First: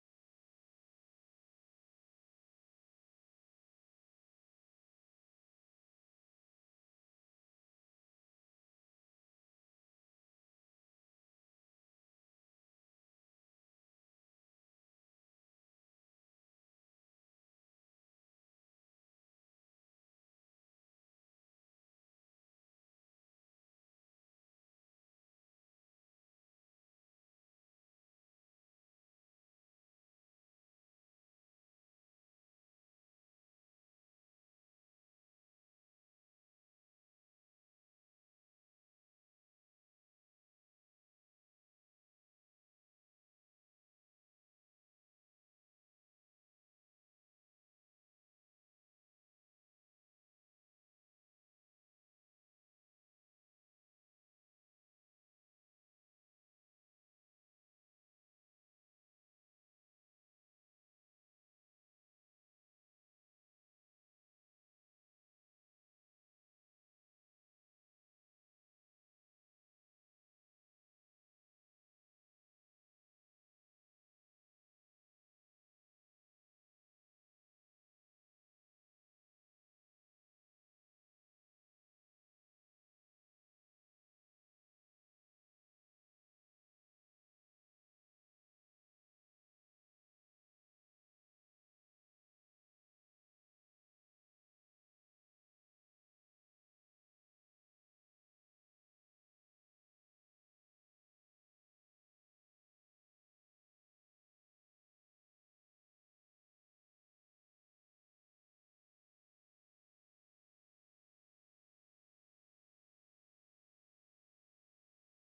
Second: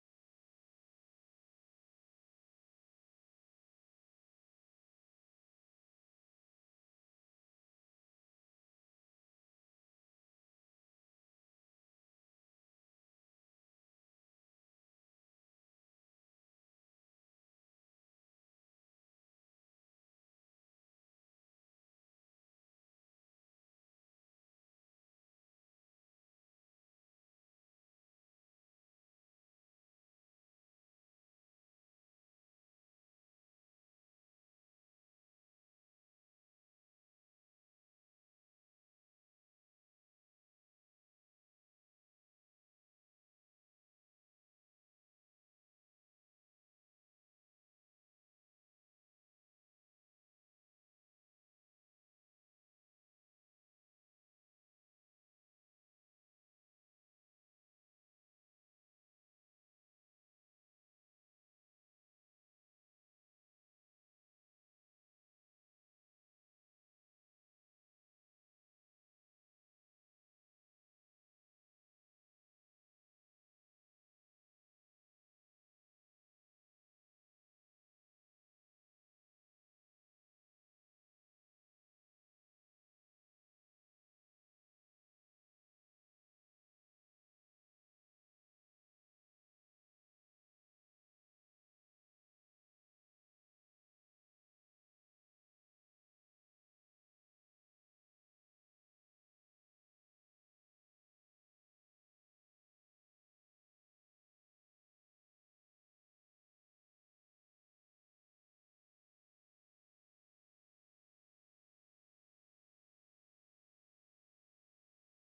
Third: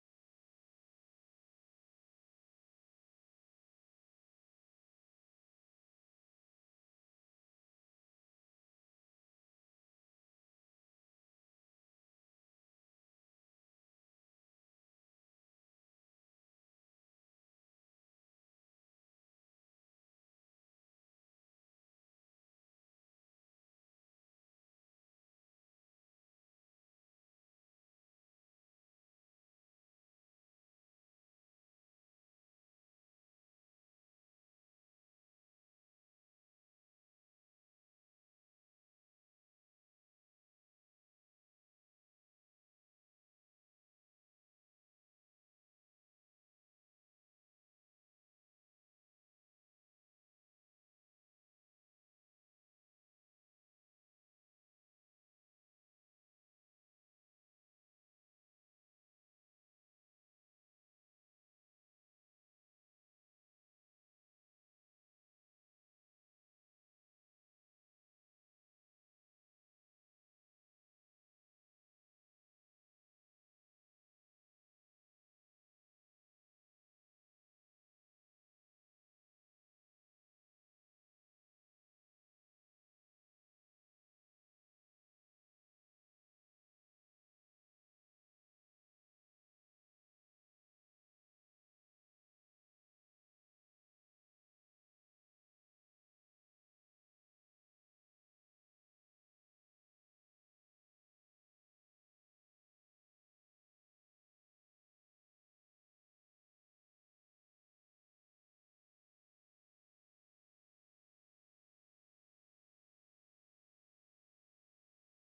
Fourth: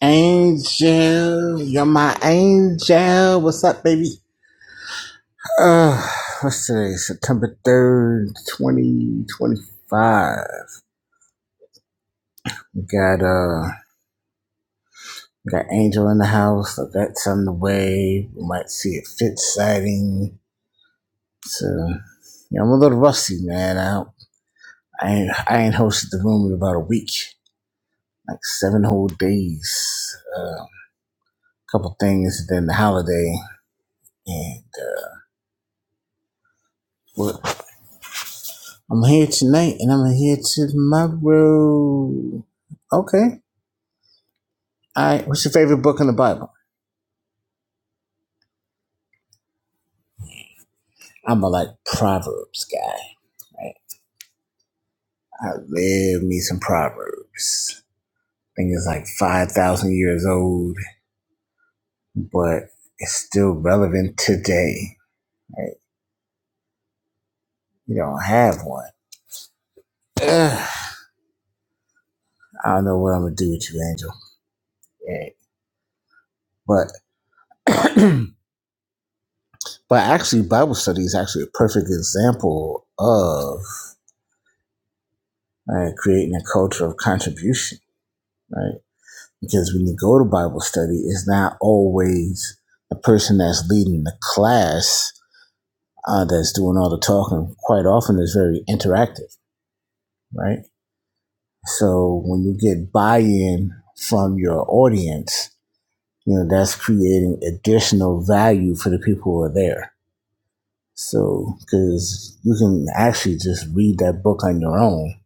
Angel, you're my angel. What's up, baby? Uh, what's today? September 3rd, 2025. Got, uh, got Angel in the house. I got on the way. We might see a fit sighting. So, you know, I'm a little rusty, man. I, I ain't, I ain't hosted the room in about a week. Like seven whole days. Uh, a couple things, then the holiday. And, uh, we'll, I'm here tonight and I'm here tomorrow. Okay. All right. What's your favorite book in the Bible? I'm a like Proverbs guy. Right? I live me some Proverbs. I think it's like 5,000 years old, but it's still relevant today. Right? You don't have one. Ugh. I don't know what I'm going to do with you, Angel. Yeah. But, but actually, Bible study is actually a perfect example of uh, creating a culture of contribution right? Because when you go to Bible study, it's not always the person that's leading the class uh, that's doing all the talking. Quite often, it's very interactive, right? So when you get buy-in from your audience, you know that's creating additional value for the people who are there. So because you can actually just read that book on your own,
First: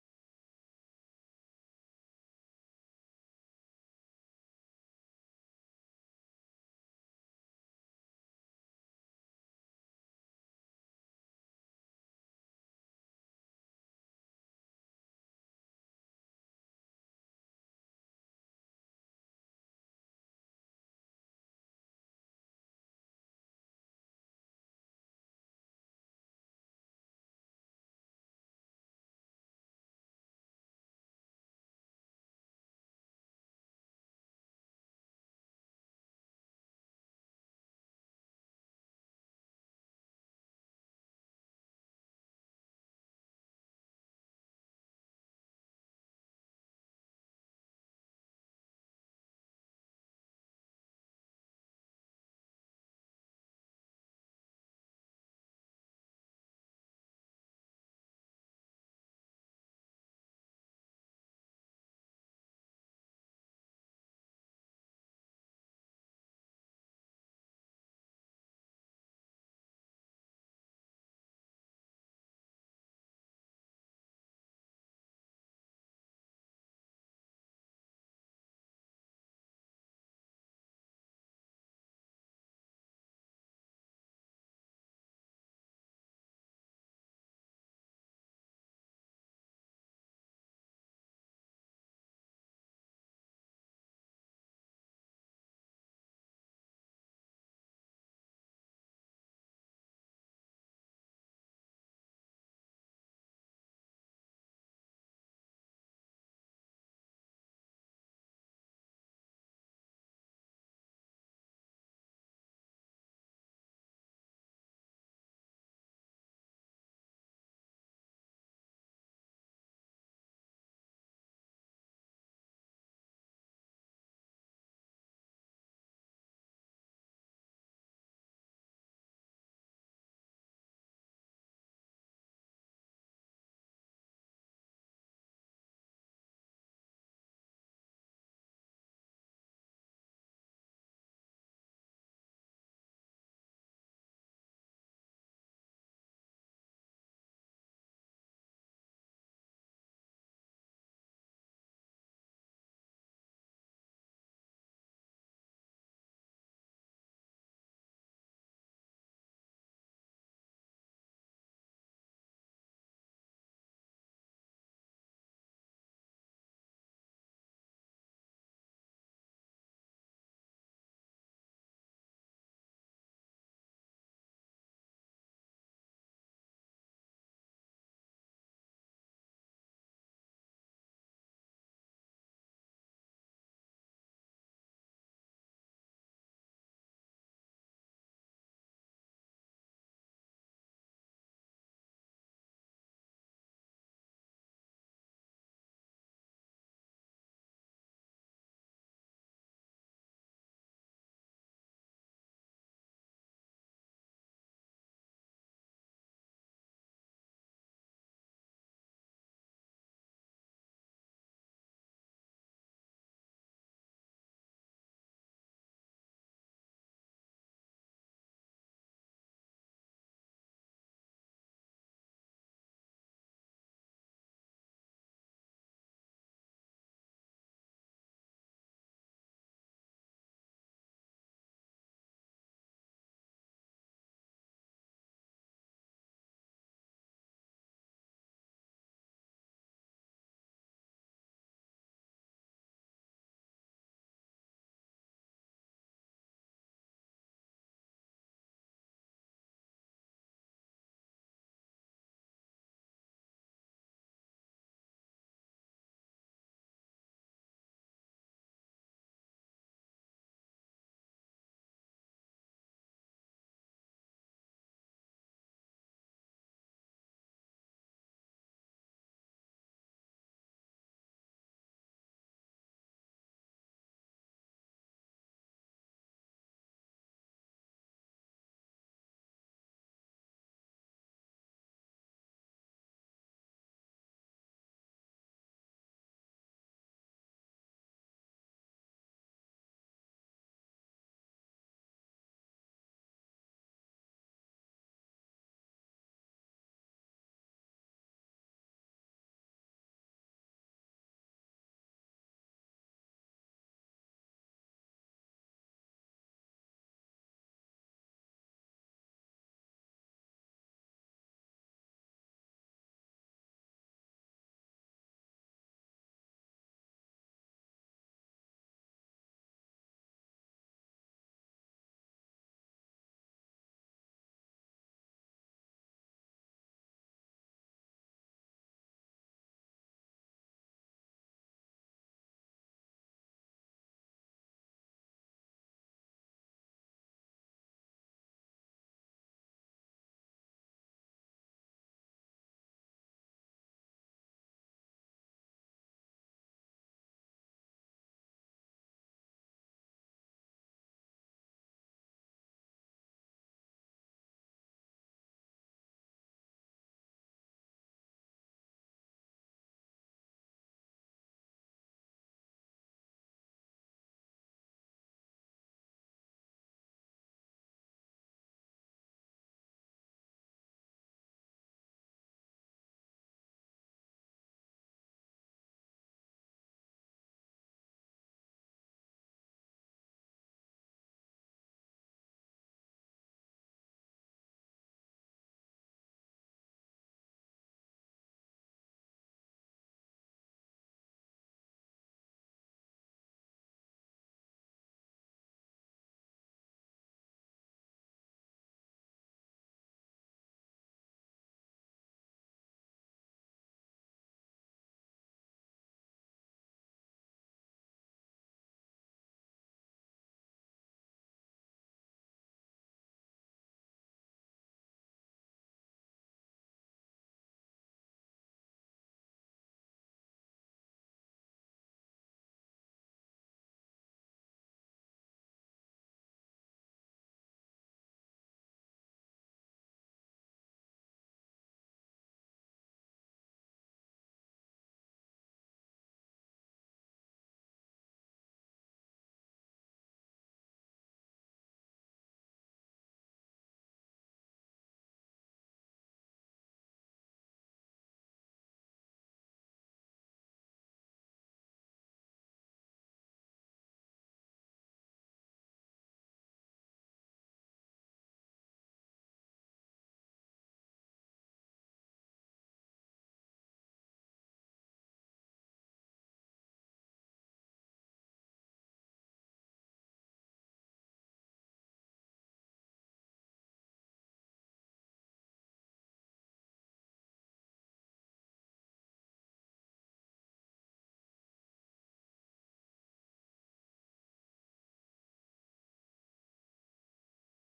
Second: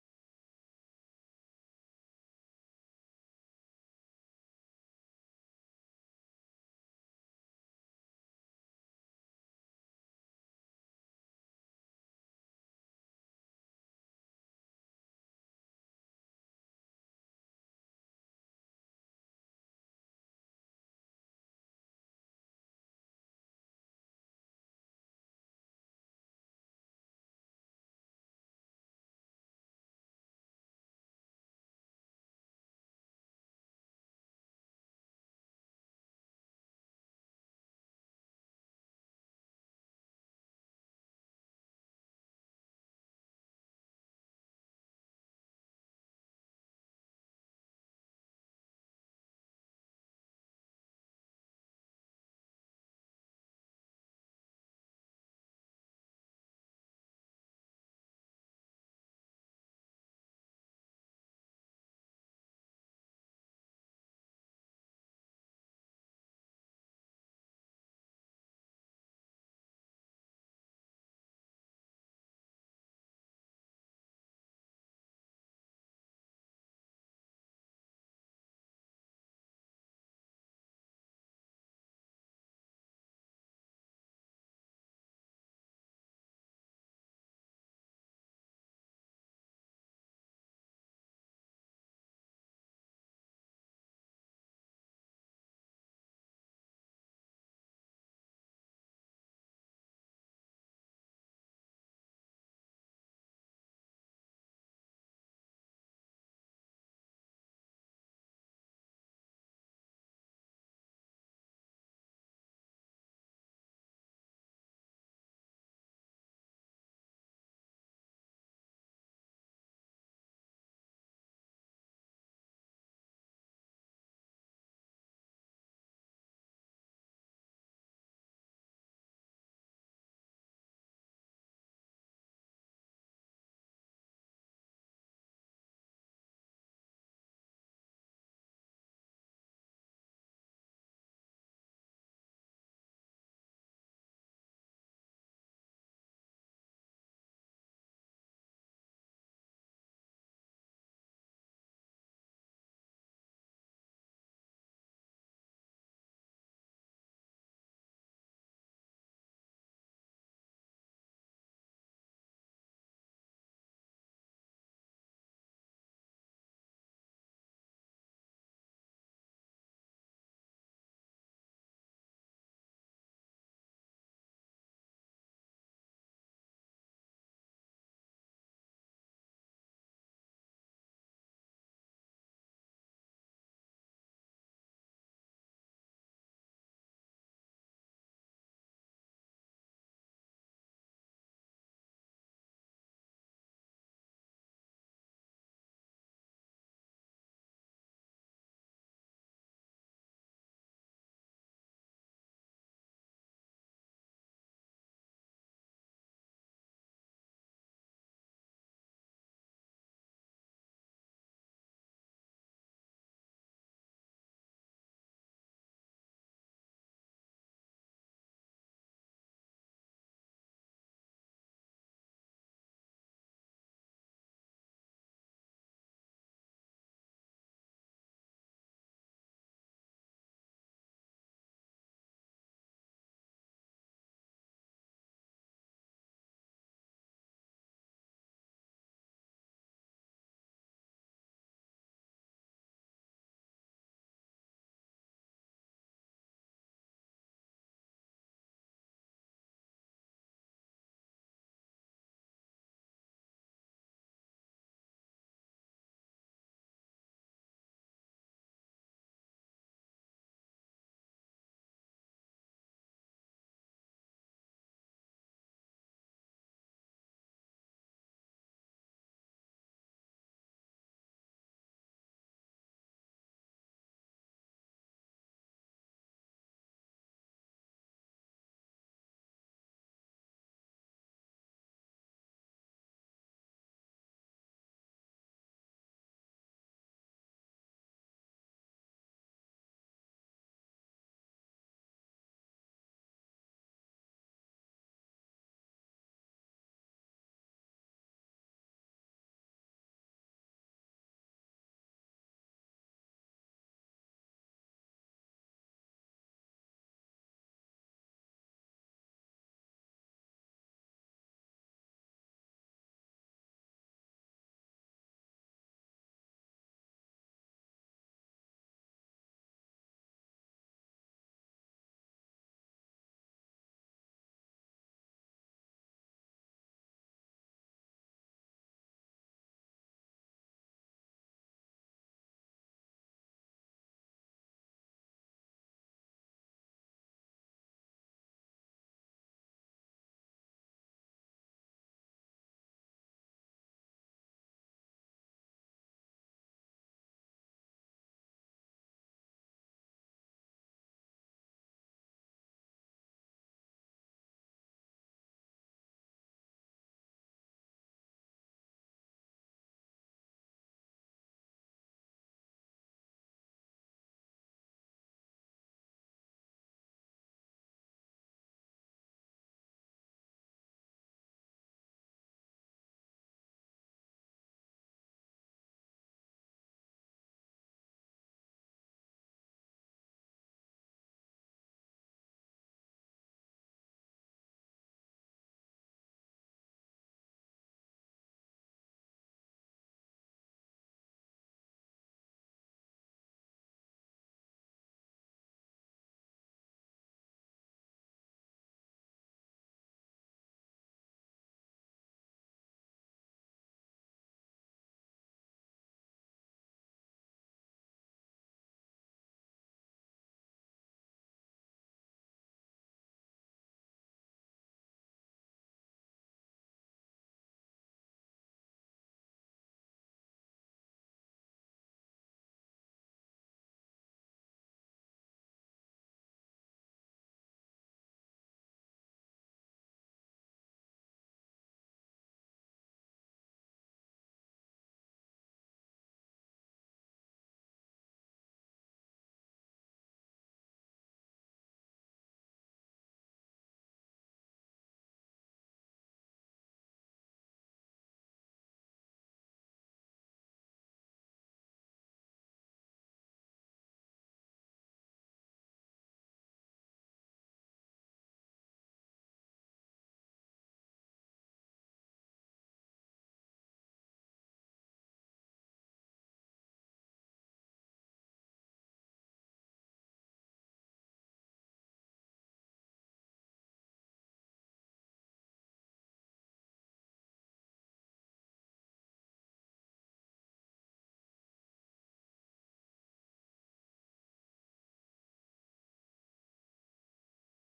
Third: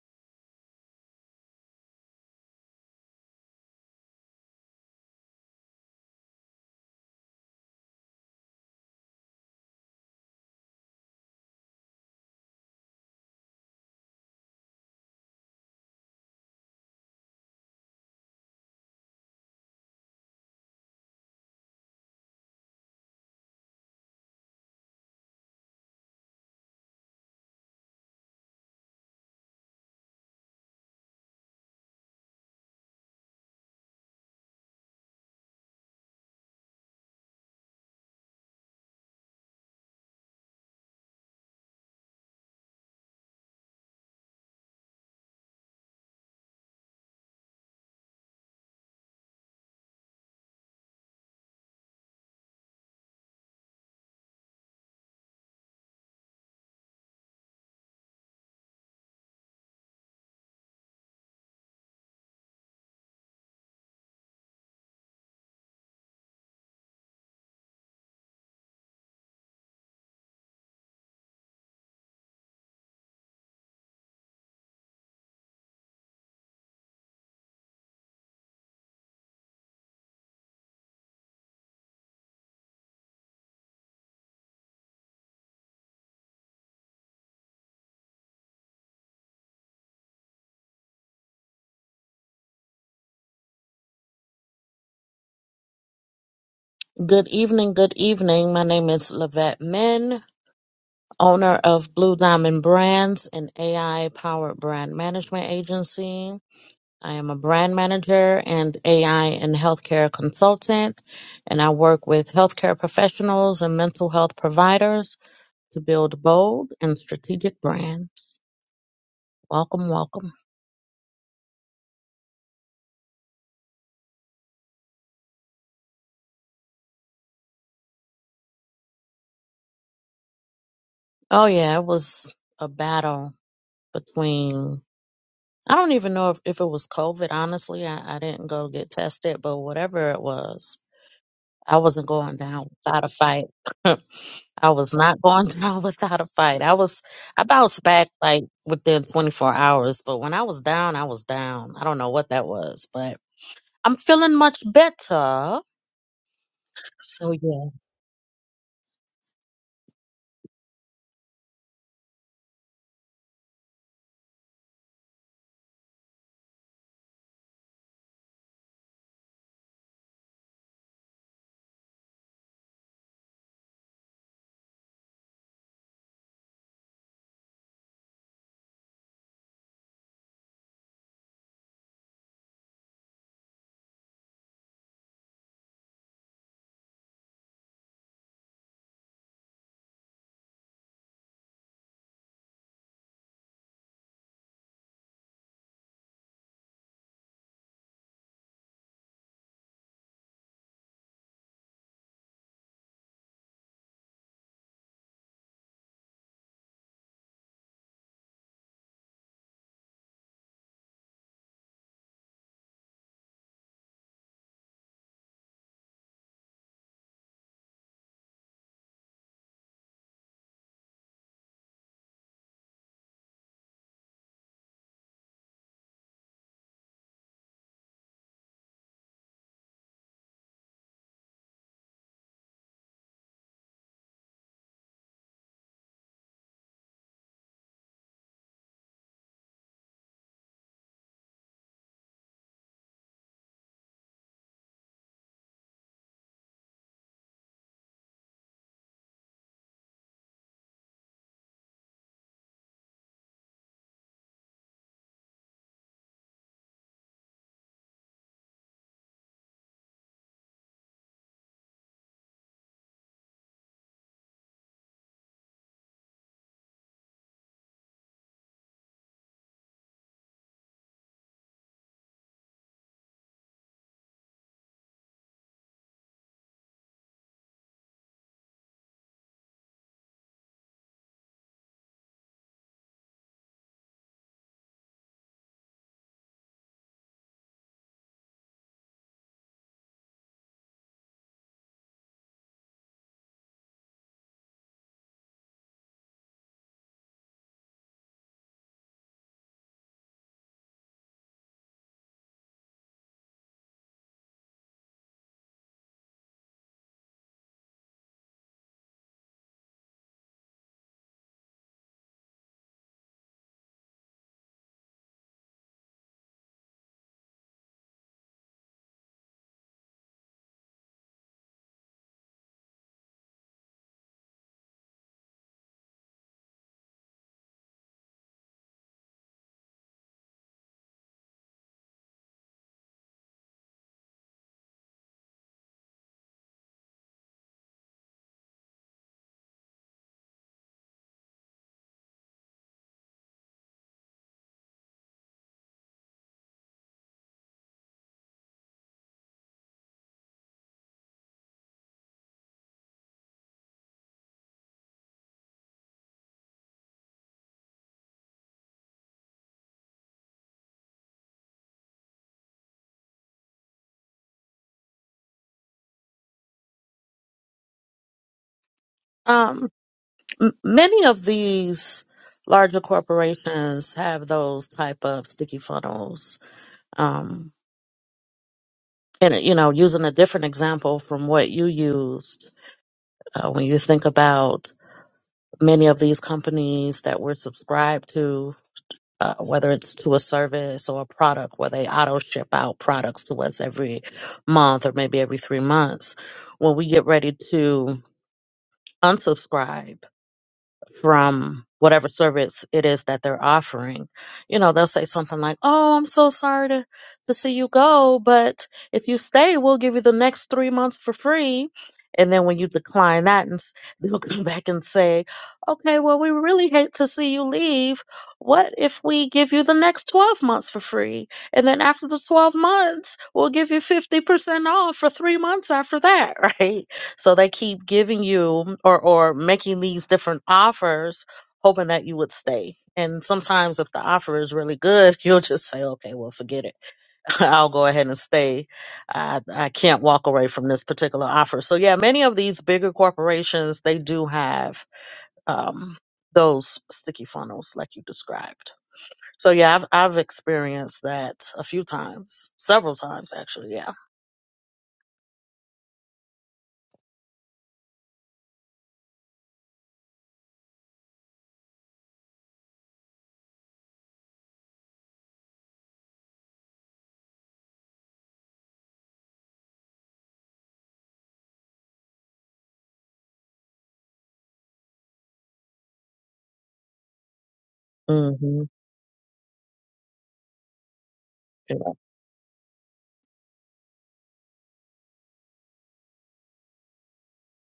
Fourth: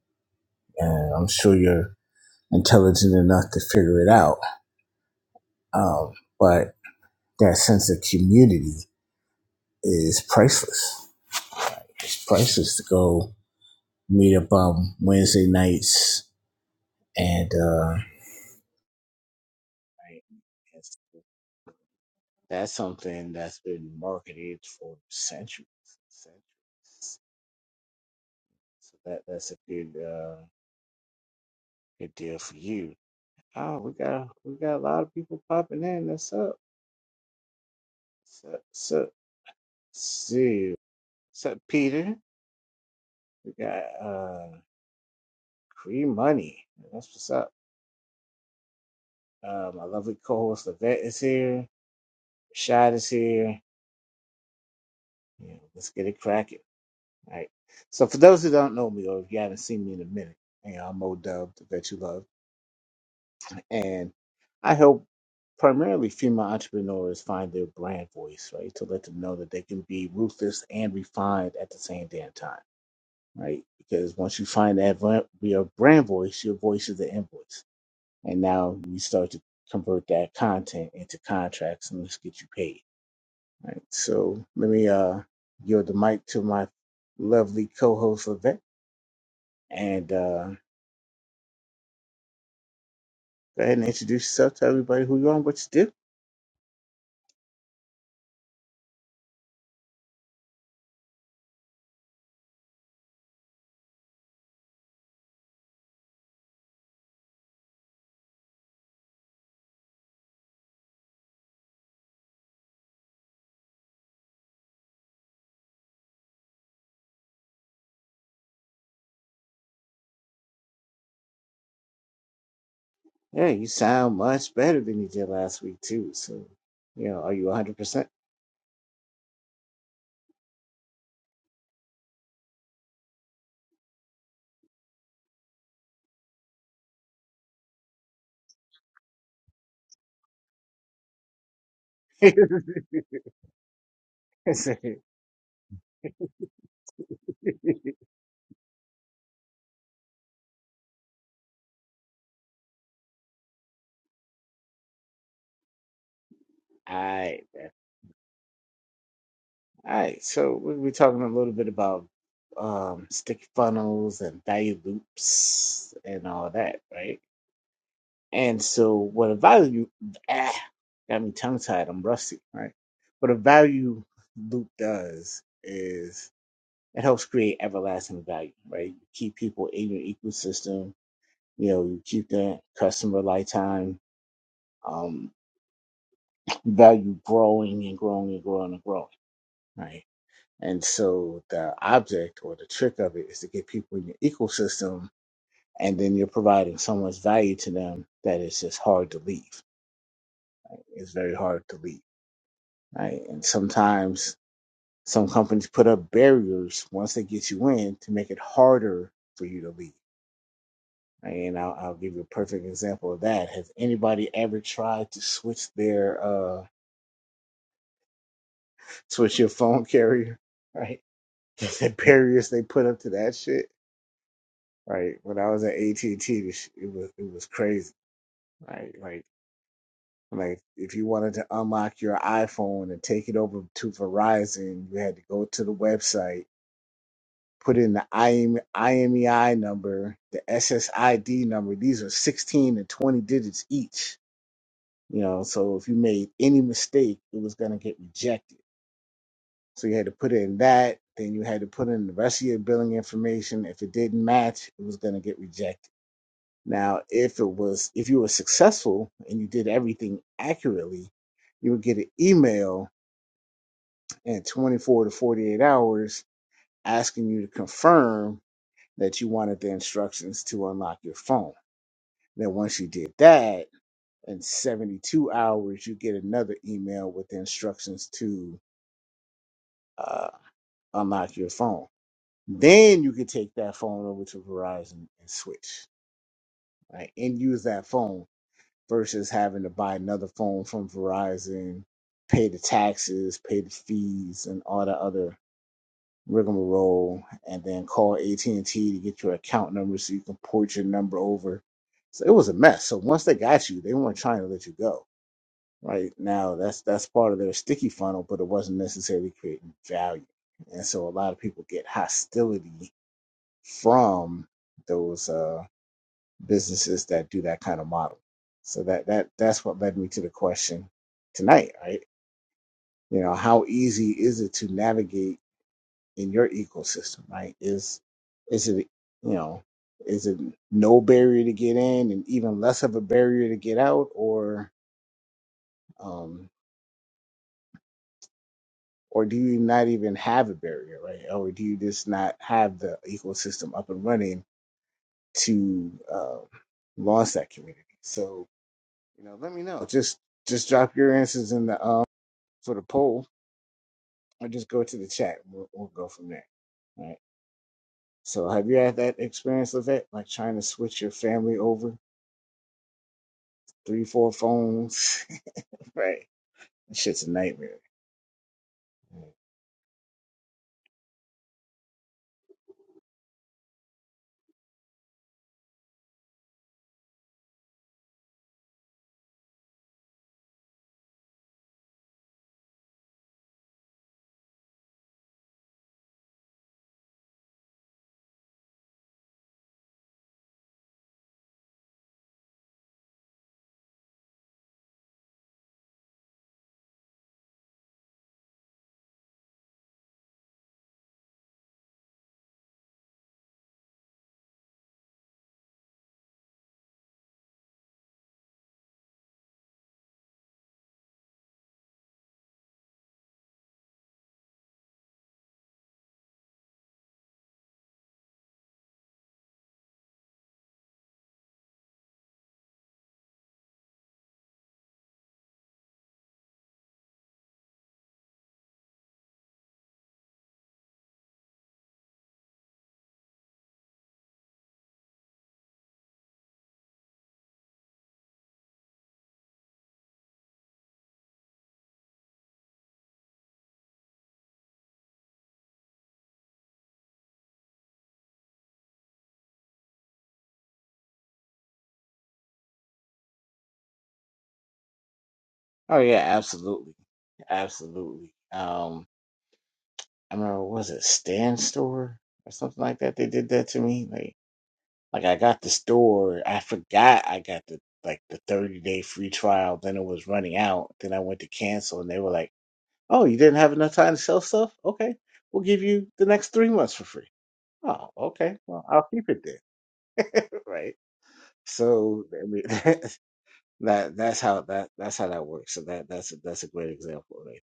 and I'm sure you're intelligent enough to figure it out. Um, but that sense of community is priceless. It's priceless to go meet up on Wednesday nights and uh, Right? that's something that's been marketed for centuries. centuries. So that that's a good uh, good deal for you. Oh, we got we got a lot of people popping in. That's up. So so see. What's up, Peter? We got uh Cree Money. That's what's up. Uh, my lovely co-host Levette is here. Shad is here. You know, let's get it cracking. All right. So for those who don't know me or if you haven't seen me in a minute, you know, I'm O Dub, the vet you love, and I help primarily female entrepreneurs find their brand voice, right? To let them know that they can be ruthless and refined at the same damn time, right? Because once you find that vo- your brand voice, your voice is the invoice, and now we start to convert that content into contracts and let's get you paid All right, so let me uh, yield the mic to my lovely co-host Levette, and uh, go ahead and introduce yourself. Tell everybody who you are and what you do. Good evening, good evening. My name is Lavette Min, owner of Blue Diamond Brands, an AI powered brand management agency. I am a brand manager and AI and healthcare consultant, and I work with healthcare professionals and mental health providers to build bold and strategic brands. Welcome, welcome. Yeah, you sound much better than you did last week too. So, you know, are you 100? percent Oh, yeah, it was a battle between I don't even know if, if it was COVID, honestly. I, I didn't go get tested, but whatever it was, I wasn't going down without a fight. I was not going down without a fight. I was, I bounced back like within 24 hours, but when I was down, I was down. I don't know what that was, but I'm feeling much better. All So right, yeah. all right. So we will be talking a little bit about um, sticky funnels and value loops and all that, right? And so what a value ah, got me tongue tied, I'm rusty, right? What a value loop does is it helps create everlasting value, right? You keep people in your ecosystem, you know, you keep the customer lifetime um value growing and growing and growing and growing, right? And so the object or the trick of it is to get people in your ecosystem and then you're providing so much value to them that it's just hard to leave. It's very hard to leave right? And sometimes some companies put up barriers once they get you in to make it harder for you to leave. Right? And I'll, I'll give you a perfect example of that. Has anybody ever tried to switch their uh switch your phone carrier? Right? the barriers they put up to that shit. Right? When I was at AT and T, it was it was crazy. Right? Like. Like if you wanted to unlock your iPhone and take it over to Verizon, you had to go to the website put in the IM, IMEI number, the SSID number. These are 16 and 20 digits each. You know, so if you made any mistake, it was going to get rejected. So you had to put in that. Then you had to put in the rest of your billing information. If it didn't match, it was going to get rejected. Now, if it was, if you were successful and you did everything accurately, you would get an email in 24 to 48 hours asking you to confirm that you wanted the instructions to unlock your phone. Then once you did that, in 72 hours, you get another email with the instructions to uh, unlock your phone. Then you could take that phone over to Verizon and switch, right? And use that phone versus having to buy another phone from Verizon, pay the taxes, pay the fees, and all the other rigmarole, and then call AT and T to get your account number so you can port your number over. So it was a mess. So once they got you, they weren't trying to let you go. Right now, that's that's part of their sticky funnel, but it wasn't necessarily creating value. And so a lot of people get hostility from those uh, businesses that do that kind of model. So that that that's what led me to the question tonight, right? You know, how easy is it to navigate? in your ecosystem, right? Is is it you know is it no barrier to get in and even less of a barrier to get out, or um, or do you not even have a barrier, right? Or do you just not have the ecosystem up and running to uh, launch that community? So you know, let me know. Just just drop your answers in the um, for the poll, or just go to the chat. And we'll, we'll go from there. Right. So have you had that experience with that? Like trying to switch your family over Three, four phones. right. That shit's a nightmare. Um, m- many of these larger corporations have those type of sticky funnels. Um, and you know using a different example from what you used uh, when you think about many of these companies that we're subscribed to uh, whether it's to a service or a product where they auto ship out products to us every month or maybe every three months when we get ready to unsubscribe from whatever service it is that they're offering. You know, they'll say something like, Oh, I'm so sorry to, to see you go, but if you stay, we'll give you the next three months for free. And then when you decline that, and s- they'll come back and say, Okay, well, we really hate to see you leave. What if we give you the next 12 months for free? And then after the 12 months, we'll give you 50% off for three months after that, right? So they keep giving you or or making these different offers, hoping that you would stay. And sometimes if the offer is really good, you'll just say, okay, well, forget it. I'll go ahead and stay. I, I can't walk away from this particular offer. So yeah, many of these bigger corporations, they do have um, those sticky funnels like you described. So yeah, I've I've experienced that a few times, several times actually. Yeah. Oh yeah, absolutely. Absolutely. Um I remember was it Stan store or something like that? They did that to me. Like like I got the store, I forgot I got the like the thirty day free trial, then it was running out. Then I went to cancel and they were like, Oh, you didn't have enough time to sell stuff? Okay. We'll give you the next three months for free. Oh, hmm okay. Well I'll keep it then. right. So I mean That that's how that that's how that works. So that that's that's a great example right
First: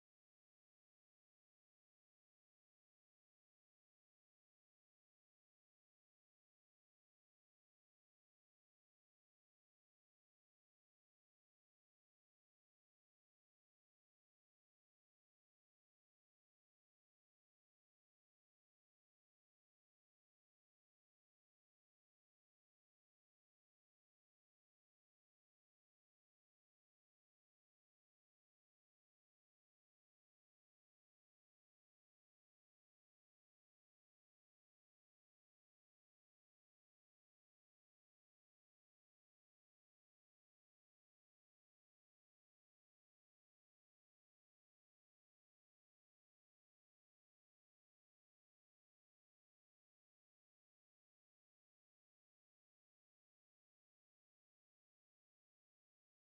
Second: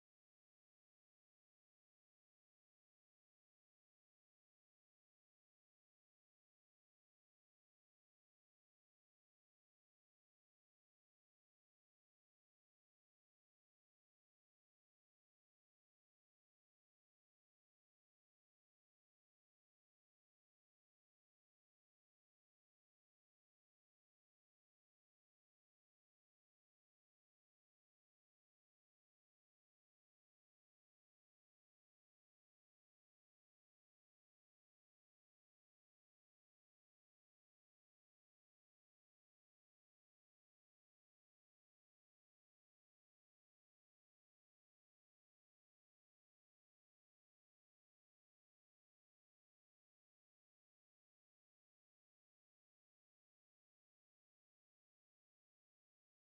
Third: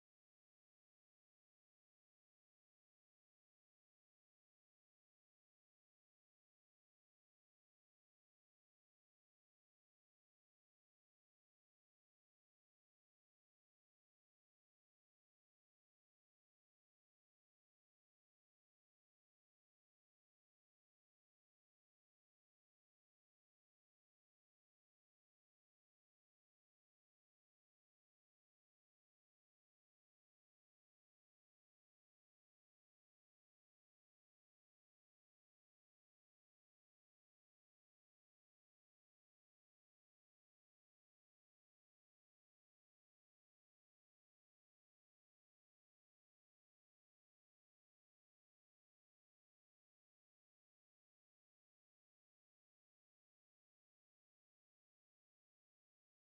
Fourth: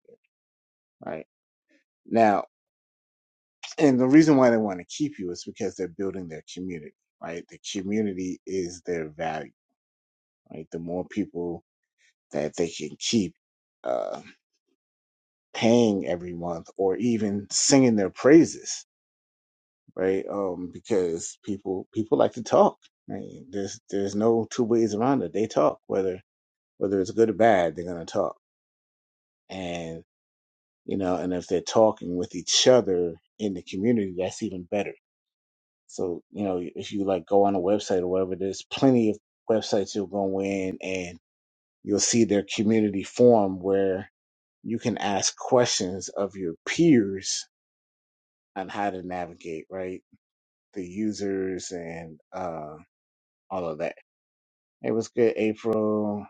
there. Right now, and the reason why they want to keep you is because they're building their community. Right, the community is their value. Right, the more people that they can keep uh, paying every month, or even singing their praises. Right, um, because people people like to talk. Right? There's there's no two ways around it. They talk whether whether it's good or bad. They're gonna talk and you know, and if they're talking with each other in the community, that's even better. So, you know, if you like go on a website or whatever, there's plenty of websites you'll go in and you'll see their community forum where you can ask questions of your peers on how to navigate, right? The users and uh, all of that. It was good, April.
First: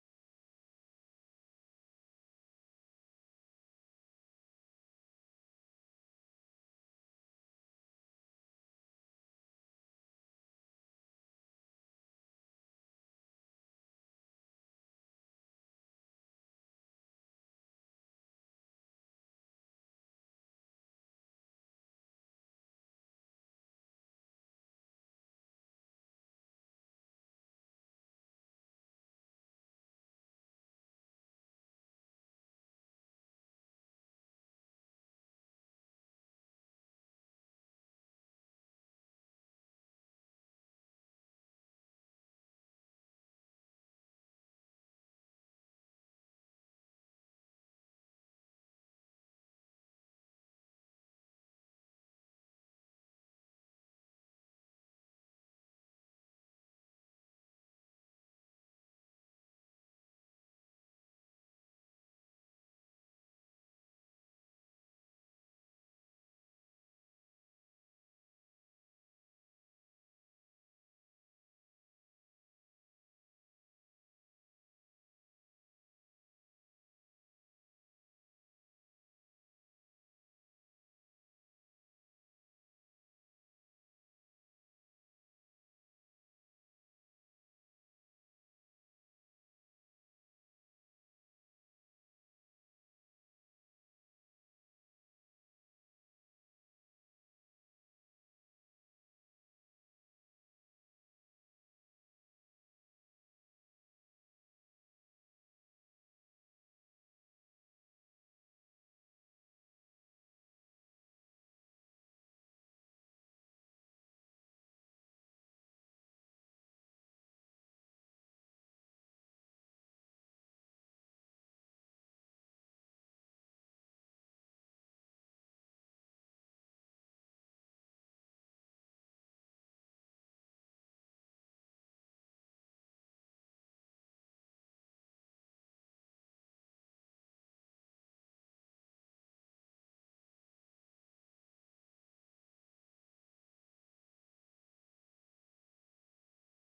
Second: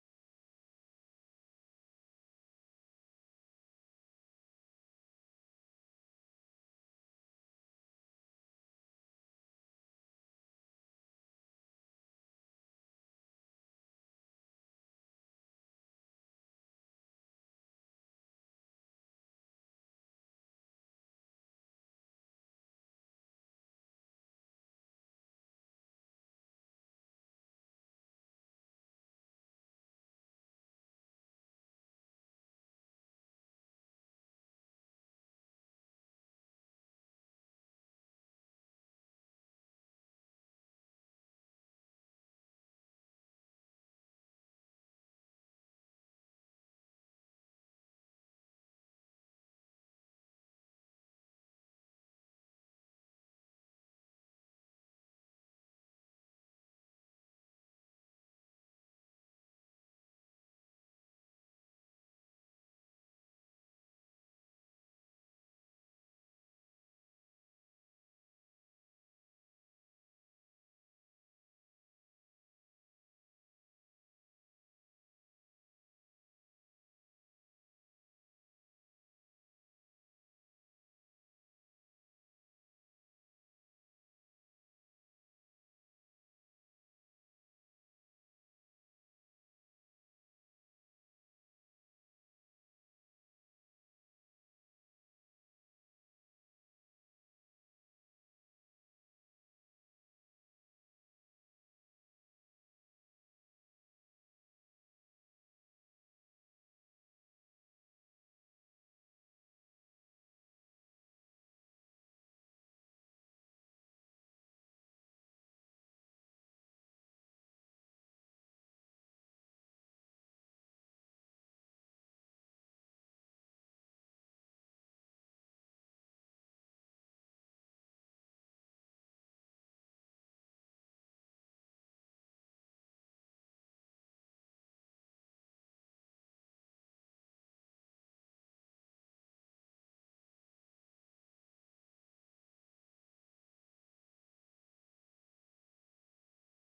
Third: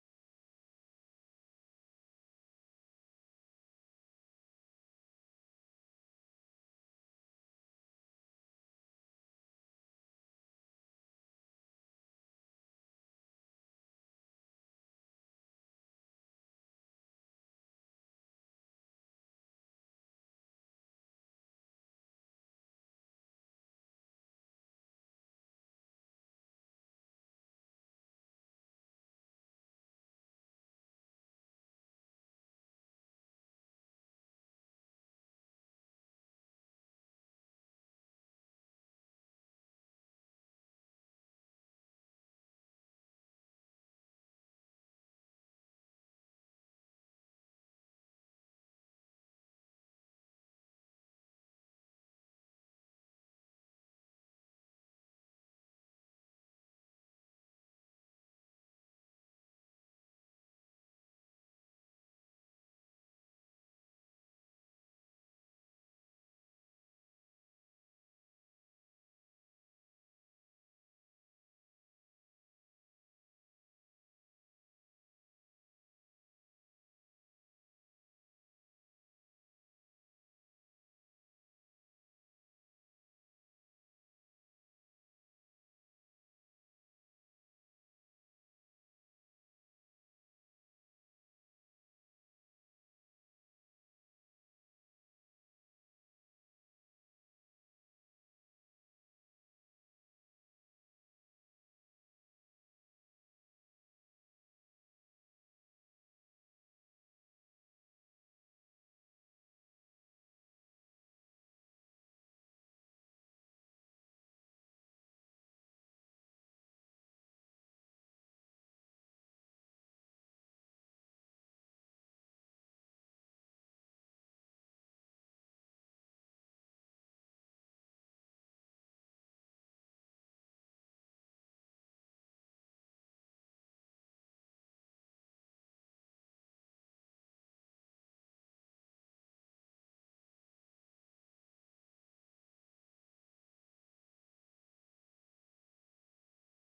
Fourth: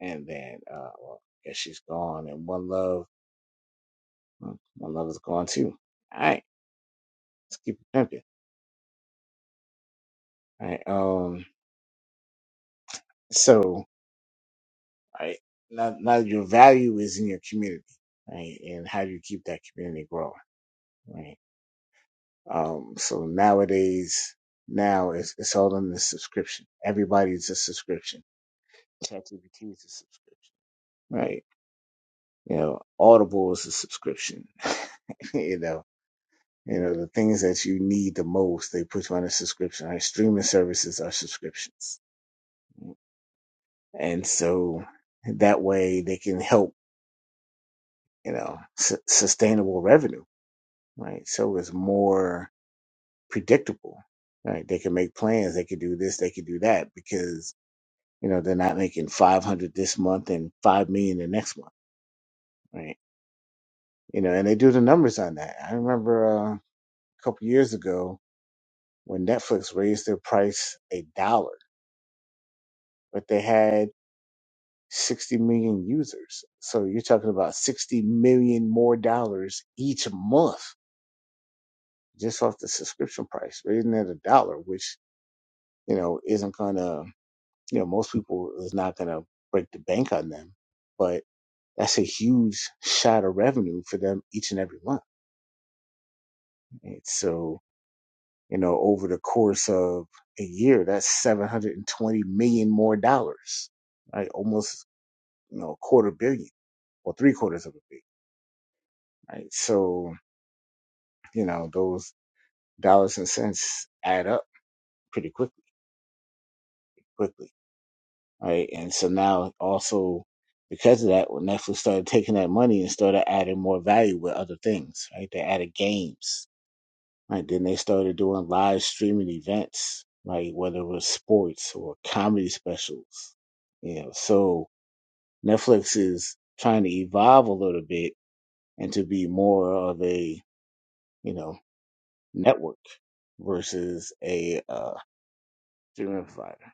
And then, uh, well, I guess she's gone. And one love, hmm, one love is gone too. All right, let's keep it pimping. right? Um, so right now, now your value is in your community, right? And how do you keep that community growing, right? Um, so nowadays, now it's, it's all in the subscription. Everybody's a subscription. ChatGPT is a subscription, right? You know, Audible is a subscription. you know, you know the things that you need the most, they put you on a subscription. Right? Streaming services are subscriptions, and so that way they can help you know, su- sustainable revenue, right? So it's more predictable, right? They can make plans. They can do this. They can do that because, you know, they're not making 500 this month and 5 million the next month, right? You know, and they do the numbers on that. I remember uh, a couple years ago when Netflix raised their price a dollar, but they had 60 million users. So you're talking about 60 million more dollars each month just off the subscription price, raising it a dollar, which you know, isn't gonna, you know, most people is not gonna break the bank on them, but that's a huge shot of revenue for them each and every month. And so, you know, over the course of a year, that's 720 million more dollars, right? Almost, you know, a quarter billion or three quarters of a billion, right? So, you know, those dollars and cents add up pretty quickly, quickly. right? And so now also because of that, when Netflix started taking that money and started adding more value with other things, right? They added games, right? Then they started doing live streaming events, like whether it was sports or comedy specials, you know. So Netflix is trying to evolve a little bit and to be more of a you know network versus a uh, streaming provider.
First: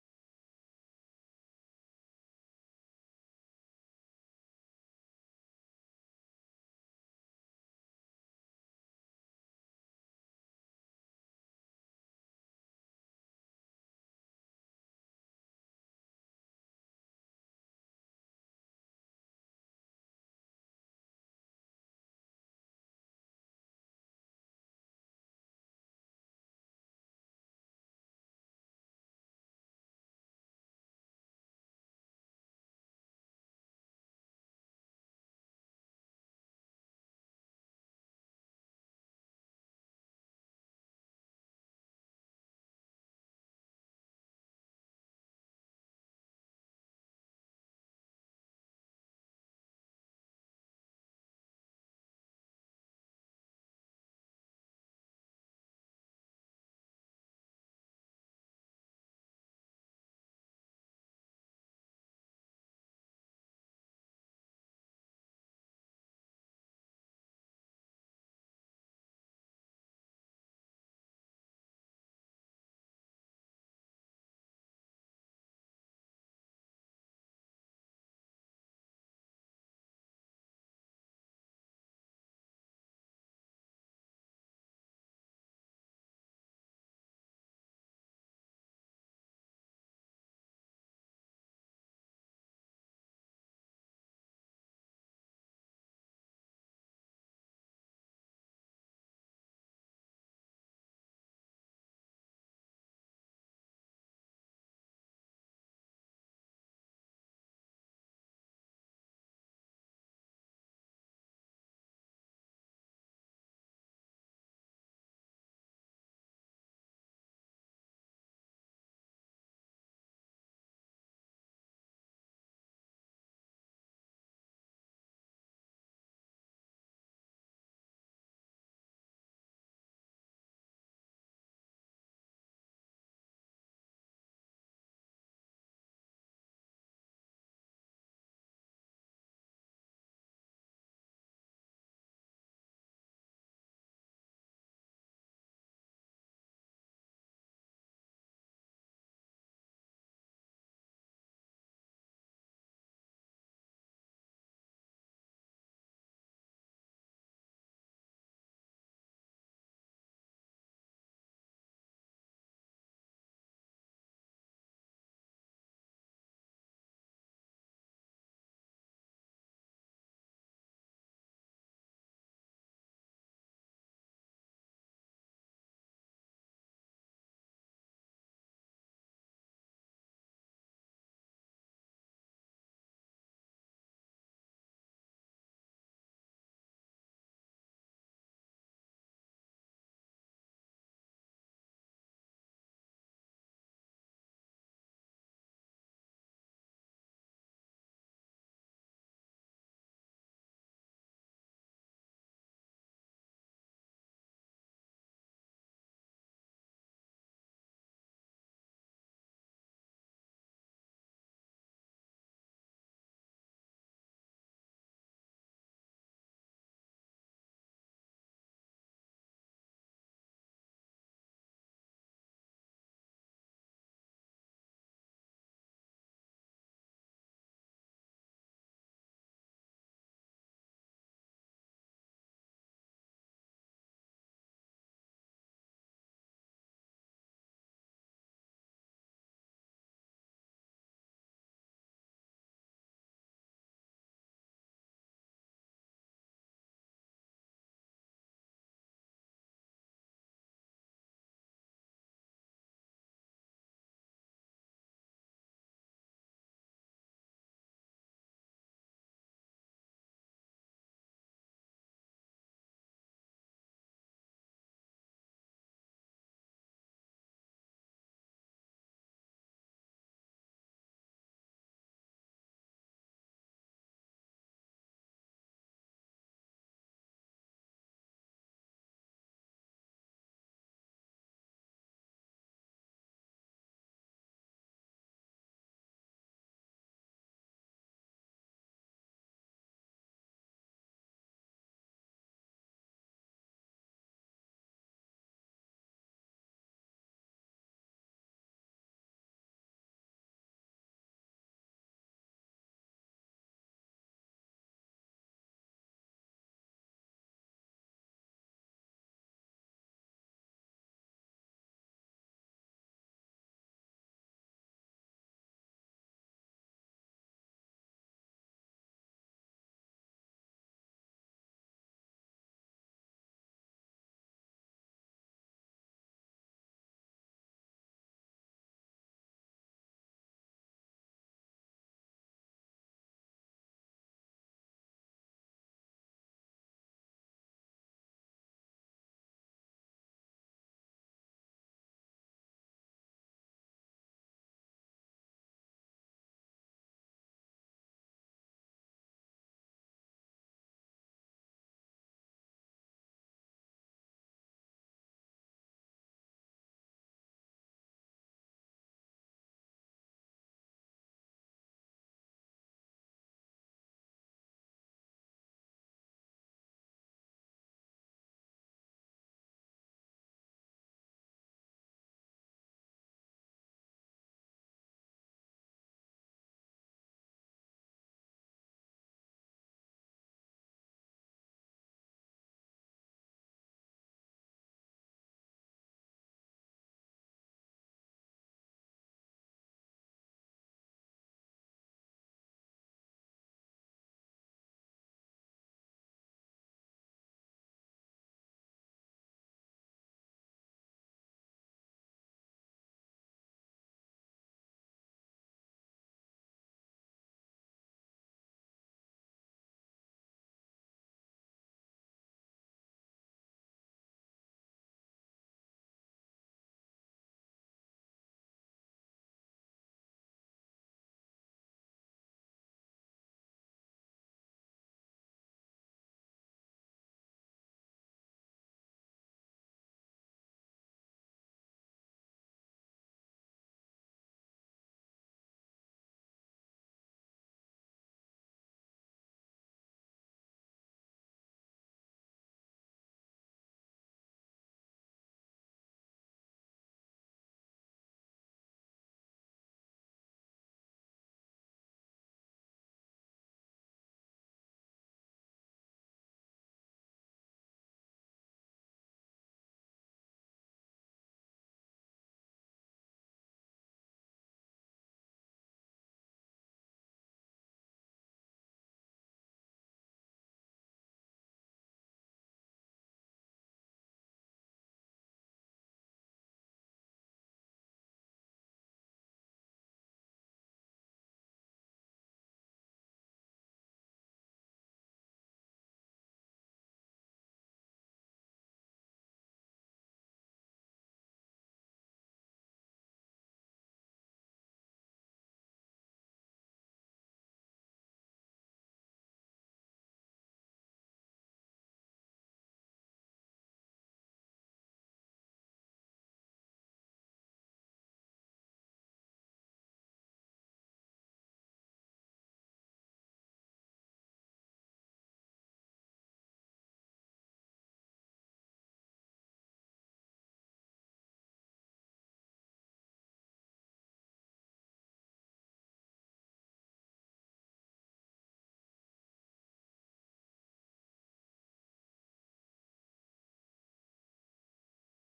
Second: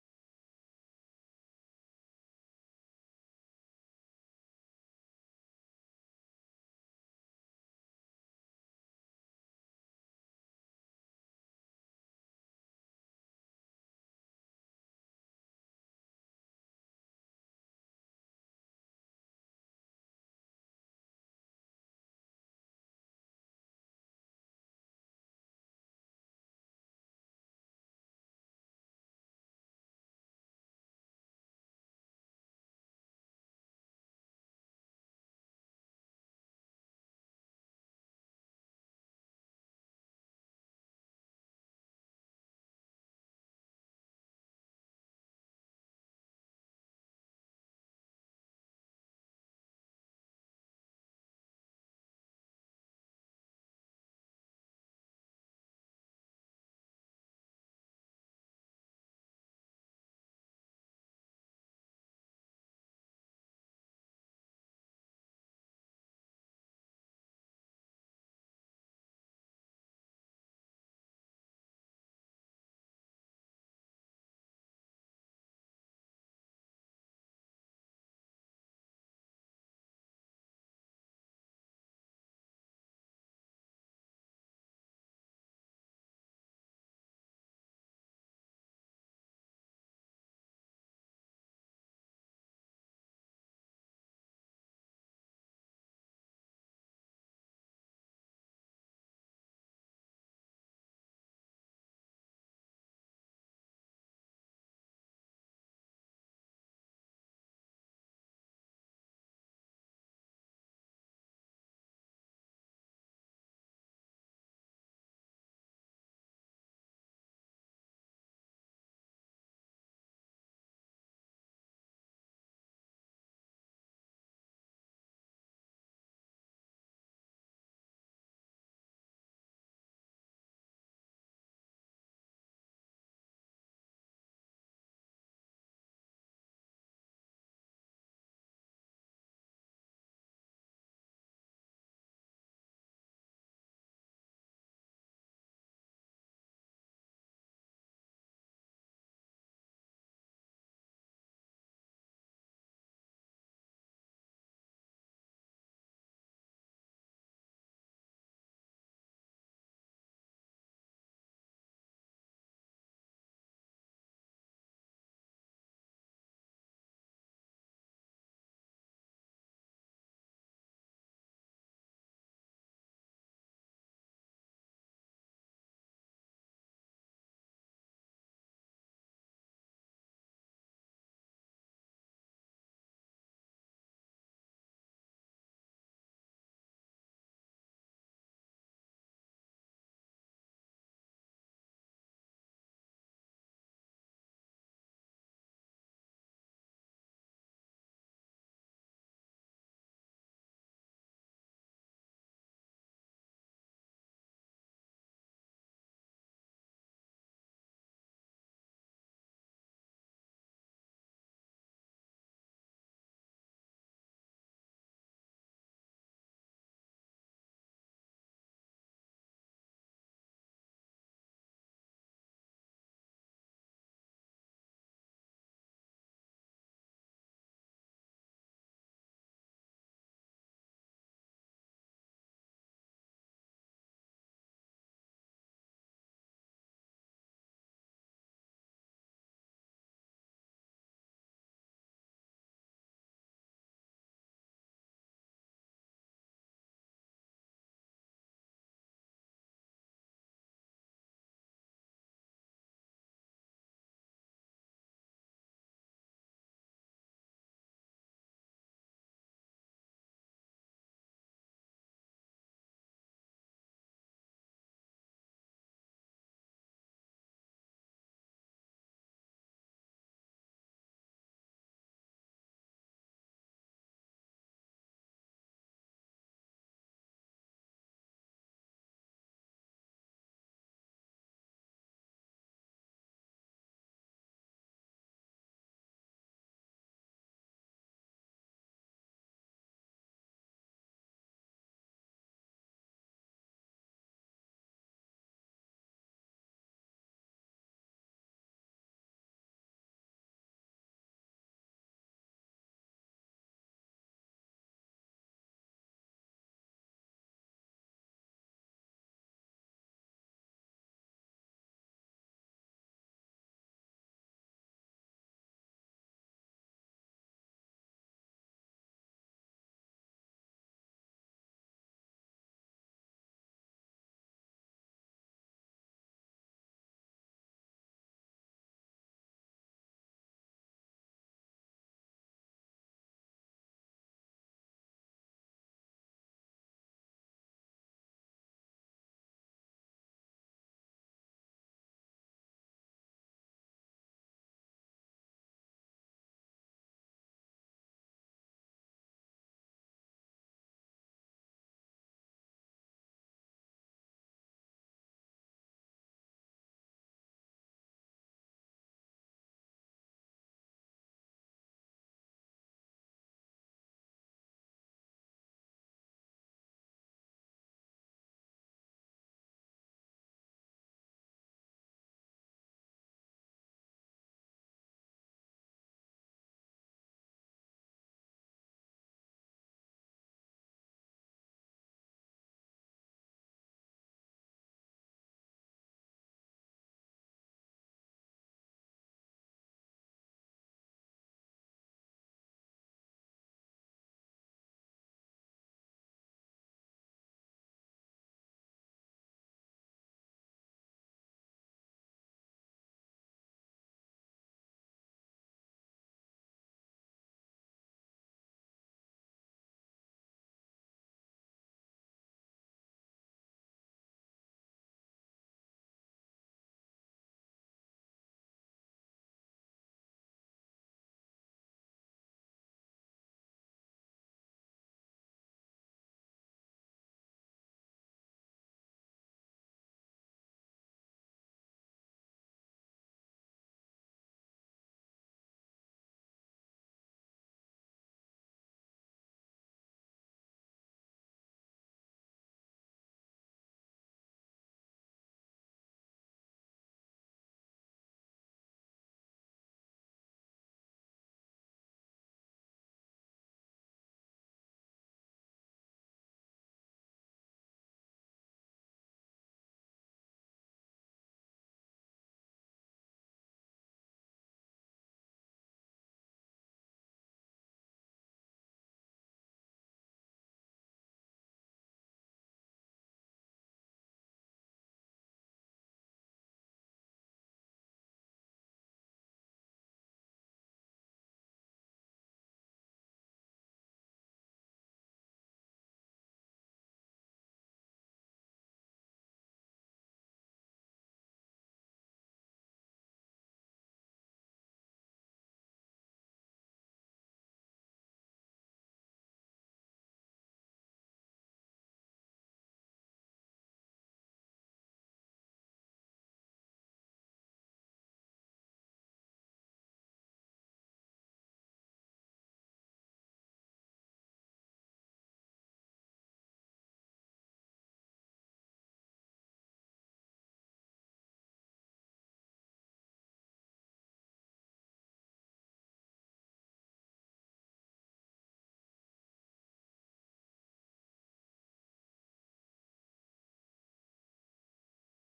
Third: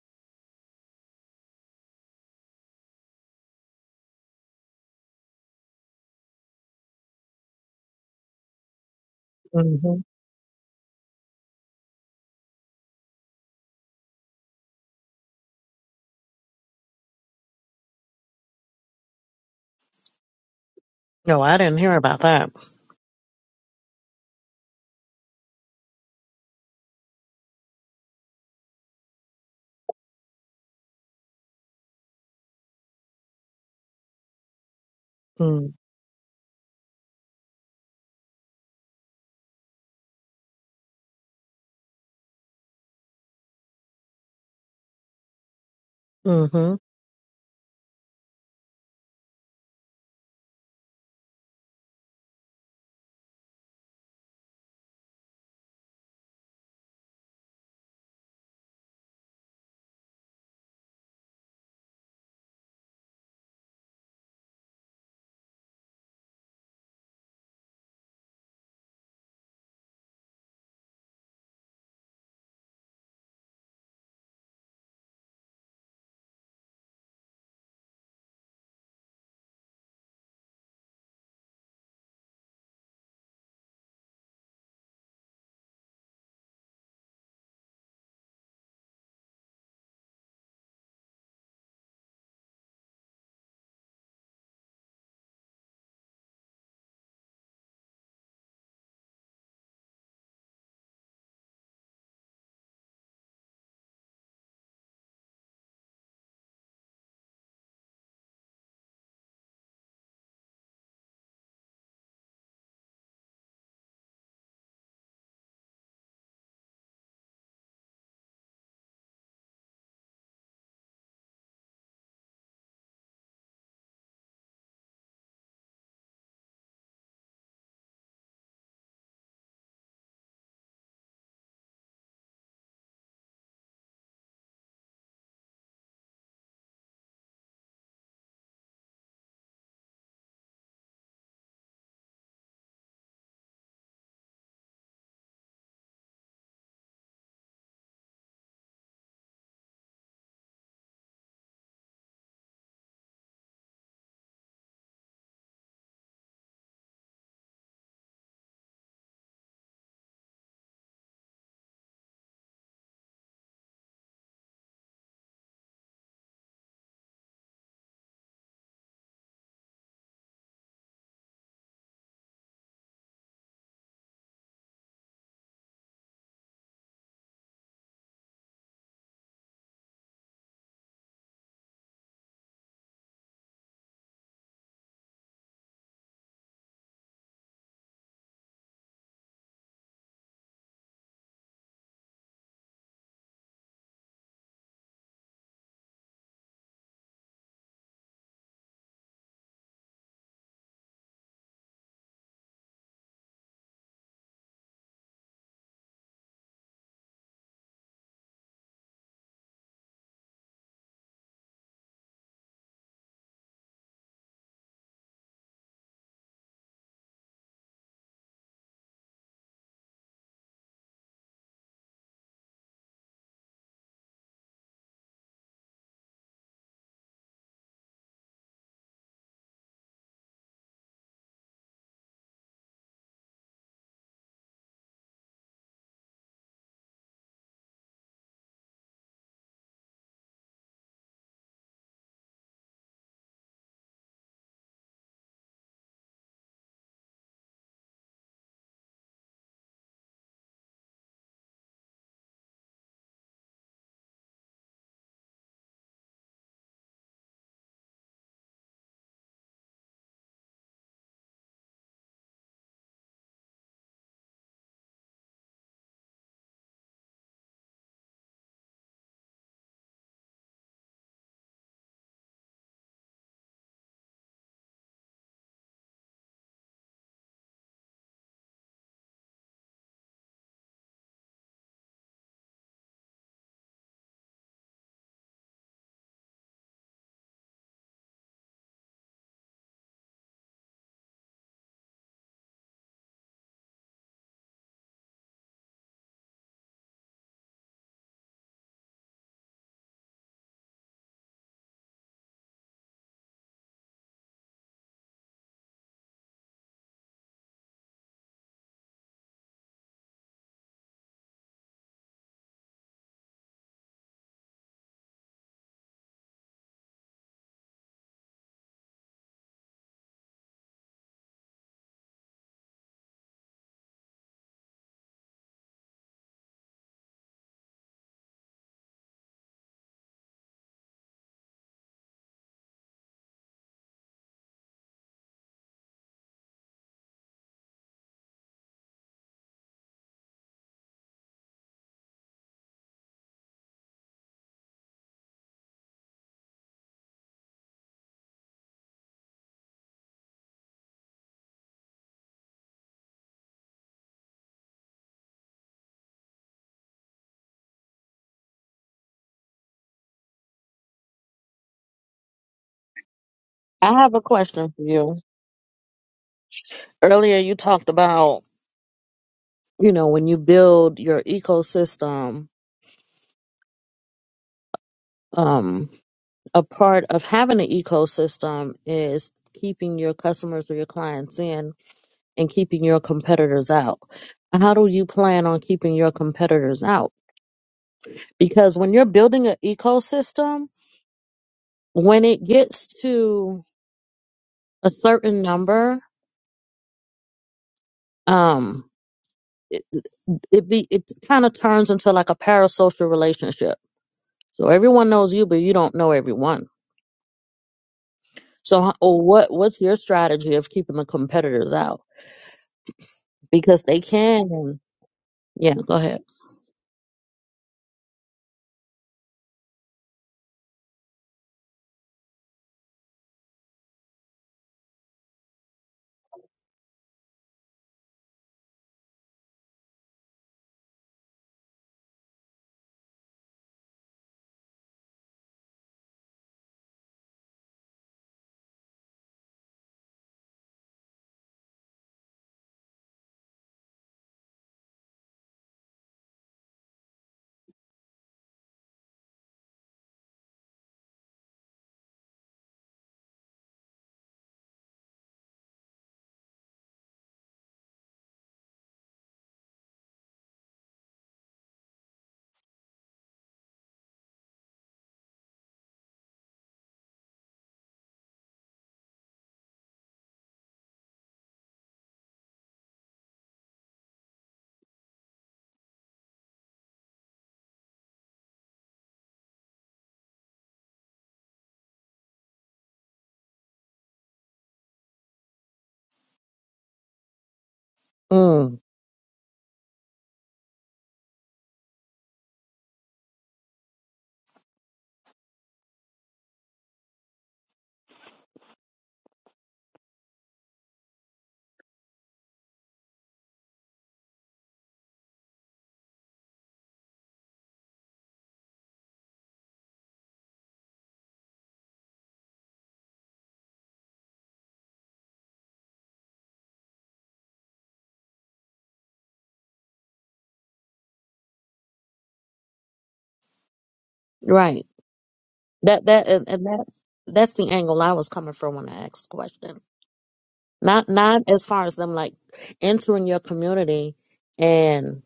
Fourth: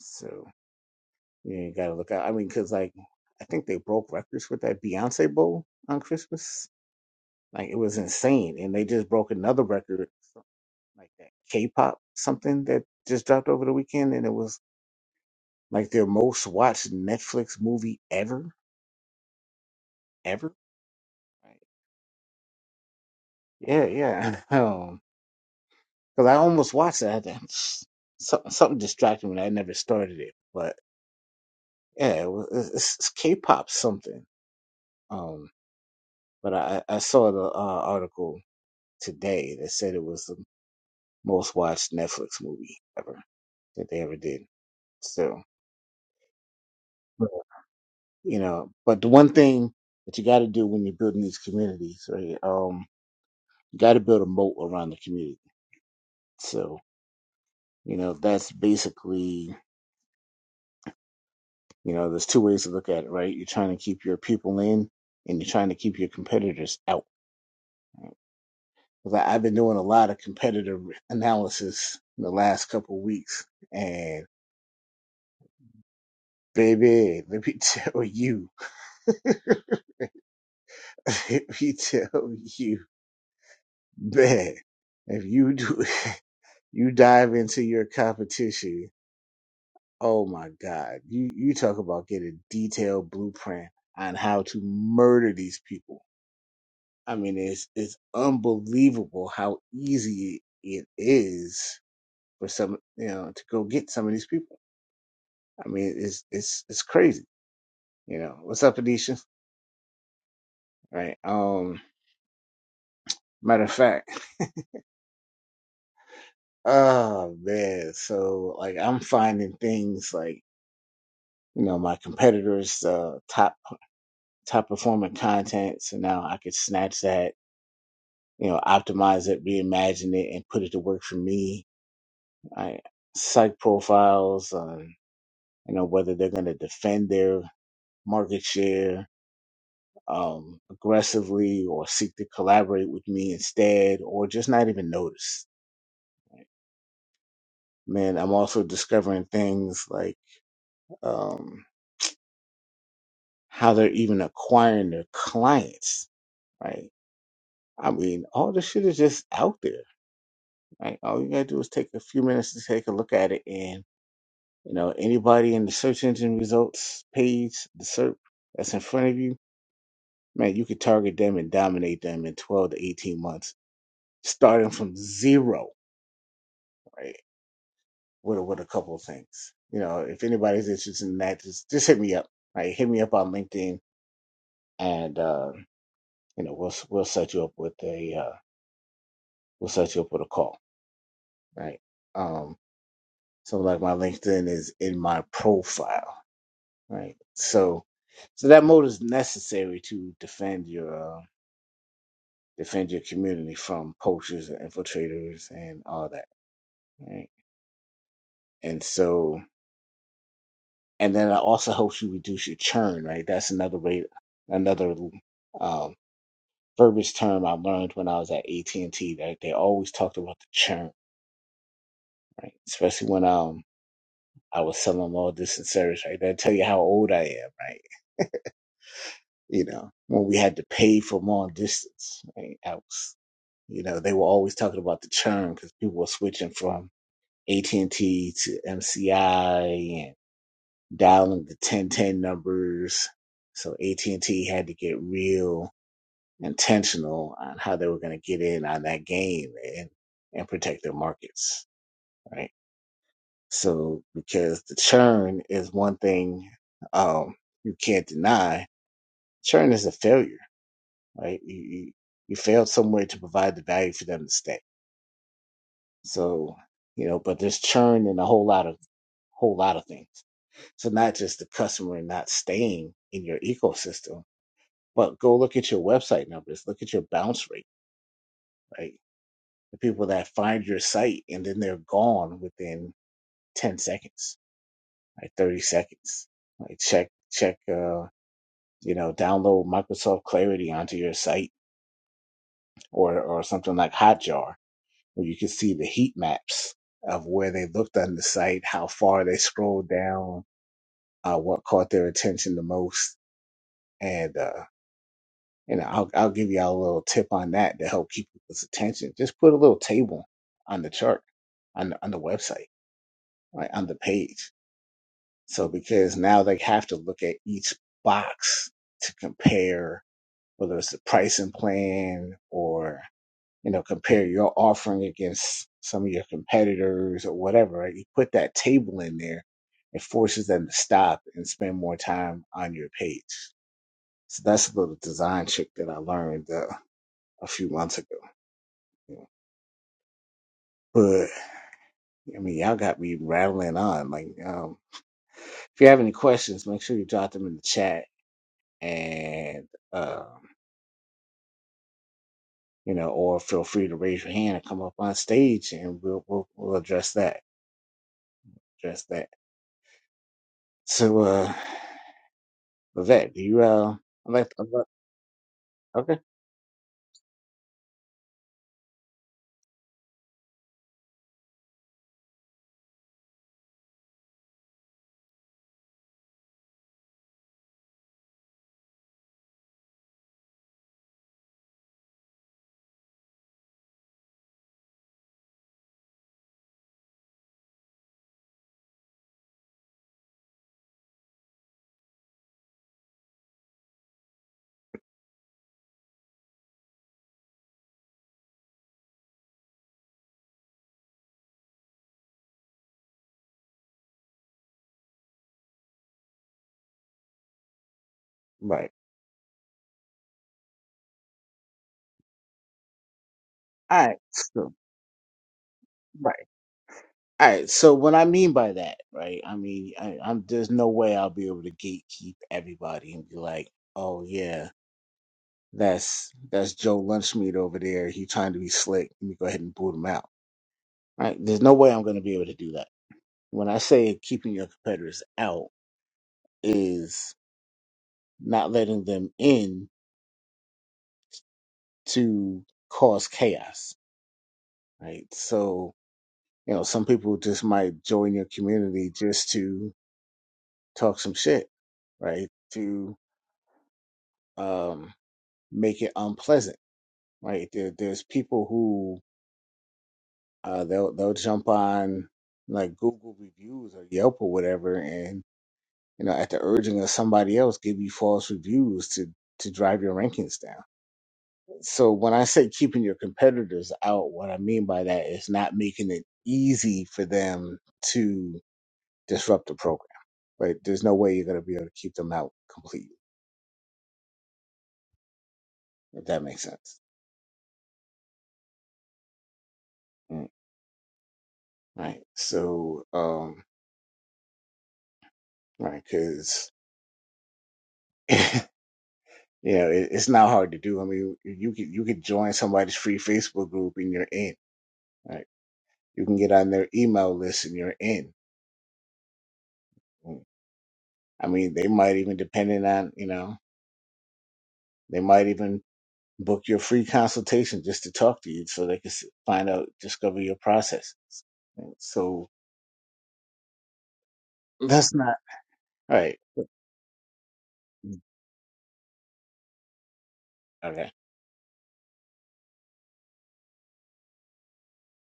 So. Yeah, you gotta look out. I mean, cause like I think they broke records with that Beyonce Bowl on Christmas. Like it was insane, and they just broke another hmm record, like that K-pop something that just dropped over the weekend, and it was like their most watched Netflix movie ever, ever. No, I Right. didn't hear about that. Yeah, yeah. Um, cause I almost watched that. Something, something distracted me. I never started it, but yeah, it was, it's, it's K-pop something. Um, but I, I I saw the uh, article today that said it was the most watched Netflix movie ever that they ever did. So, Mm-hmm. you know, but the one thing that you got to do when you're building these communities, right? Um, you got to build a moat around the community. So, you know, that's basically, you know, there's two ways to look at it, right? You're trying to keep your people in and you're trying to keep your competitors out. 'Cause I- I've been doing a lot of competitor analysis in the last couple of weeks and baby, let me tell you. Let me tell you man. if you do, you dive into your competition. Oh my God, you you talk about getting detailed blueprint on how to murder these people. I mean, it's it's unbelievable how easy it is for some you know to go get some of these people. I mean, it's it's it's crazy. You know what's up, Anisha? Right. Um. Matter of fact. Oh man, so like I'm finding things like you know my competitors' uh, top top performing content, so now I could snatch that, you know, optimize it, reimagine it, and put it to work for me. I psych profiles on you know whether they're going to defend their market share um, aggressively or seek to collaborate with me instead, or just not even notice. Man, I'm also discovering things like. Um, how they're even acquiring their clients, right? I mean, all this shit is just out there, right? All you gotta do is take a few minutes to take a look at it, and you know, anybody in the search engine results page, the SERP that's in front of you, man, you could target them and dominate them in 12 to 18 months, starting from zero, right? With a- with a couple of things, you know, if anybody's interested in that, just just hit me up, right? Hit me up on LinkedIn, and uh, you know, we'll we'll set you up with a uh, will set you up with a call, right? Um, so like my LinkedIn is in my profile, right? So, so that mode is necessary to defend your uh, defend your community from poachers and infiltrators and all that, right? And so, and then it also helps you reduce your churn, right? That's another way, another um, verbiage term I learned when I was at AT and T. That they always talked about the churn, right? Especially when um I was selling them long distance service, right? That'll tell you how old I am, right? You know, when we had to pay for long distance, right? I was, you know, they were always talking about the churn because people were switching from AT&T to MCI and dialing the 1010 numbers. So AT&T had to get real intentional on how they were going to get in on that game and, and protect their markets, right? So because the churn is one thing um, you can't deny, churn is a failure, right? You, you you failed somewhere to provide the value for them to stay. So you know, but there's churn in a whole lot of whole lot of things. So not just the customer not staying in your ecosystem, but go look at your website numbers, look at your bounce rate, right? The people that find your site and then they're gone within 10 seconds, like 30 seconds. Like check check. Uh, you know, download Microsoft Clarity onto your site or, or something like Hotjar, where you can see the heat maps of where they looked on the site, how far they scrolled down, uh, what caught their attention the most. And, uh, you know, I'll, I'll give y'all a little tip on that to help keep people's attention. Just put a little table on the chart, on the, on the website, right, on the page. So because now they have to look at each box to compare whether it's the pricing plan or you know, compare your offering against some of your competitors or whatever, right? You put that table in there, it forces them to stop and spend more time on your page. So that's a little design trick that I learned uh, a few months ago. you know. But I mean, y'all got me rattling on. Like, um, if you have any questions, make sure you drop them in the chat and, um, you know, or feel free to raise your hand and come up on stage and we'll, we'll, we'll address that, address that. So, uh, Vivek, do you uh I have a I'd like I'd question for like- you. okay. Earlier, you talked about you know when you build your ecosystem, um, a part of having an ecosystem is keeping your customers or your clients in and keeping your competitors out? How do you plan on keeping your competitors out? Because when you're building an ecosystem, when it gets to a certain number, um, it, it be it kind of turns into like a parasocial relationship. So everyone knows you, but you don't know everyone. So Right. ho- what what's your strategy of keeping the competitors out? Because they All right. So can. Yeah, go ahead. right. All right. So what I mean by that, right? I mean I, I'm there's no way I'll be able to gatekeep everybody and be like, oh yeah, that's that's Joe Lunchmeat over there. He trying to be slick. Let me go ahead and boot him out. Right? There's no way I'm gonna be able to do that. When I say keeping your competitors out is not letting them in to cause chaos. Right. So You know, some people just might join your community just to talk some shit, right? To um, make it unpleasant, right? There, there's people who uh, they'll they'll jump on like Google reviews or Yelp or whatever, and you know, at the urging of somebody else, give you false reviews to to drive your rankings down. So when I say keeping your competitors out, what I mean by that is not making it easy for them to. disrupt the program. Right? There's no way you're going to be able to keep them out completely, if that makes sense. Mm, Mm, Right. So, um, right, because you know it, it's not hard to do. I mean, you could you could join somebody's free Facebook group and you're in. Right. You can get on their email list and you're in. Mm. I mean, they might even, depending on you know, they might even book your free consultation just to talk to you, so they can s- find out, discover your processes. right? So right. that's not That all that right. and, and that that's the angle I was coming from when I asked the question. Okay. Not not as far as them like entering your community and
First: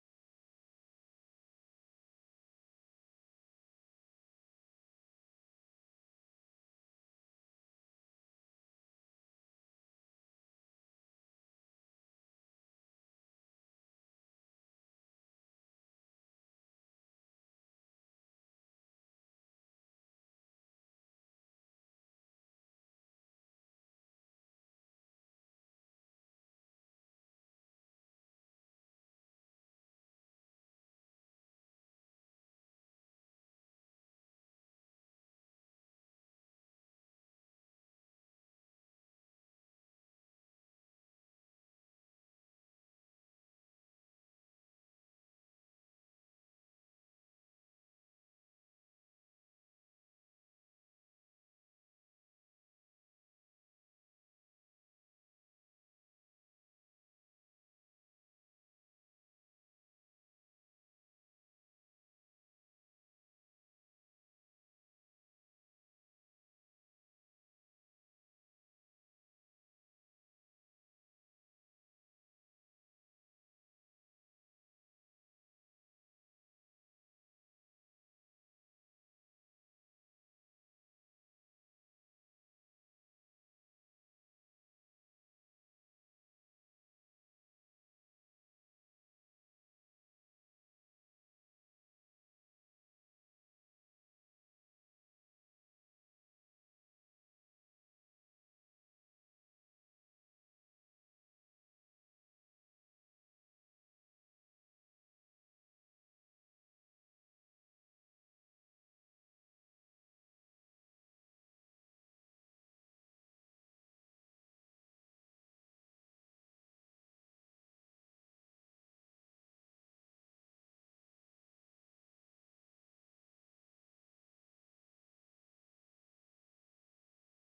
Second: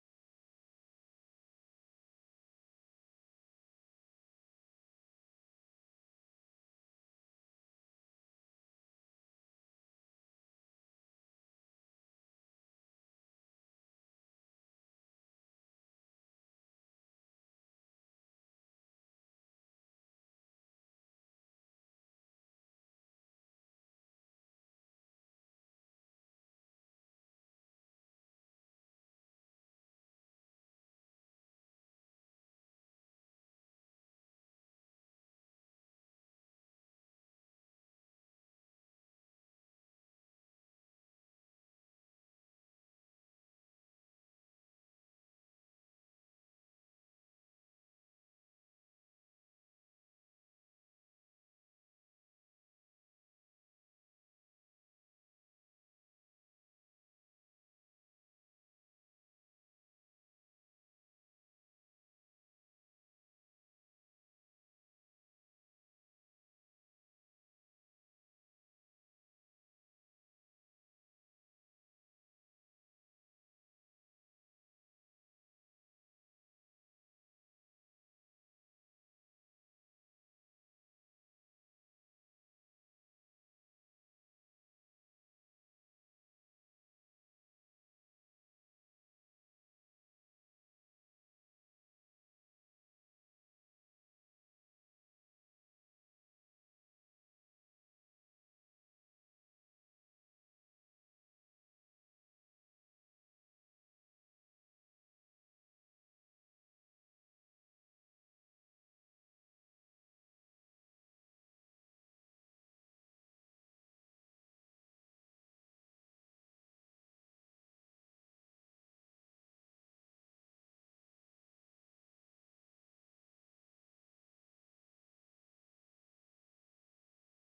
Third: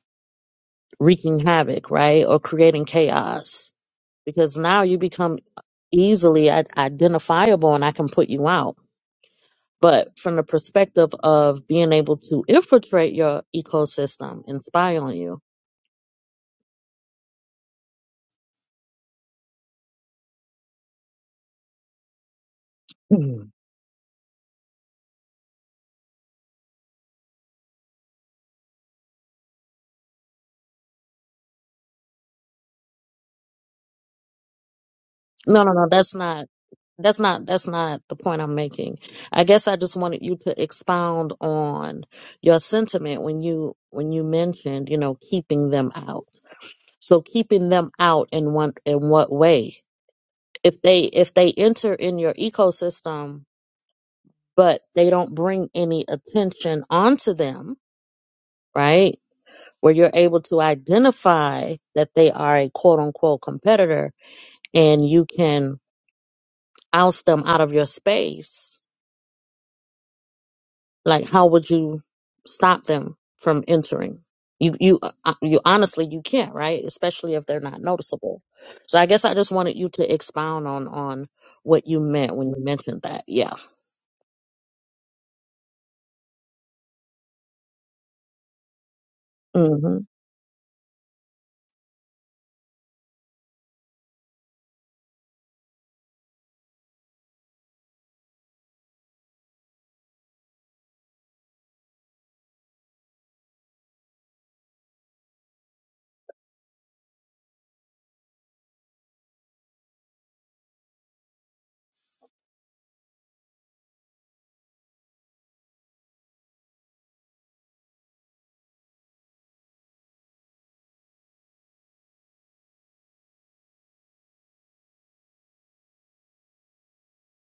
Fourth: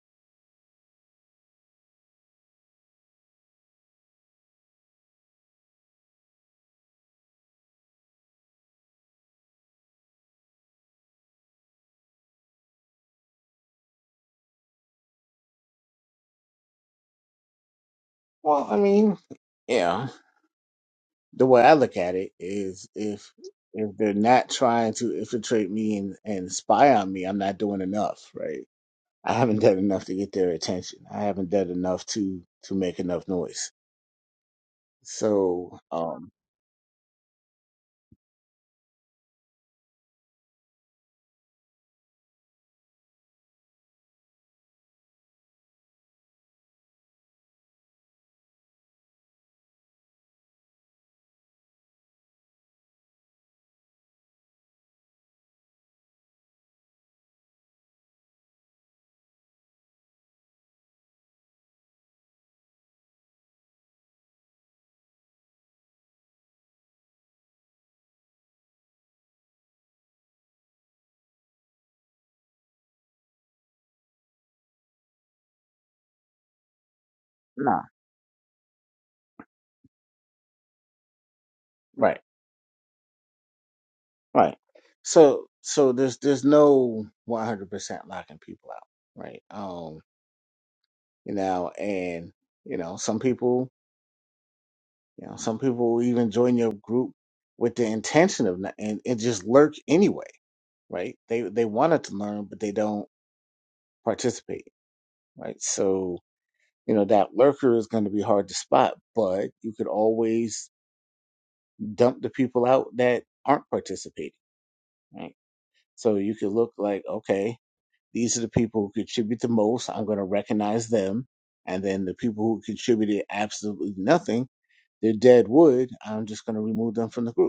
wreaking havoc, right? Or creating chaos. Because now you become easily i- identifiable and I can put you out. But from the perspective of being able to infiltrate your ecosystem and spy on you. Well, I mean, yeah. The way I look at it is if if they're not trying to infiltrate me and, and spy on me, I'm not doing enough, right? I haven't done enough to get their attention. I haven't done enough to to make enough noise. No, no, So, no. That's um, not. That's not. That's not the point I'm making. I guess I just wanted you to expound on your sentiment when you when you mentioned, you know, keeping them out. So keeping them out in one in what way? If they if they enter in your ecosystem, but they don't bring any attention onto them, right? Where you're able to identify that they are a quote unquote competitor, and you can oust them out of your space Like, how would you stop them from entering? You, you, uh, uh, you honestly, you can't, right? Especially if they're not nah, noticeable. So I guess I just wanted you to expound on, on what you right, meant when you mentioned that. Yeah. right. So, so there's there's no 100% locking people out, right? hmm Um, you know, and you know, some people. You know, some people will even join your group with the intention of not, and, and just lurk anyway, right? They they wanted to learn, but they don't participate, right? So you know that lurker is going to be hard to spot, but you could always dump the people out that aren't participating, right? So you could look like, okay, these are the people who contribute the most. I'm going to recognize them, and then the people who contributed absolutely nothing, they're dead wood. I'm just going to remove them from the group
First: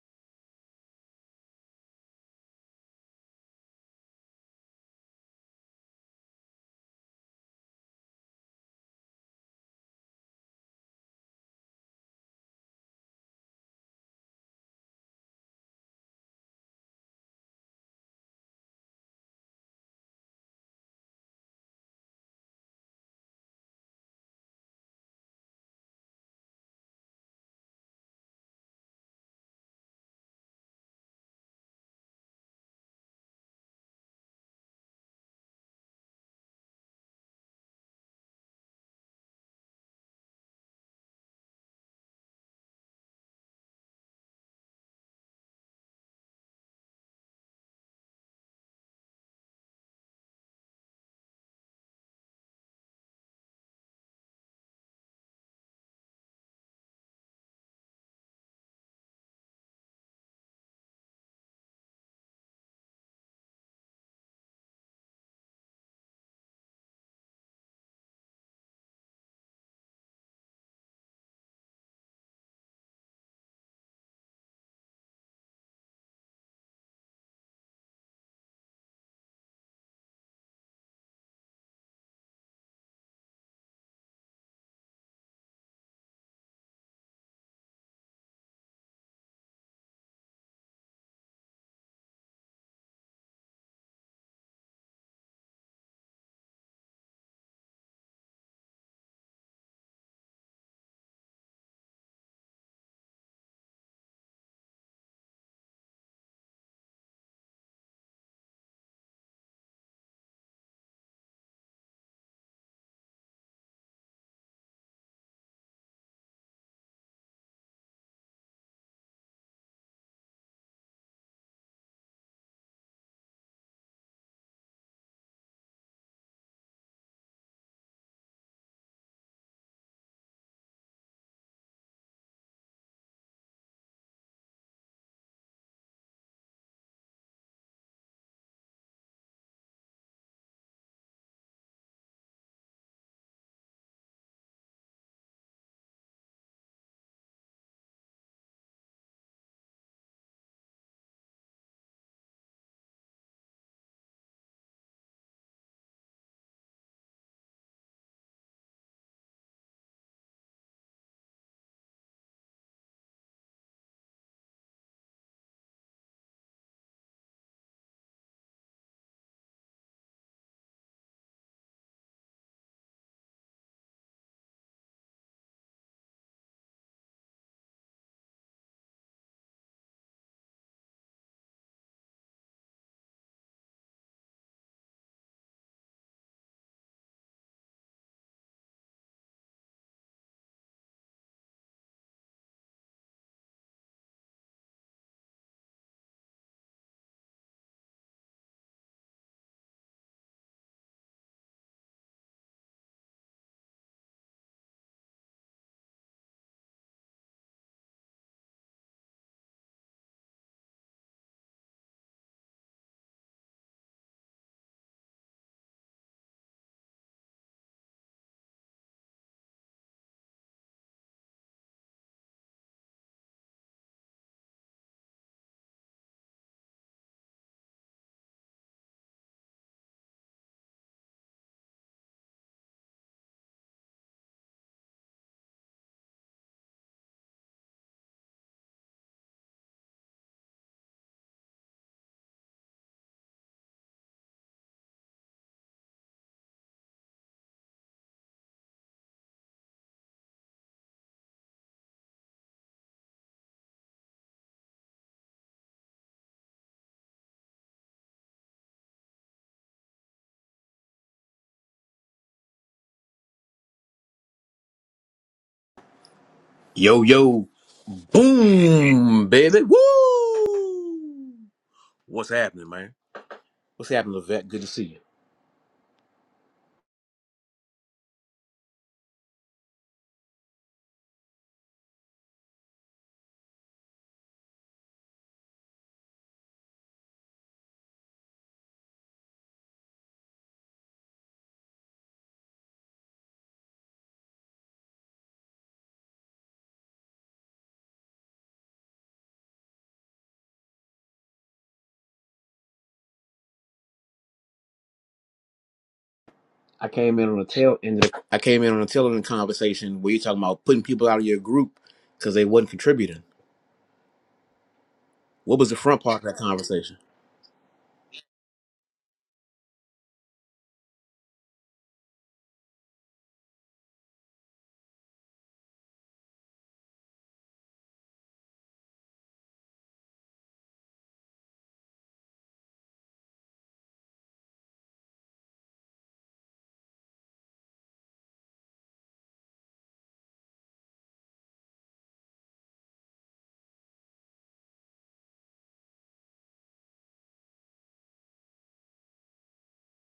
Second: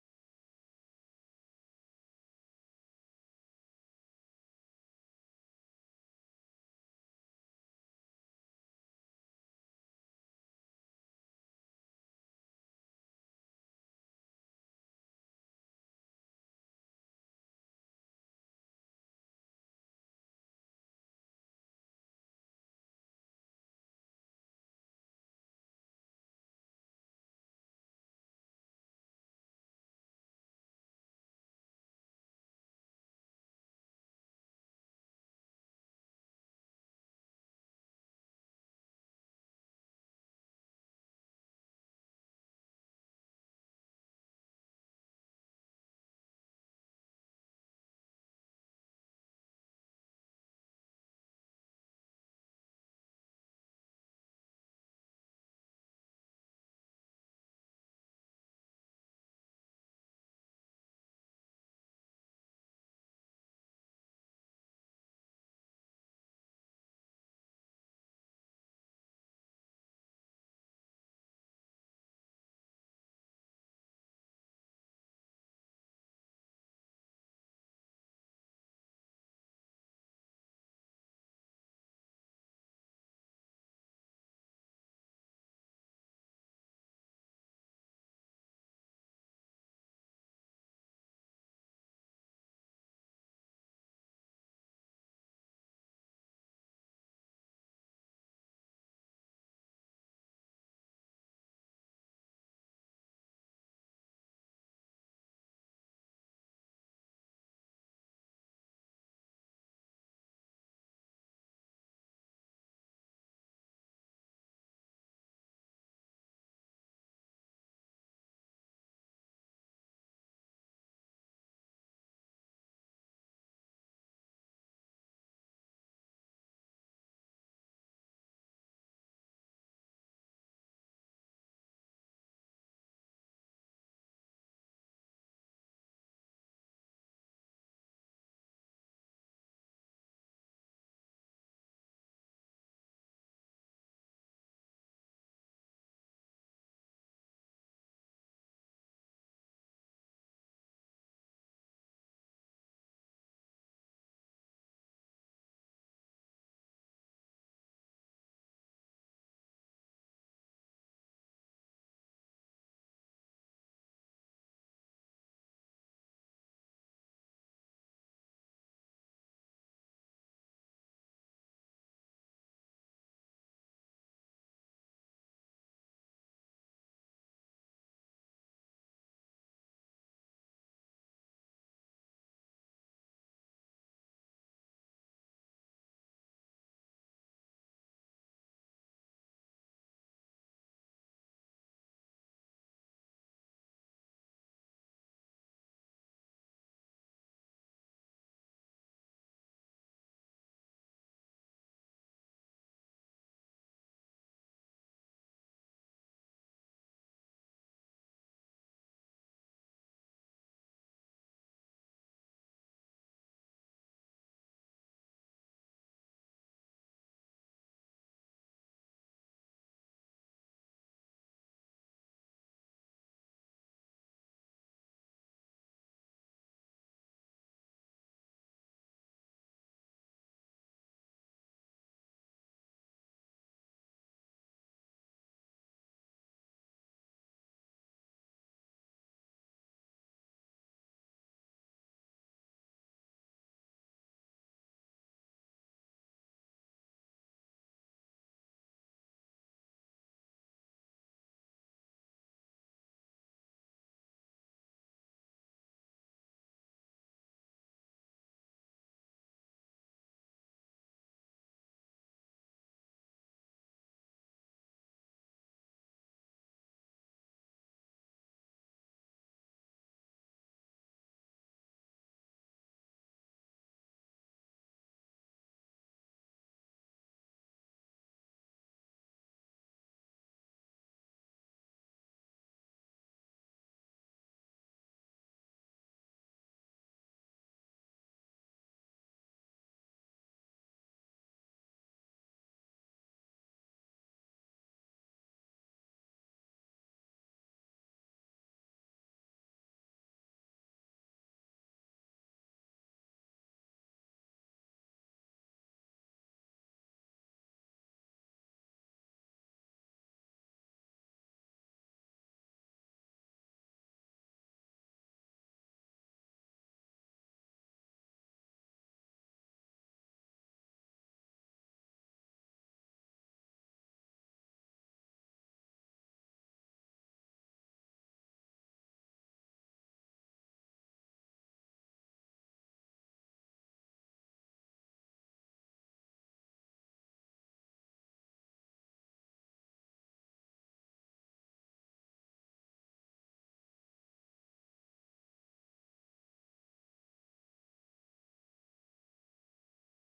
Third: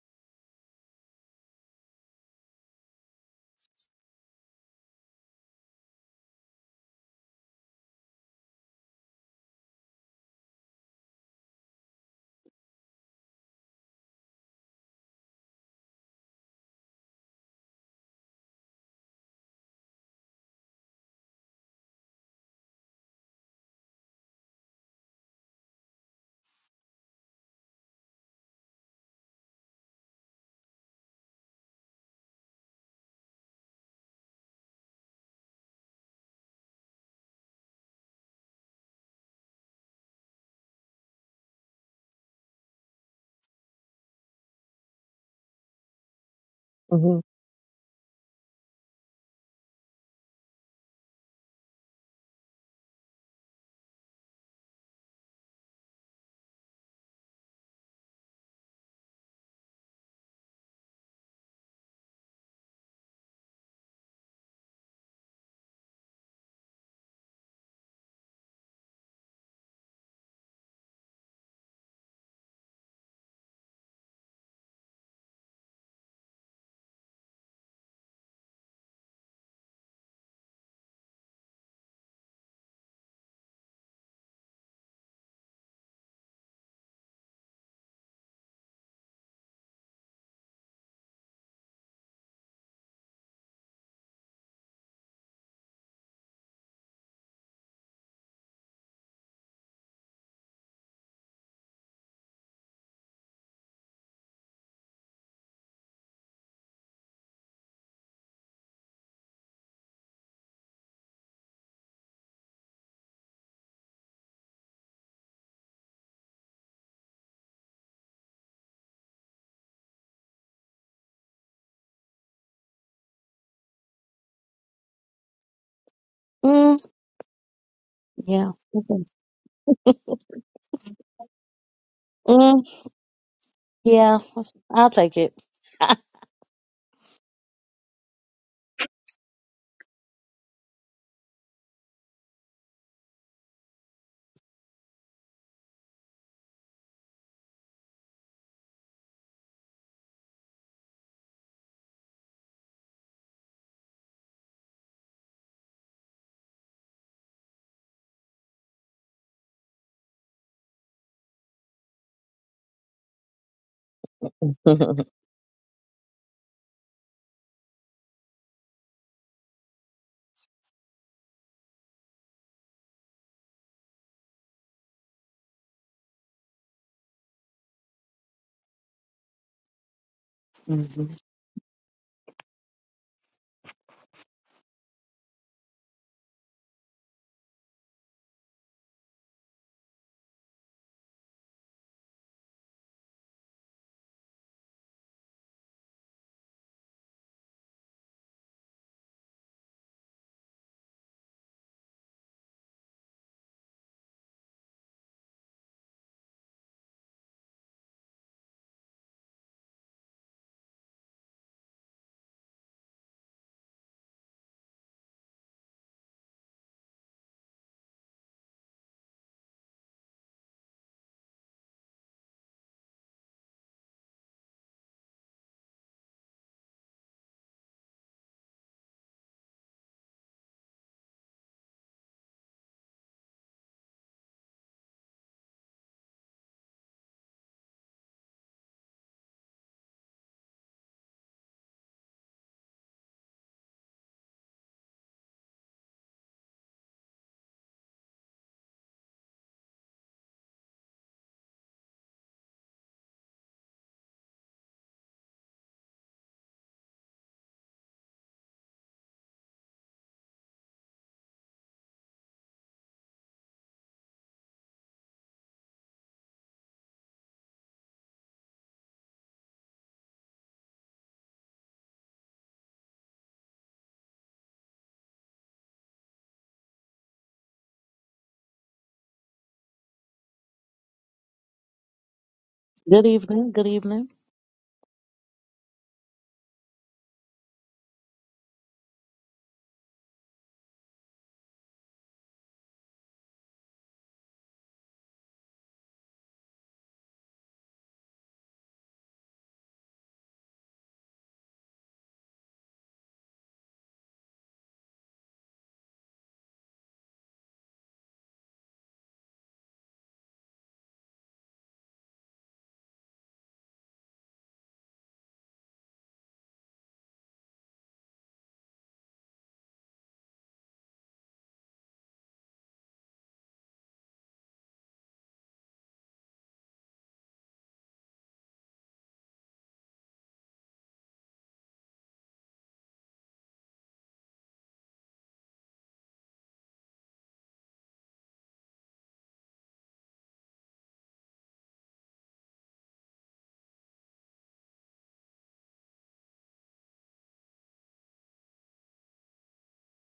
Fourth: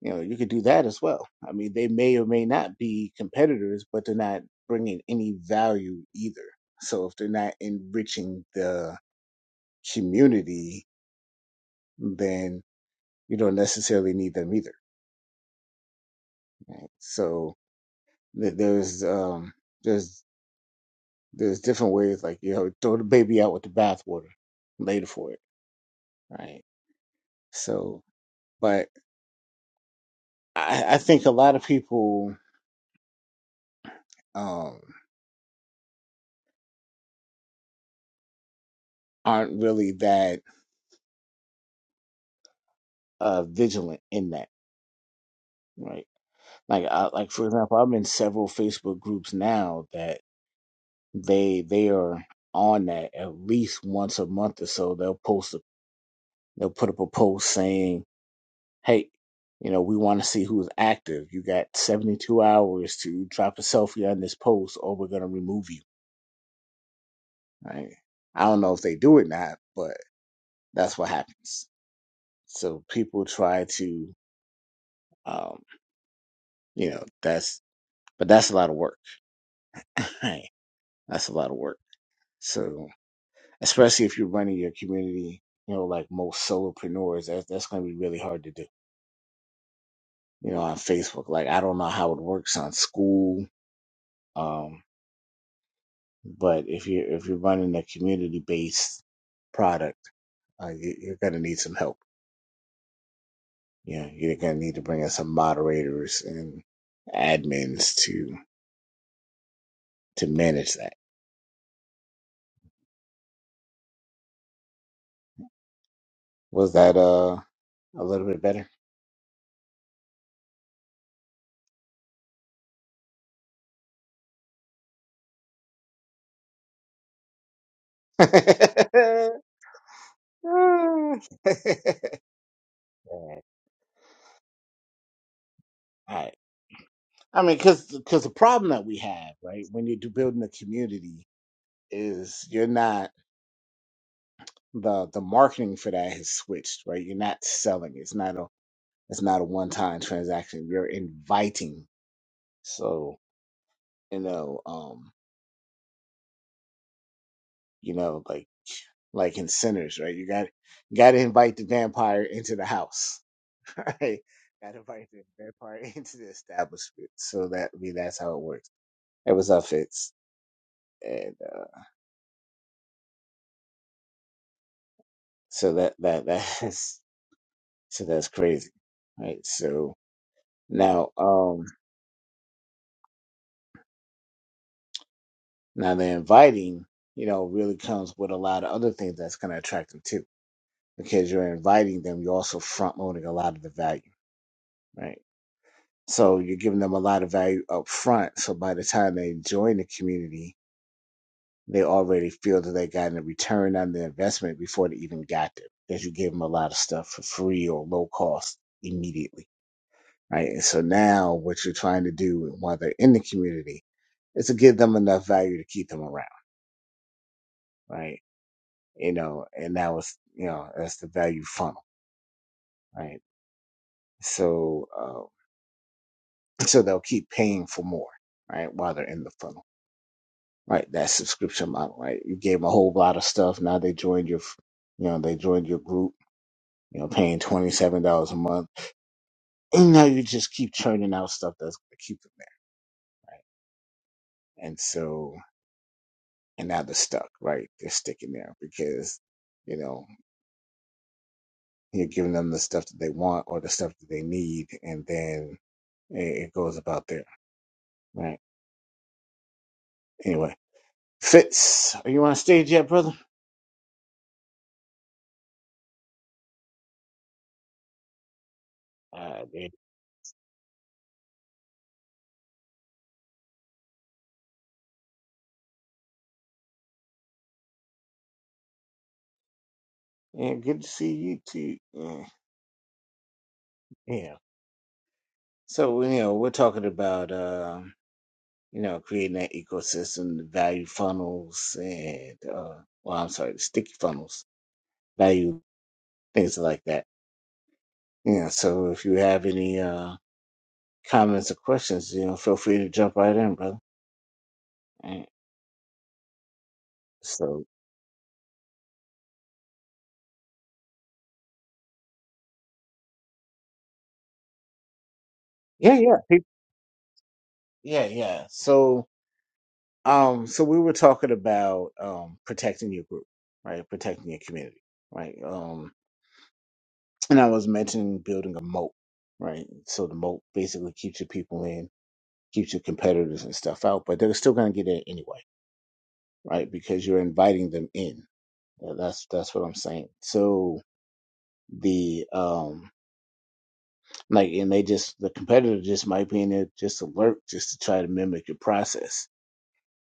you know you could do that as well i mean they may or may not be competitors but they're not bringing any value either so if they're not enriching the community then you don't necessarily need them either right? so th- there's um there's there's different ways like you know throw the baby out with the bathwater later for it right so but i i think a lot of people um aren't really that uh vigilant in that right like I, hmm like for example i'm in several facebook groups now that they they are on that at least once a month or so they'll post a, they'll put up a post saying hey you know we want to see who's active you got 72 hours to drop a selfie on this post or we're going to remove you right i don't know if they do it or not but that's what happens so people try to um you know that's but that's a lot of work right that's a lot of work So. especially if you're running your community, you know, like most solopreneurs, that's that's gonna be really hard to do, you know, on Facebook. Like I don't know how it works on school. Um, but if you if you're running a community based product, uh, you, you're gonna need some help. You know, you're gonna need to bring in some moderators and admins to to manage that. Was that uh a little bit better? Mm, yeah. Okay. Mm, All yeah. I'll take it. right. I mean, because because the problem that we have, right, when you're do- building a community, is you're not the the marketing for that has switched, right? You're not selling. It's not a it's not a one time transaction. You're inviting. So you know, um, you know, like like in sinners, right? You got you got to invite the vampire into the house, right? Got to invite the vampire into the establishment. So that I mean, that's how it works. It was up, Fitz, and uh, so that that that is. So that's crazy, right? So now, Mhm. um, now the inviting, you know, really comes with a lot of other things that's going to attract them too, because you're inviting them. You're also front loading a lot of the value, right? So you're giving them a lot of value up front. So by the time they join the community, they already feel that they got a return on the investment before they even got there, because you gave them a lot of stuff for free or low cost immediately right? And so now what you're trying to do while they're in the community is to give them enough value to keep them around, right? You know, and that was, you know, that's the value funnel, right? So, uh, so they'll keep paying for more, right? While they're in the funnel, right? That subscription model, right? You gave them a whole lot of stuff. Now they joined your, you know, they joined your group, you know, paying $27 a month. And now you just keep churning out stuff that's going to keep them there, right? And so, and now they're stuck, right? They're sticking there because, you know, you're giving them the stuff that they want or the stuff that they need, and then it, it goes about there, right? Anyway, Fitz, are you on stage yet, brother? Yo, yo, boom, Uh, baby. Woo! What's happening, man? What's happening, Levette? Good to see you. yeah, good to see you too. Yeah. Good evening. Good evening. yeah. So you know, we're talking about uh, you know, creating that ecosystem, the value funnels, and uh, well, I'm sorry, the sticky funnels, value things like that. Yeah. So if you have any uh comments or questions, you know, feel free to jump right in, brother. And I came in on the so tail end of the, I came in on the tail end of the conversation where you're talking about putting people out of your group because they wasn't contributing. What was the yeah, front yeah, part of that peop- conversation? yeah, yeah. So um, so we were talking about um protecting your group, right? Protecting your community, right? Um, and I was mentioning building a moat, right? So the moat basically keeps your people in, keeps your competitors and stuff out, but they're still gonna get in anyway, right? Because you're inviting them in. Uh, That's that's what I'm saying. So the um Like, and they just, the competitor just might be in there just to lurk, just to try to mimic your process.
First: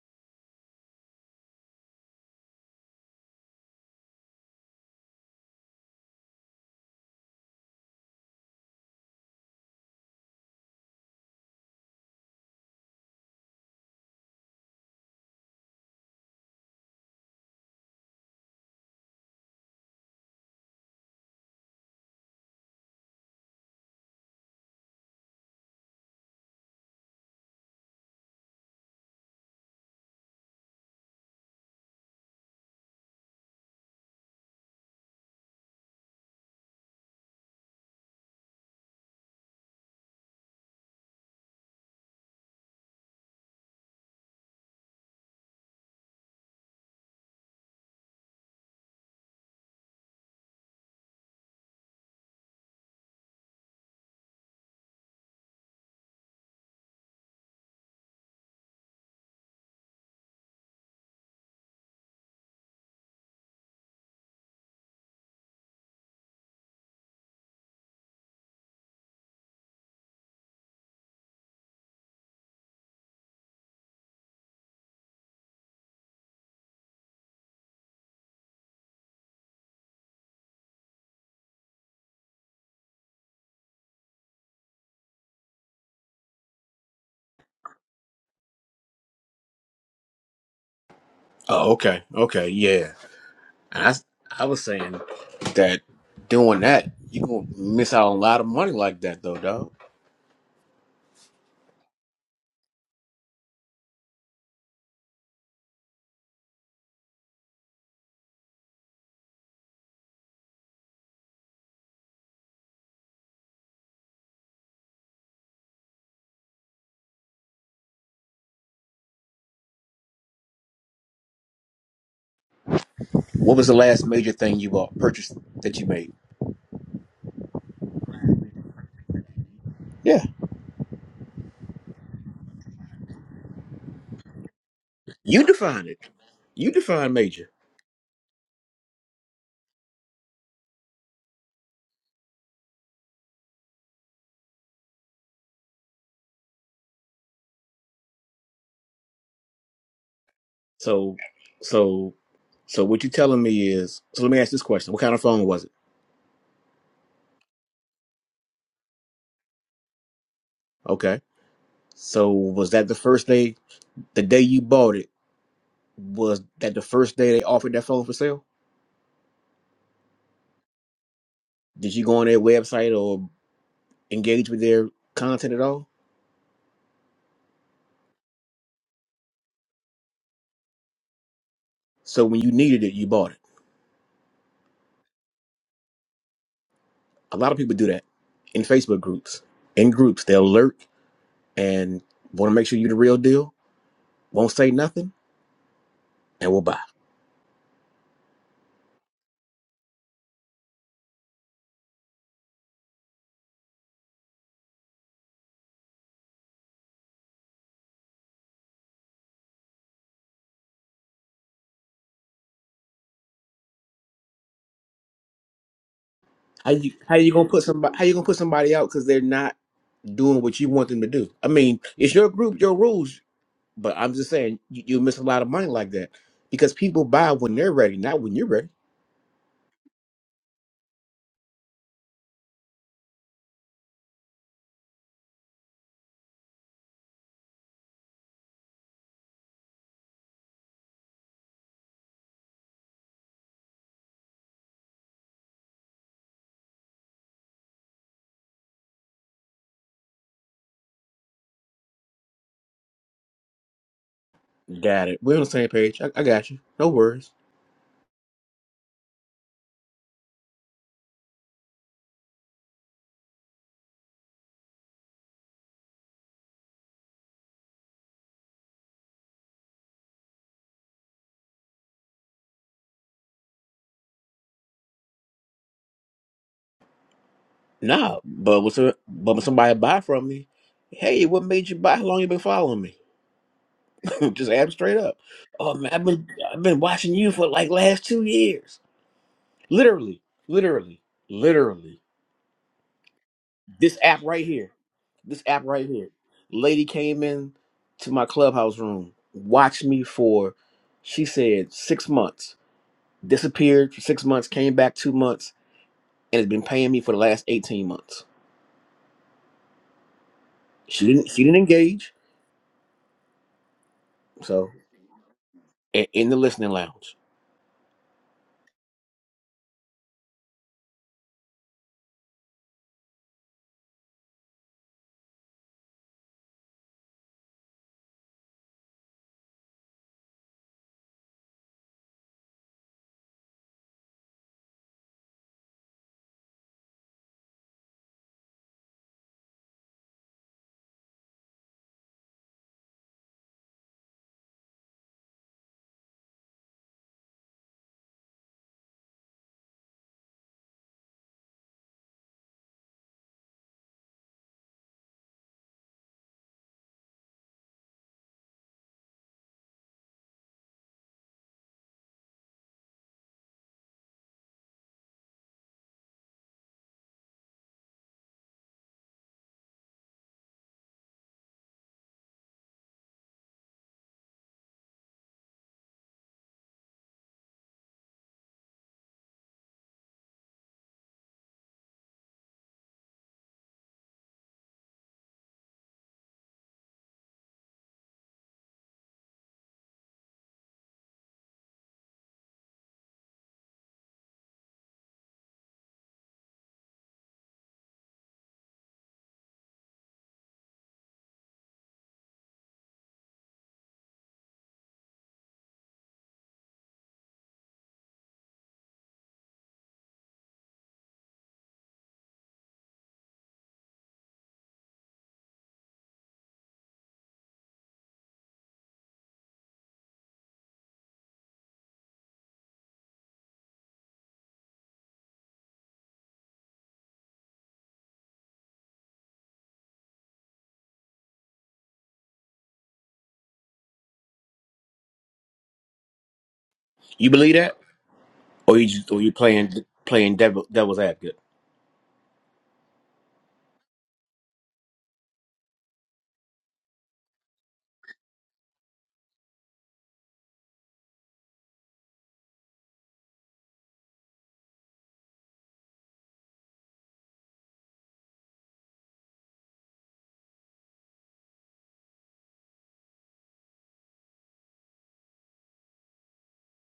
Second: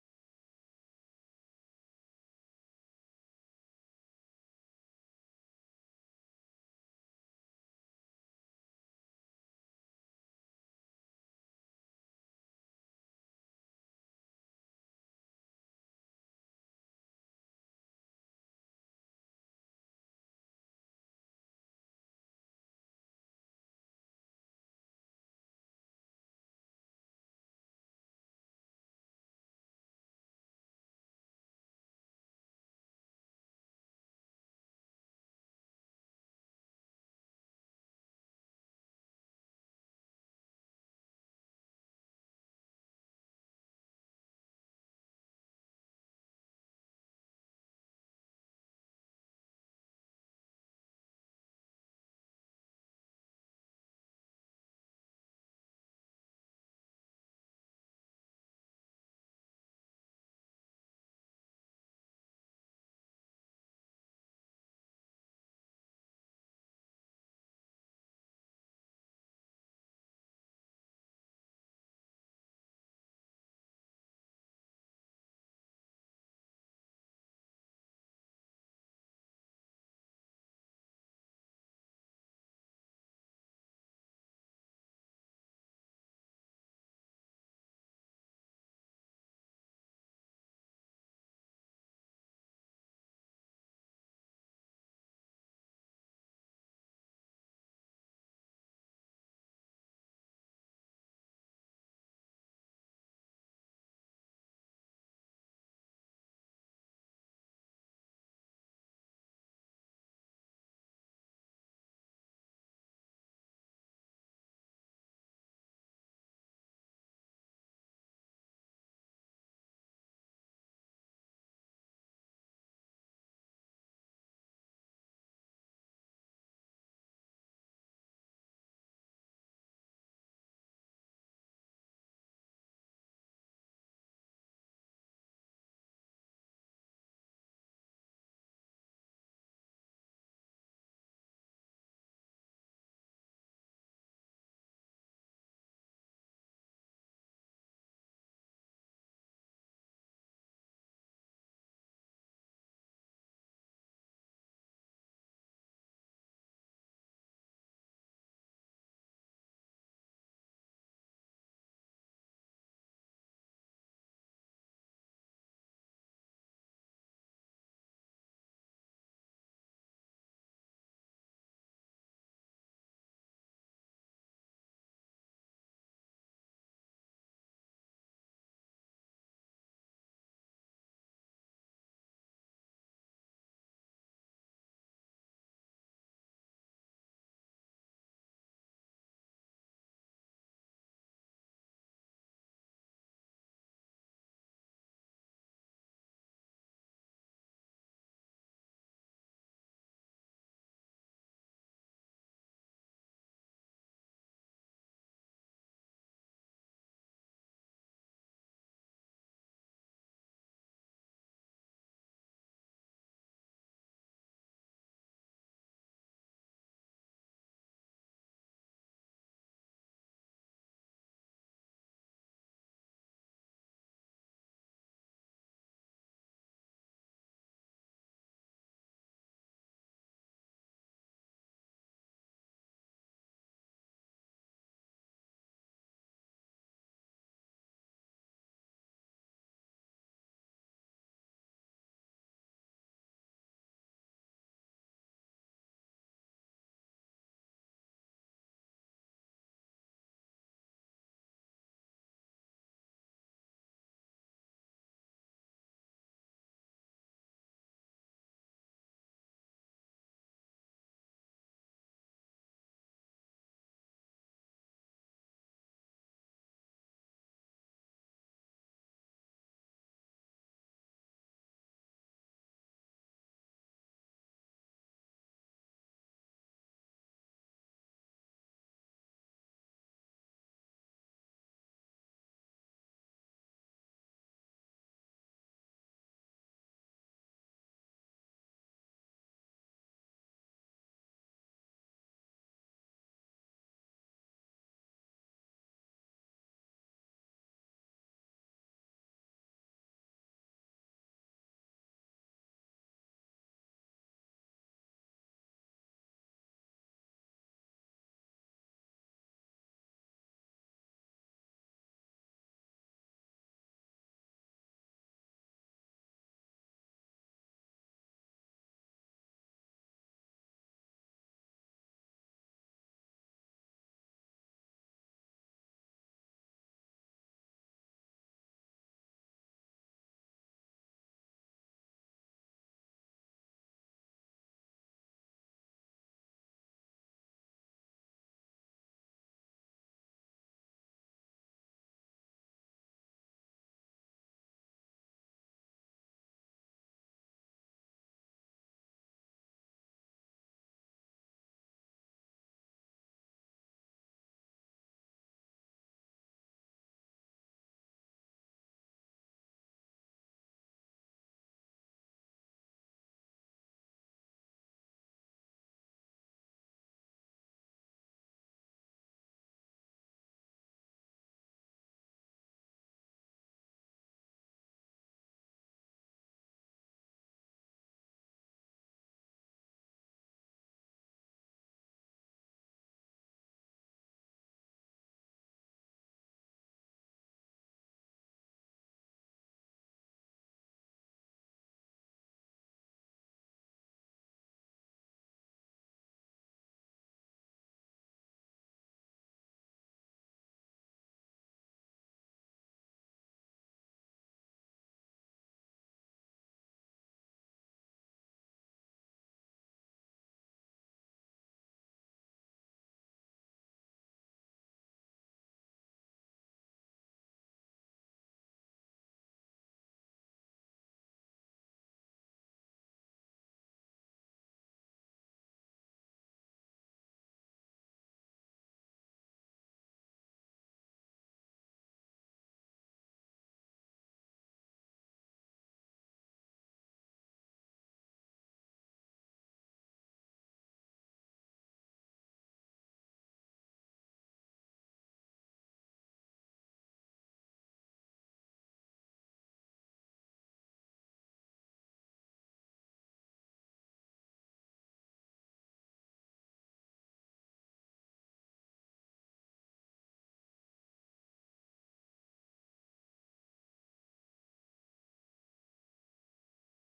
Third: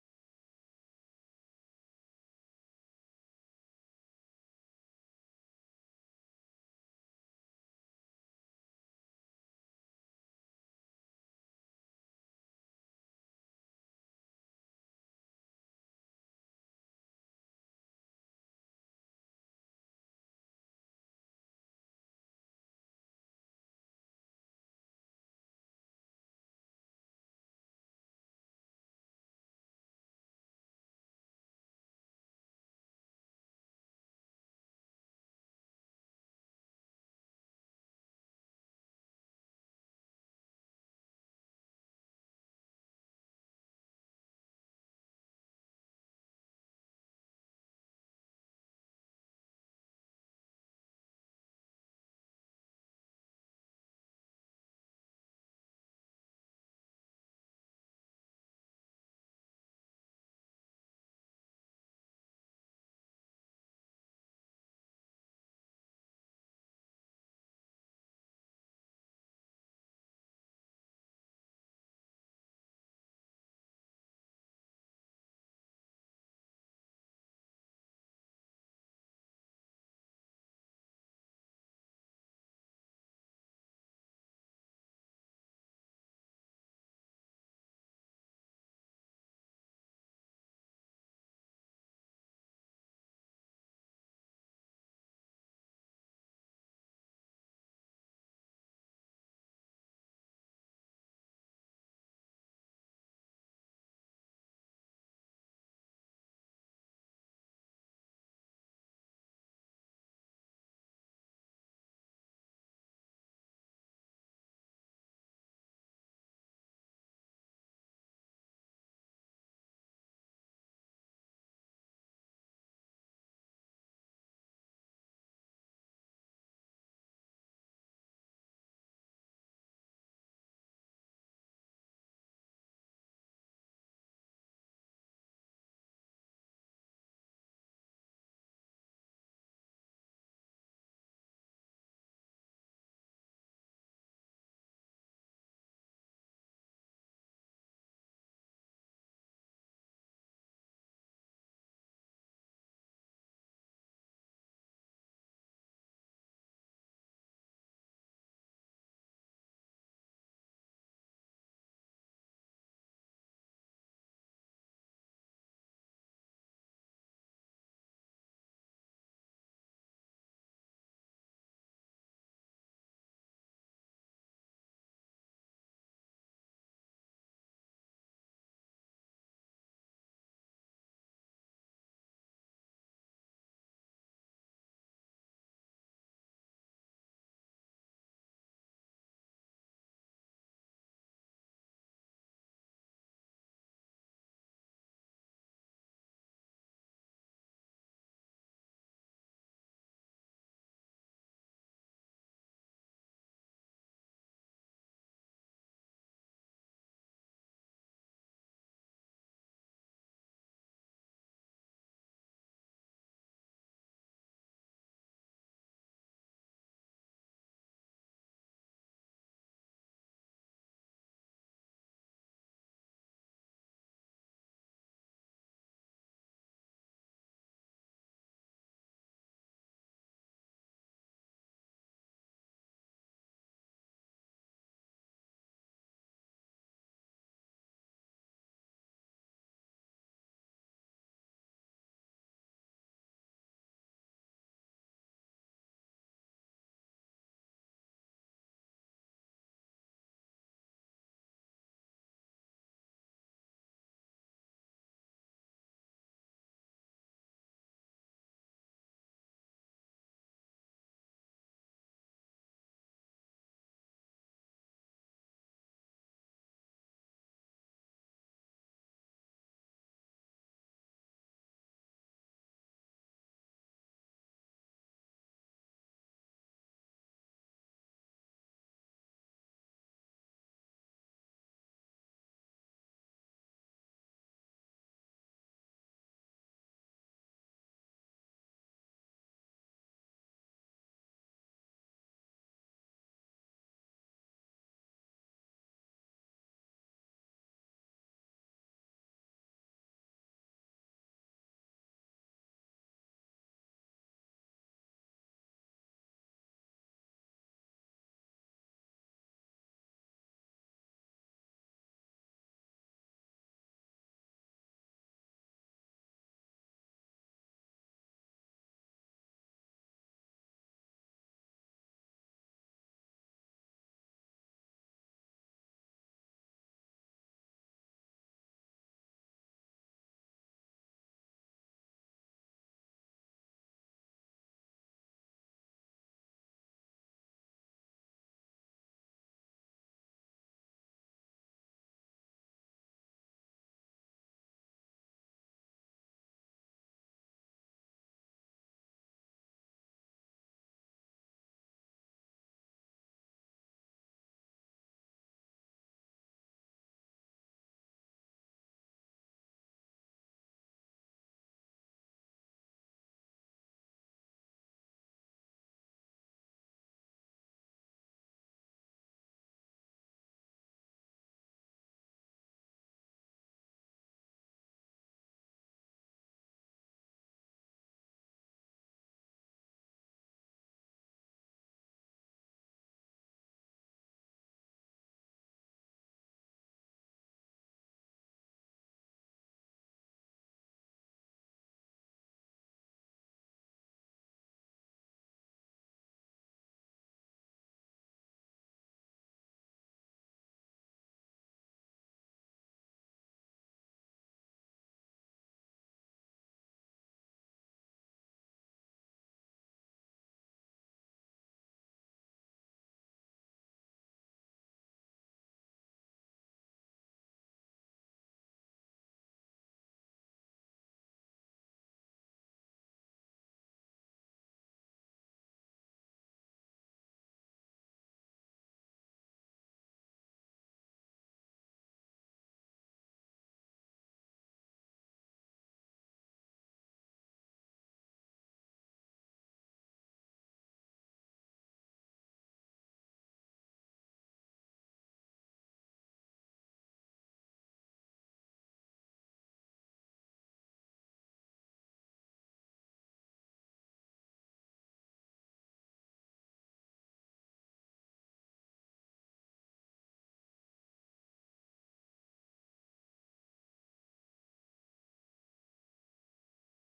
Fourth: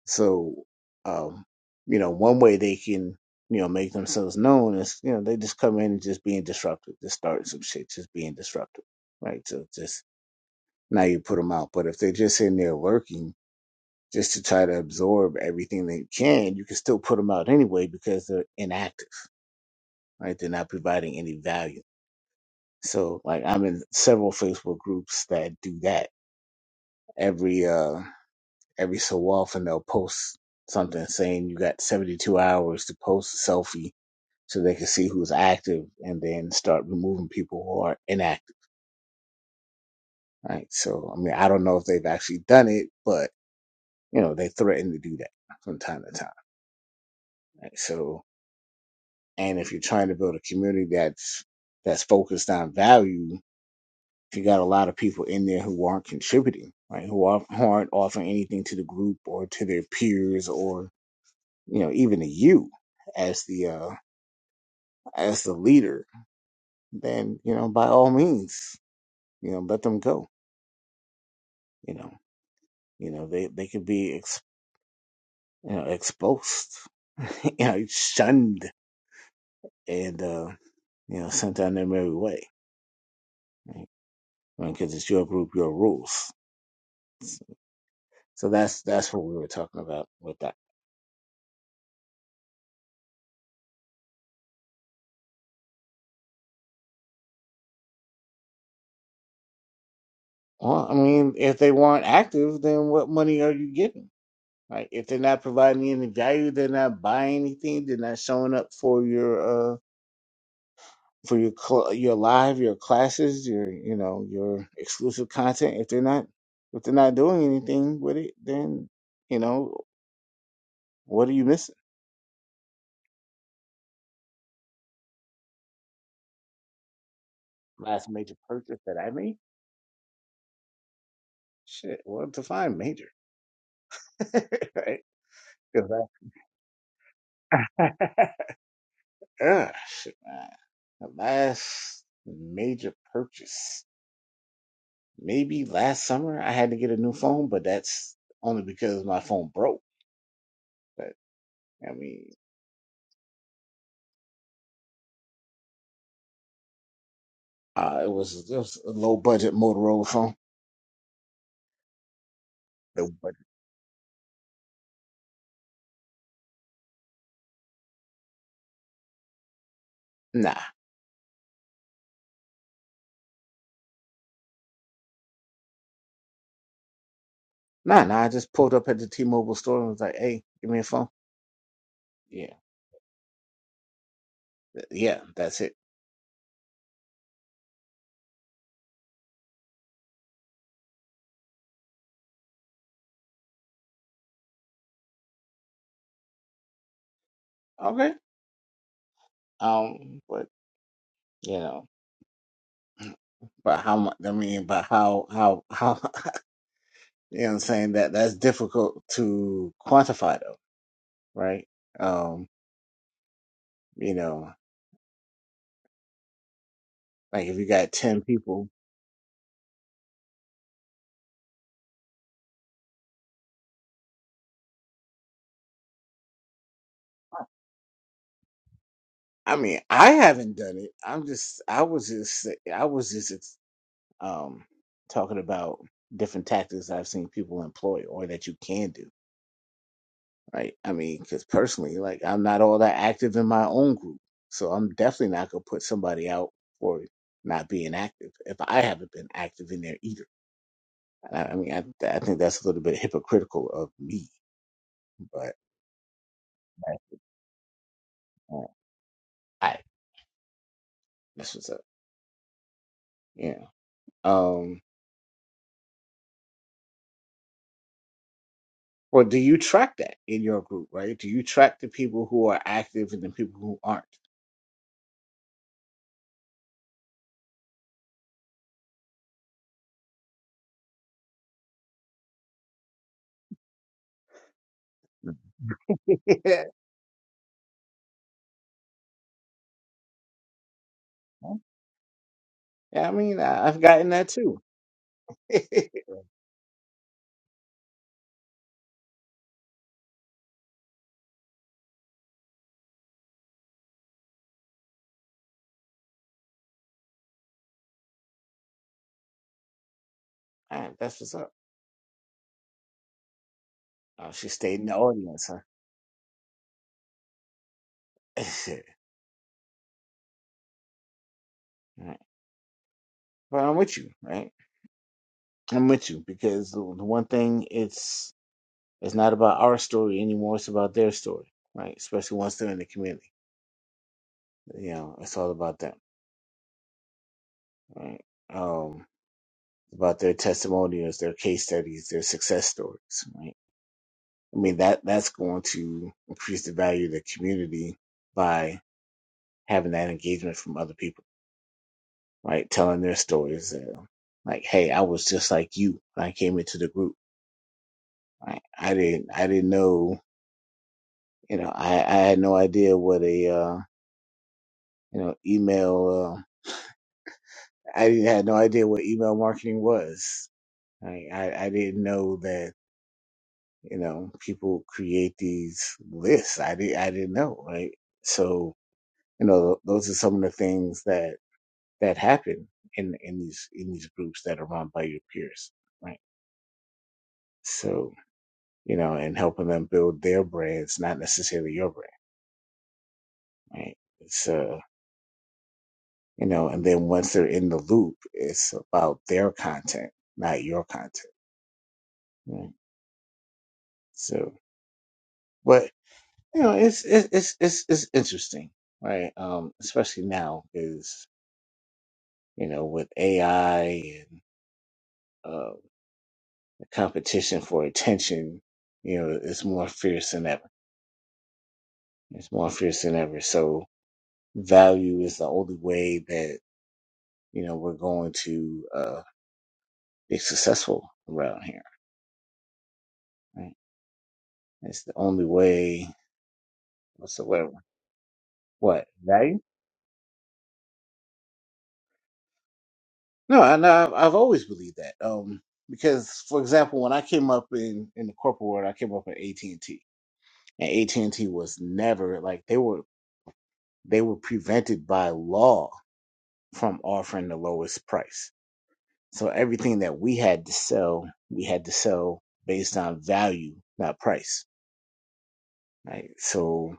So, um, you know, one way they can, you know, make themselves known is, you know, they just come in and just being disruptive, just starting some shit, just being disruptive, right? So just, now you put them out. But if they're just in there lurking, just to try to absorb everything they can, you can still put them out anyway because they're inactive, right? They're not providing any value. So like I'm in several Facebook groups that do that every uh every so often they'll post something saying you got 72 hours to post a selfie so they can see who's active and then start removing people who are inactive, right? So, I mean, I don't know if they've actually done it, but you know, they threaten to do that from time to time. Right? So, and if you're trying to build a community that's that's focused on value, you got a lot of people in there who aren't contributing, right? Who aren't, who aren't offering anything to the group or to their peers or you know even to you as the uh, as the leader, then you know by all means, you know let them go. You know, you know they they could be ex, you know exposed, you know shunned, and uh, you know sent on their merry way. Right? I mean, Because it's your group, your rules. So that's that's what we were talking about with that. Oh, okay. Okay, yeah. And I, s- I was saying that doing that, you're going to miss out on a lot of money like that, though, dog. Well, I mean, if they weren't active, then what money are you getting? Right? If they're not providing any value, they're not buying anything, they're not showing up for your uh, for your cl- your live, your classes, your you know your exclusive content. If they're not if they're not doing anything with it, then you know what are you missing? What was the last major thing you bought, purchased that you made? Last major purchase that I made, Yeah. shit. Well, define major, right? You defined 'Cause it. You define major. I, Ugh, shit, man. The last major purchase, maybe last summer, I had to get a new phone, but that's only because my phone broke. But So, I so, mean, so what you telling me is? So let me ask this question: What kind of phone was it? uh, it was it was a low budget Motorola phone. Okay. So was that the There first wasn't. day? The day you bought it was that the first day they offered that phone for sale? Nah, Did you go on their website or engage with their content at all? nah, nah. I just pulled up at the T-Mobile store and was like, "Hey, give me a phone." So when you Yeah, needed it, you bought it. th- yeah, that's it. A lot of people do that in Facebook groups. In groups, they'll lurk and want to make sure you're the real deal. Won't say nothing and will buy. Okay. Um, but you know, but how much? I mean, but how, how, how? You know, what I'm saying that that's difficult to quantify, though, right? Um, you know, How you how you like gonna if put you got somebody how you ten gonna put people. somebody out because they're not doing what you want them to do? I mean, it's your group, your rules, but I'm just saying you, you miss a lot of money like that because people buy when they're ready, not when you're ready. I mean, I haven't done it. I'm just, I was just, I was just, ex- um, talking about different tactics I've seen people employ or that you can do right? I mean, because personally, like I'm not all that active in my own group, so I'm definitely not gonna put somebody out for not being active if I haven't been active in there either. And I, I mean, I, I think that's a little bit hypocritical of me, Got it. We're on the but same page. I, I got you. No worries. uh, I that's what's up. Yeah. Um. Or do you track that in your group, right? Do you track the people who are active and the people who aren't? Nah, but what's a, but when somebody buy from me, hey, what made you buy? How long you been following me? just ask 'em straight up. Oh man, I've been I've yeah, been watching you for like last two years, literally, literally, literally. I mean, I, I've This gotten app that right too. here. This All app right here. Lady came in to my clubhouse room, watched me for, she said, six months. Disappeared for six months, came back two months, and has been paying me for the last 18 months. right, She that's didn't what's she up. didn't engage. Oh, she So stayed in the audience, huh? i- in the listening lounge. All right. But I'm with you, right? I'm with you because the the one thing it's it's not about our story anymore. It's about their story, right? Especially once they're in the community, you know, it's all about them, right? Um, about their testimonials, their case studies, their success stories, right? I mean that that's going to increase the value of the community by having that engagement from other people, right? Telling their stories, uh, like, "Hey, I was just like you. when I came into the group. Right? I didn't I didn't know." you know, I, I had no idea what a uh, you know email. Uh, I had no idea what email marketing was. I, I I didn't know that you know people create these lists. I did I didn't know right. So you know those are some of the things that that happen in in these in these groups that are run by your peers, right? So you know, and helping them build their brands, not necessarily your brand, right? It's uh you know and then once they're in the loop it's about their content not your content right so but you know it's it's it's it's, it's interesting right um especially now is you know with ai and uh the competition for attention you know it's more fierce than ever it's more fierce than ever so value is the only way that you know we're going to uh be successful around here right it's the only way You believe whatsoever. that, or you What just, or you value? playing playing devil devil's advocate? No, and I've, I've always believed that. Um, because for example, when I came up in in the corporate world, I came up at AT and T, and AT and T was never like they were they were prevented by law from offering the lowest price. So everything that we had to sell, we had to sell based on value, not price. Right. So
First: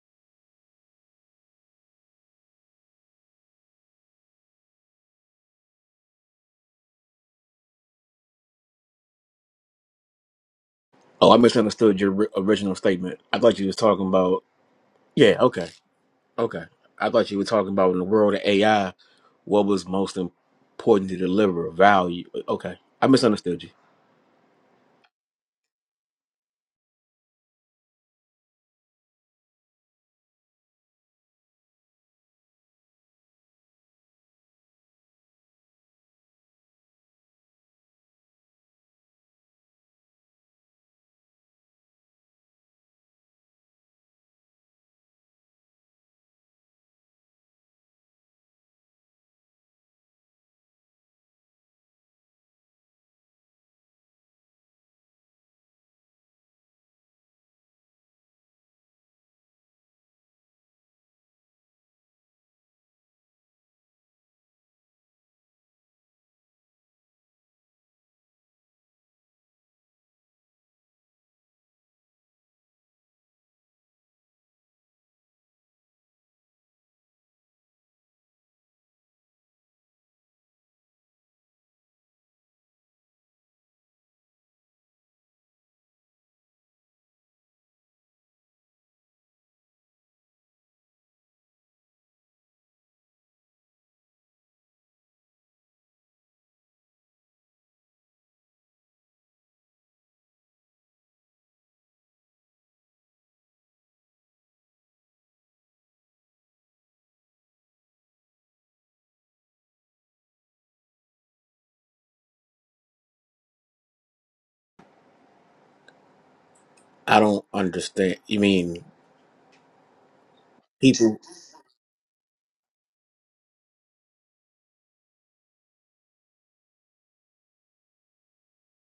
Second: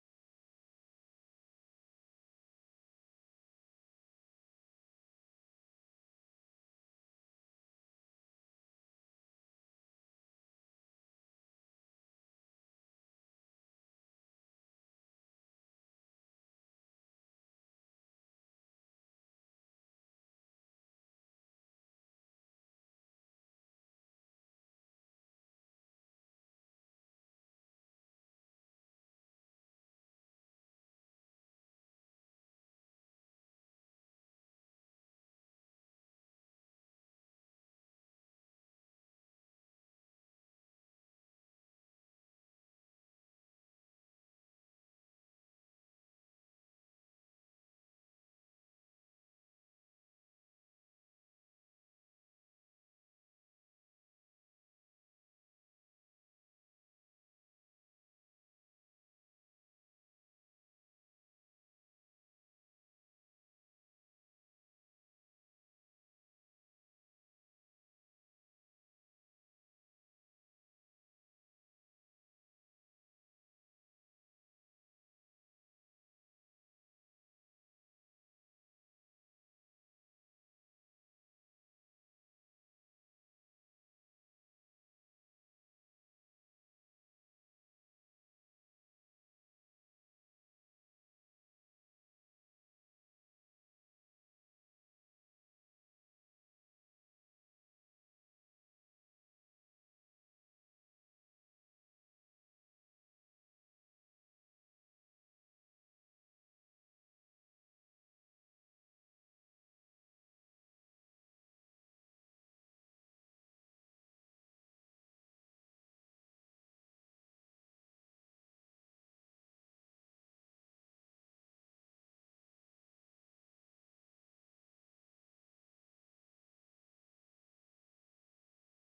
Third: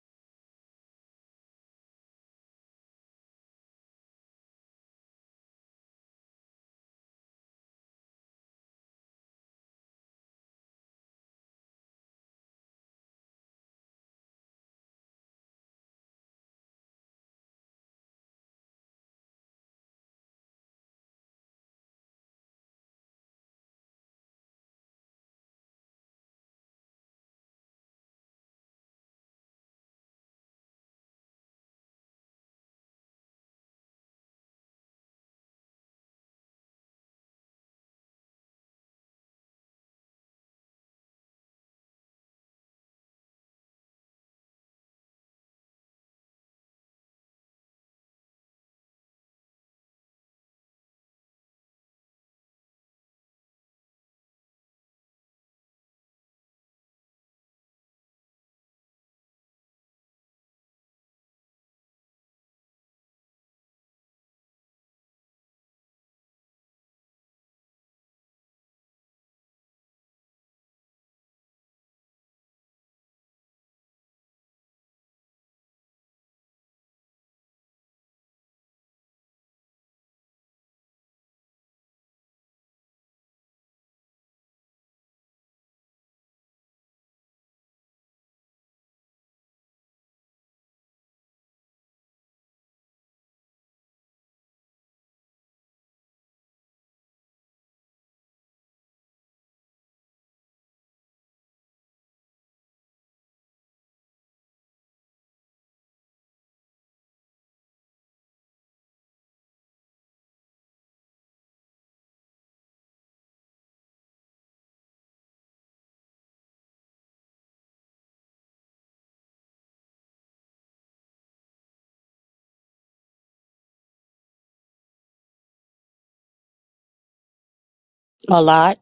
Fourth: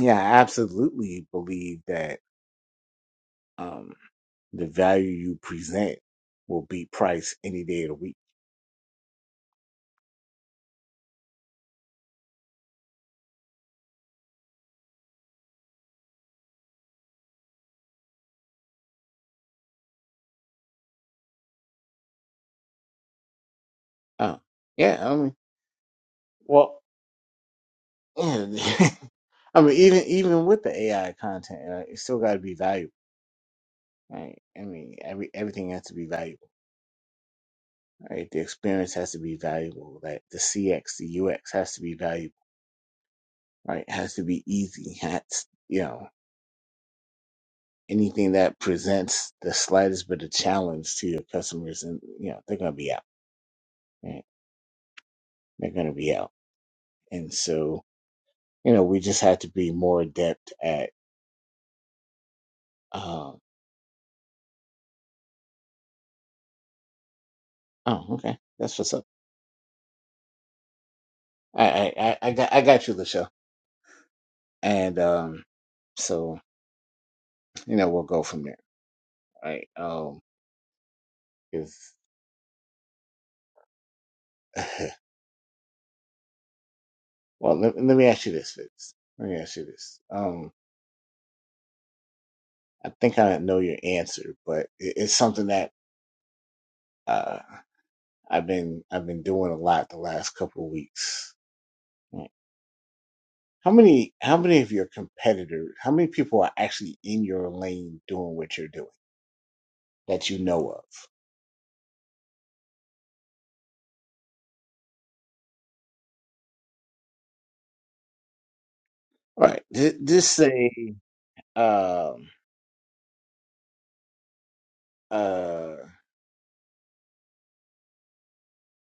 yeah, I absolutely believe that um the value you present will beat price any day of the week. Oh, I misunderstood your ri- original statement. I thought you was talking about yeah. Okay, okay. I thought you were talking about in the world of AI, what was most important to deliver value. Okay, I misunderstood you. Oh, yeah, I mean. Well, yeah, I mean, even even with the AI content, right, it still got to be valuable, right? I mean, every everything has to be valuable, right? The experience has to be valuable. Like the CX, the UX has to be valuable, right? It has to be easy. Has you know anything that presents the slightest bit of challenge to your customers, and you know they're gonna be out, right? They're gonna be out, and so you know we just have to be more adept at. Um, oh, okay, that's what's up. I I I I got I got you, Lachelle. and um, so you know we'll go from there, right? Um, is well, let, let me ask you this, Fitz. Let me ask you this. Um, I think I know your answer, but it, it's something that uh, I've been I've been doing a lot the last couple of weeks. Right. How many how many of your competitors? How many people are actually in your lane doing what you're doing that you know of? I don't understand. You mean Right. Th- Just say people? um uh A lot.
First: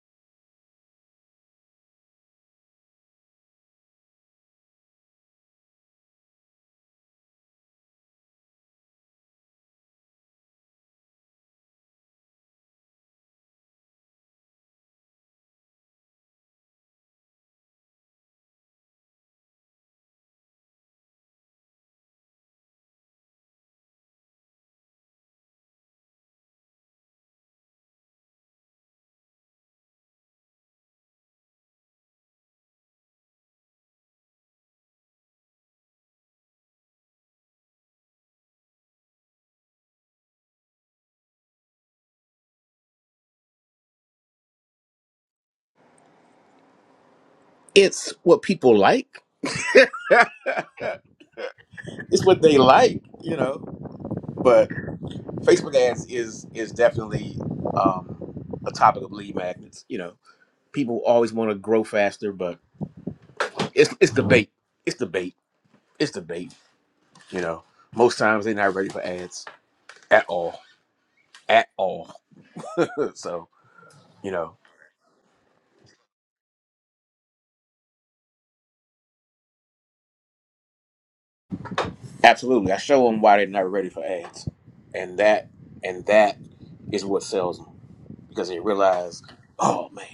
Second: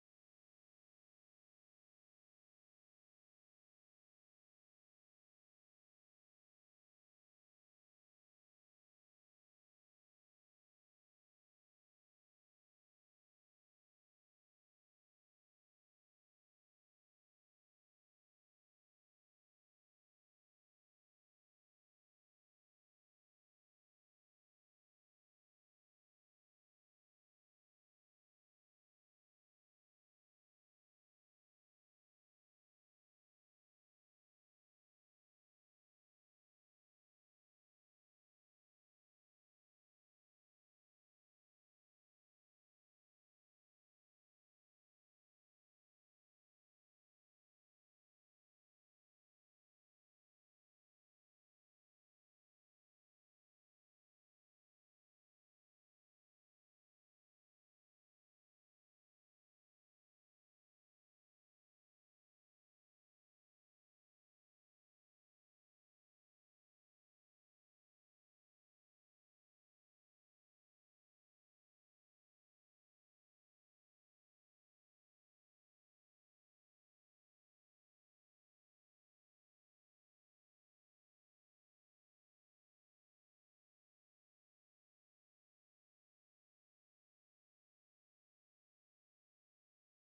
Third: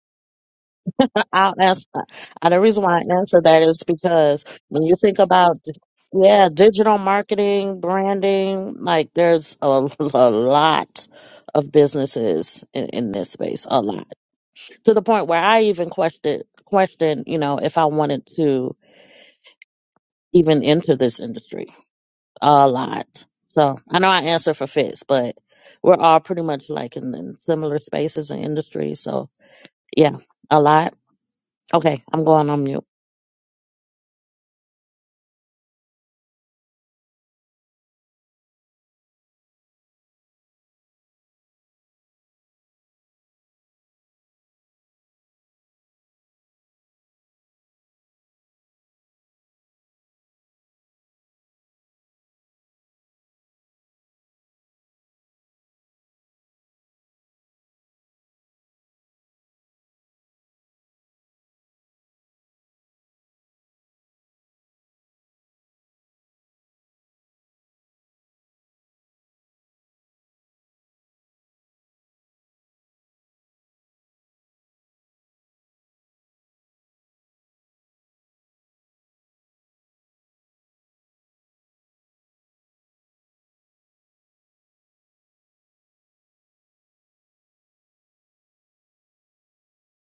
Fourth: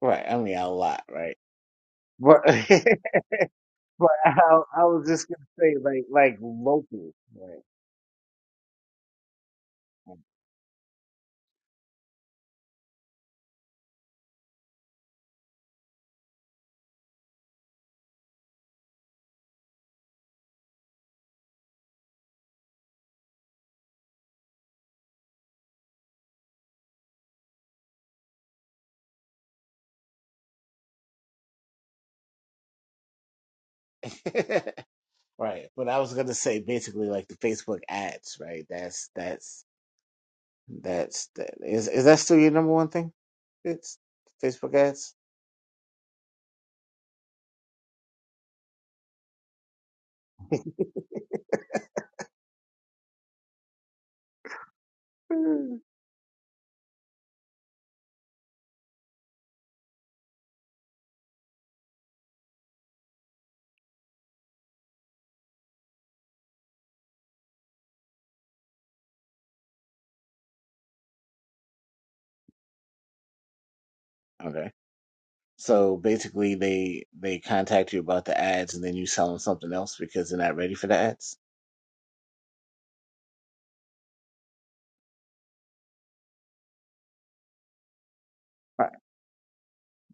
right. I mean a lot, right? I'll answer. Uh, the But reason why I answer that is But I, because when I you was think just gonna about, d- say like like yeah, digital local, marketing, branding, like there's a, a lot of businesses in, in this space, a lot to the point where I even questioned, questioned, you know, if I wanted to even enter this industry, a lot. So I know I answer for Fitz, but we're all pretty much like in, in similar spaces and industries. So yeah, a lot. Okay, I'm going on mute. right? right. But I was gonna say basically like the Facebook ads, right? That's that's that's that is is that still your number one thing? It's Facebook ads. It's what people like. it's what they like, you know. But Facebook Mm. ads is is definitely um, a topic of lead magnets, you know. people always want to grow faster, but it's it's debate. It's debate. It's debate. You know, most times they're not ready for ads at all, at all. so you know, Okay. So basically, they they contact you about the ads, and then you sell them something else because they're not ready for the ads. absolutely, I show them why they're not ready for ads, and that and that is what sells them because they Right. realize, oh man,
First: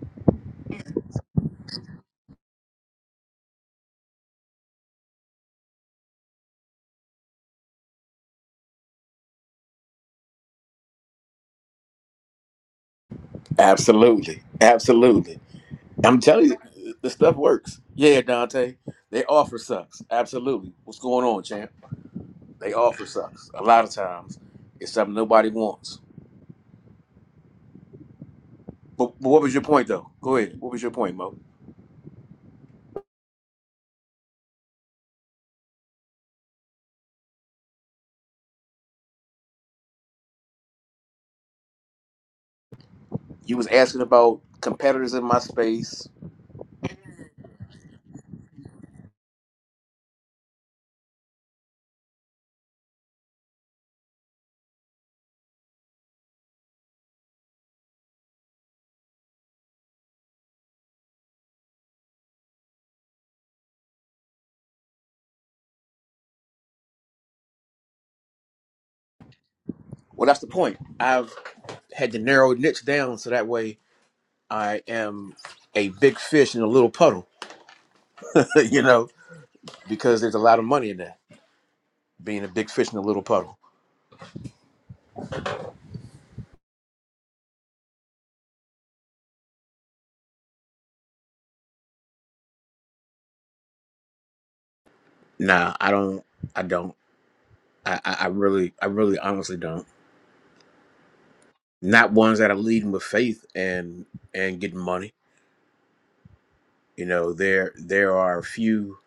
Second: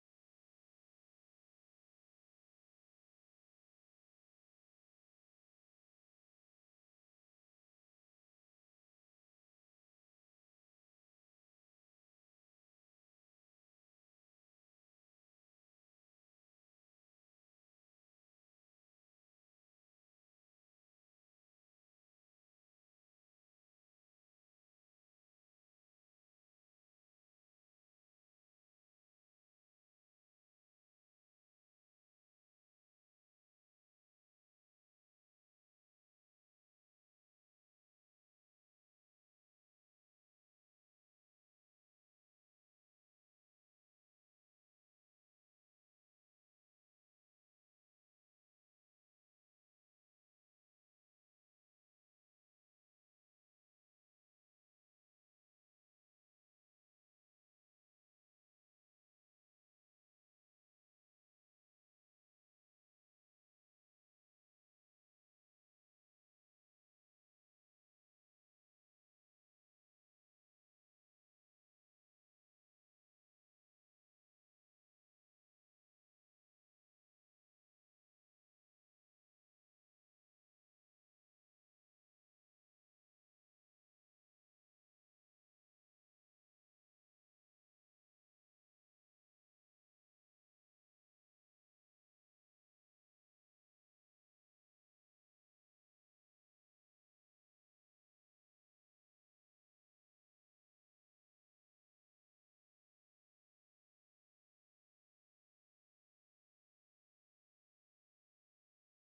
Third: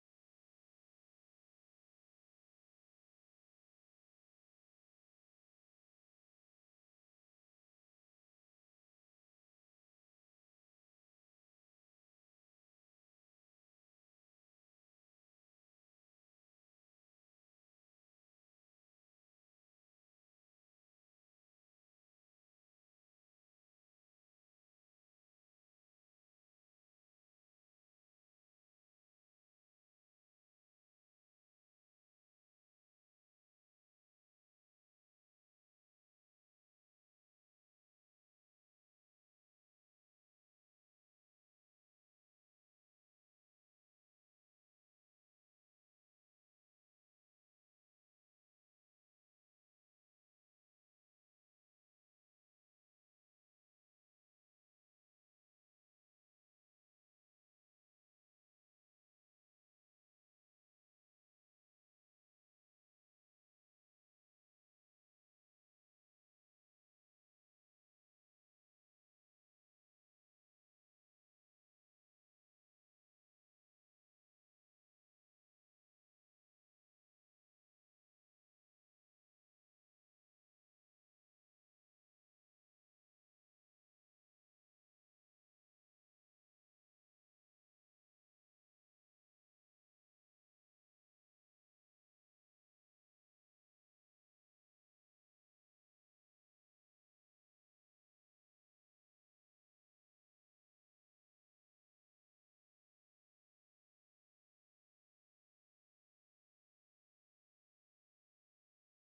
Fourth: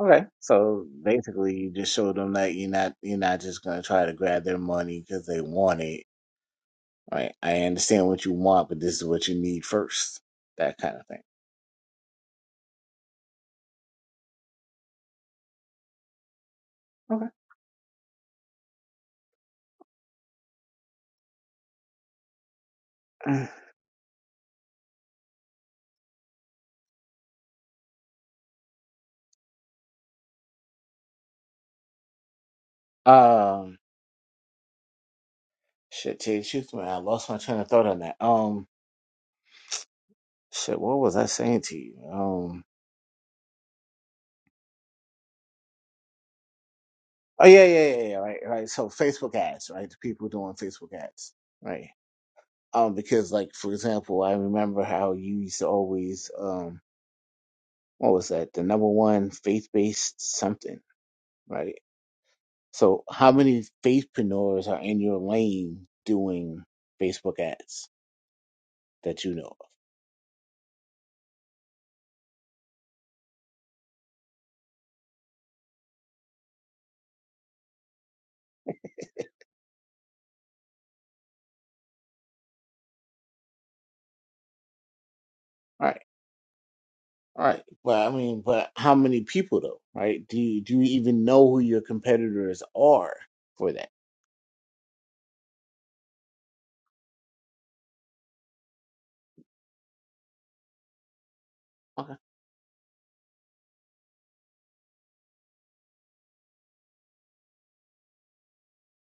Okay. So basically, you just show them that you're not you're not just gonna try to grab their money because they want it Right? I understand what you want, but this is what you need first. That kind of absolutely, absolutely. I'm telling you, the thing. stuff works. Yeah, Dante, they offer sucks. Absolutely, what's going on, champ? They offer Okay. sucks. A lot of times, it's something nobody wants But, but what was your point though? Go ahead. What was your point, Mo? Um, shit, tell you the truth, man, I lost my train of thought on that. Um, shit, what was I saying to you? Um, You was asking about competitors in my space. oh yeah, yeah, yeah, yeah, right, right. So Facebook ads, right? The people doing Facebook ads, right? Um, because like for example, I remember how you used to always um, what was that? The number one faith based something, right? So how many faithpreneurs are in your lane doing Facebook ads? that you know of. Well, that's the point. I've had to narrow niche down so that way I am a big fish in a little puddle. you know, because there's a lot of money in that being a big fish in a little puddle. Right, right. But I mean, but how many people though? Right? Do you do you even know who your competitors are for that? Nah, I don't. I don't. I, I I really, I really, honestly don't. Not Okay. ones that are leading with faith and and getting money. You know, there there are a few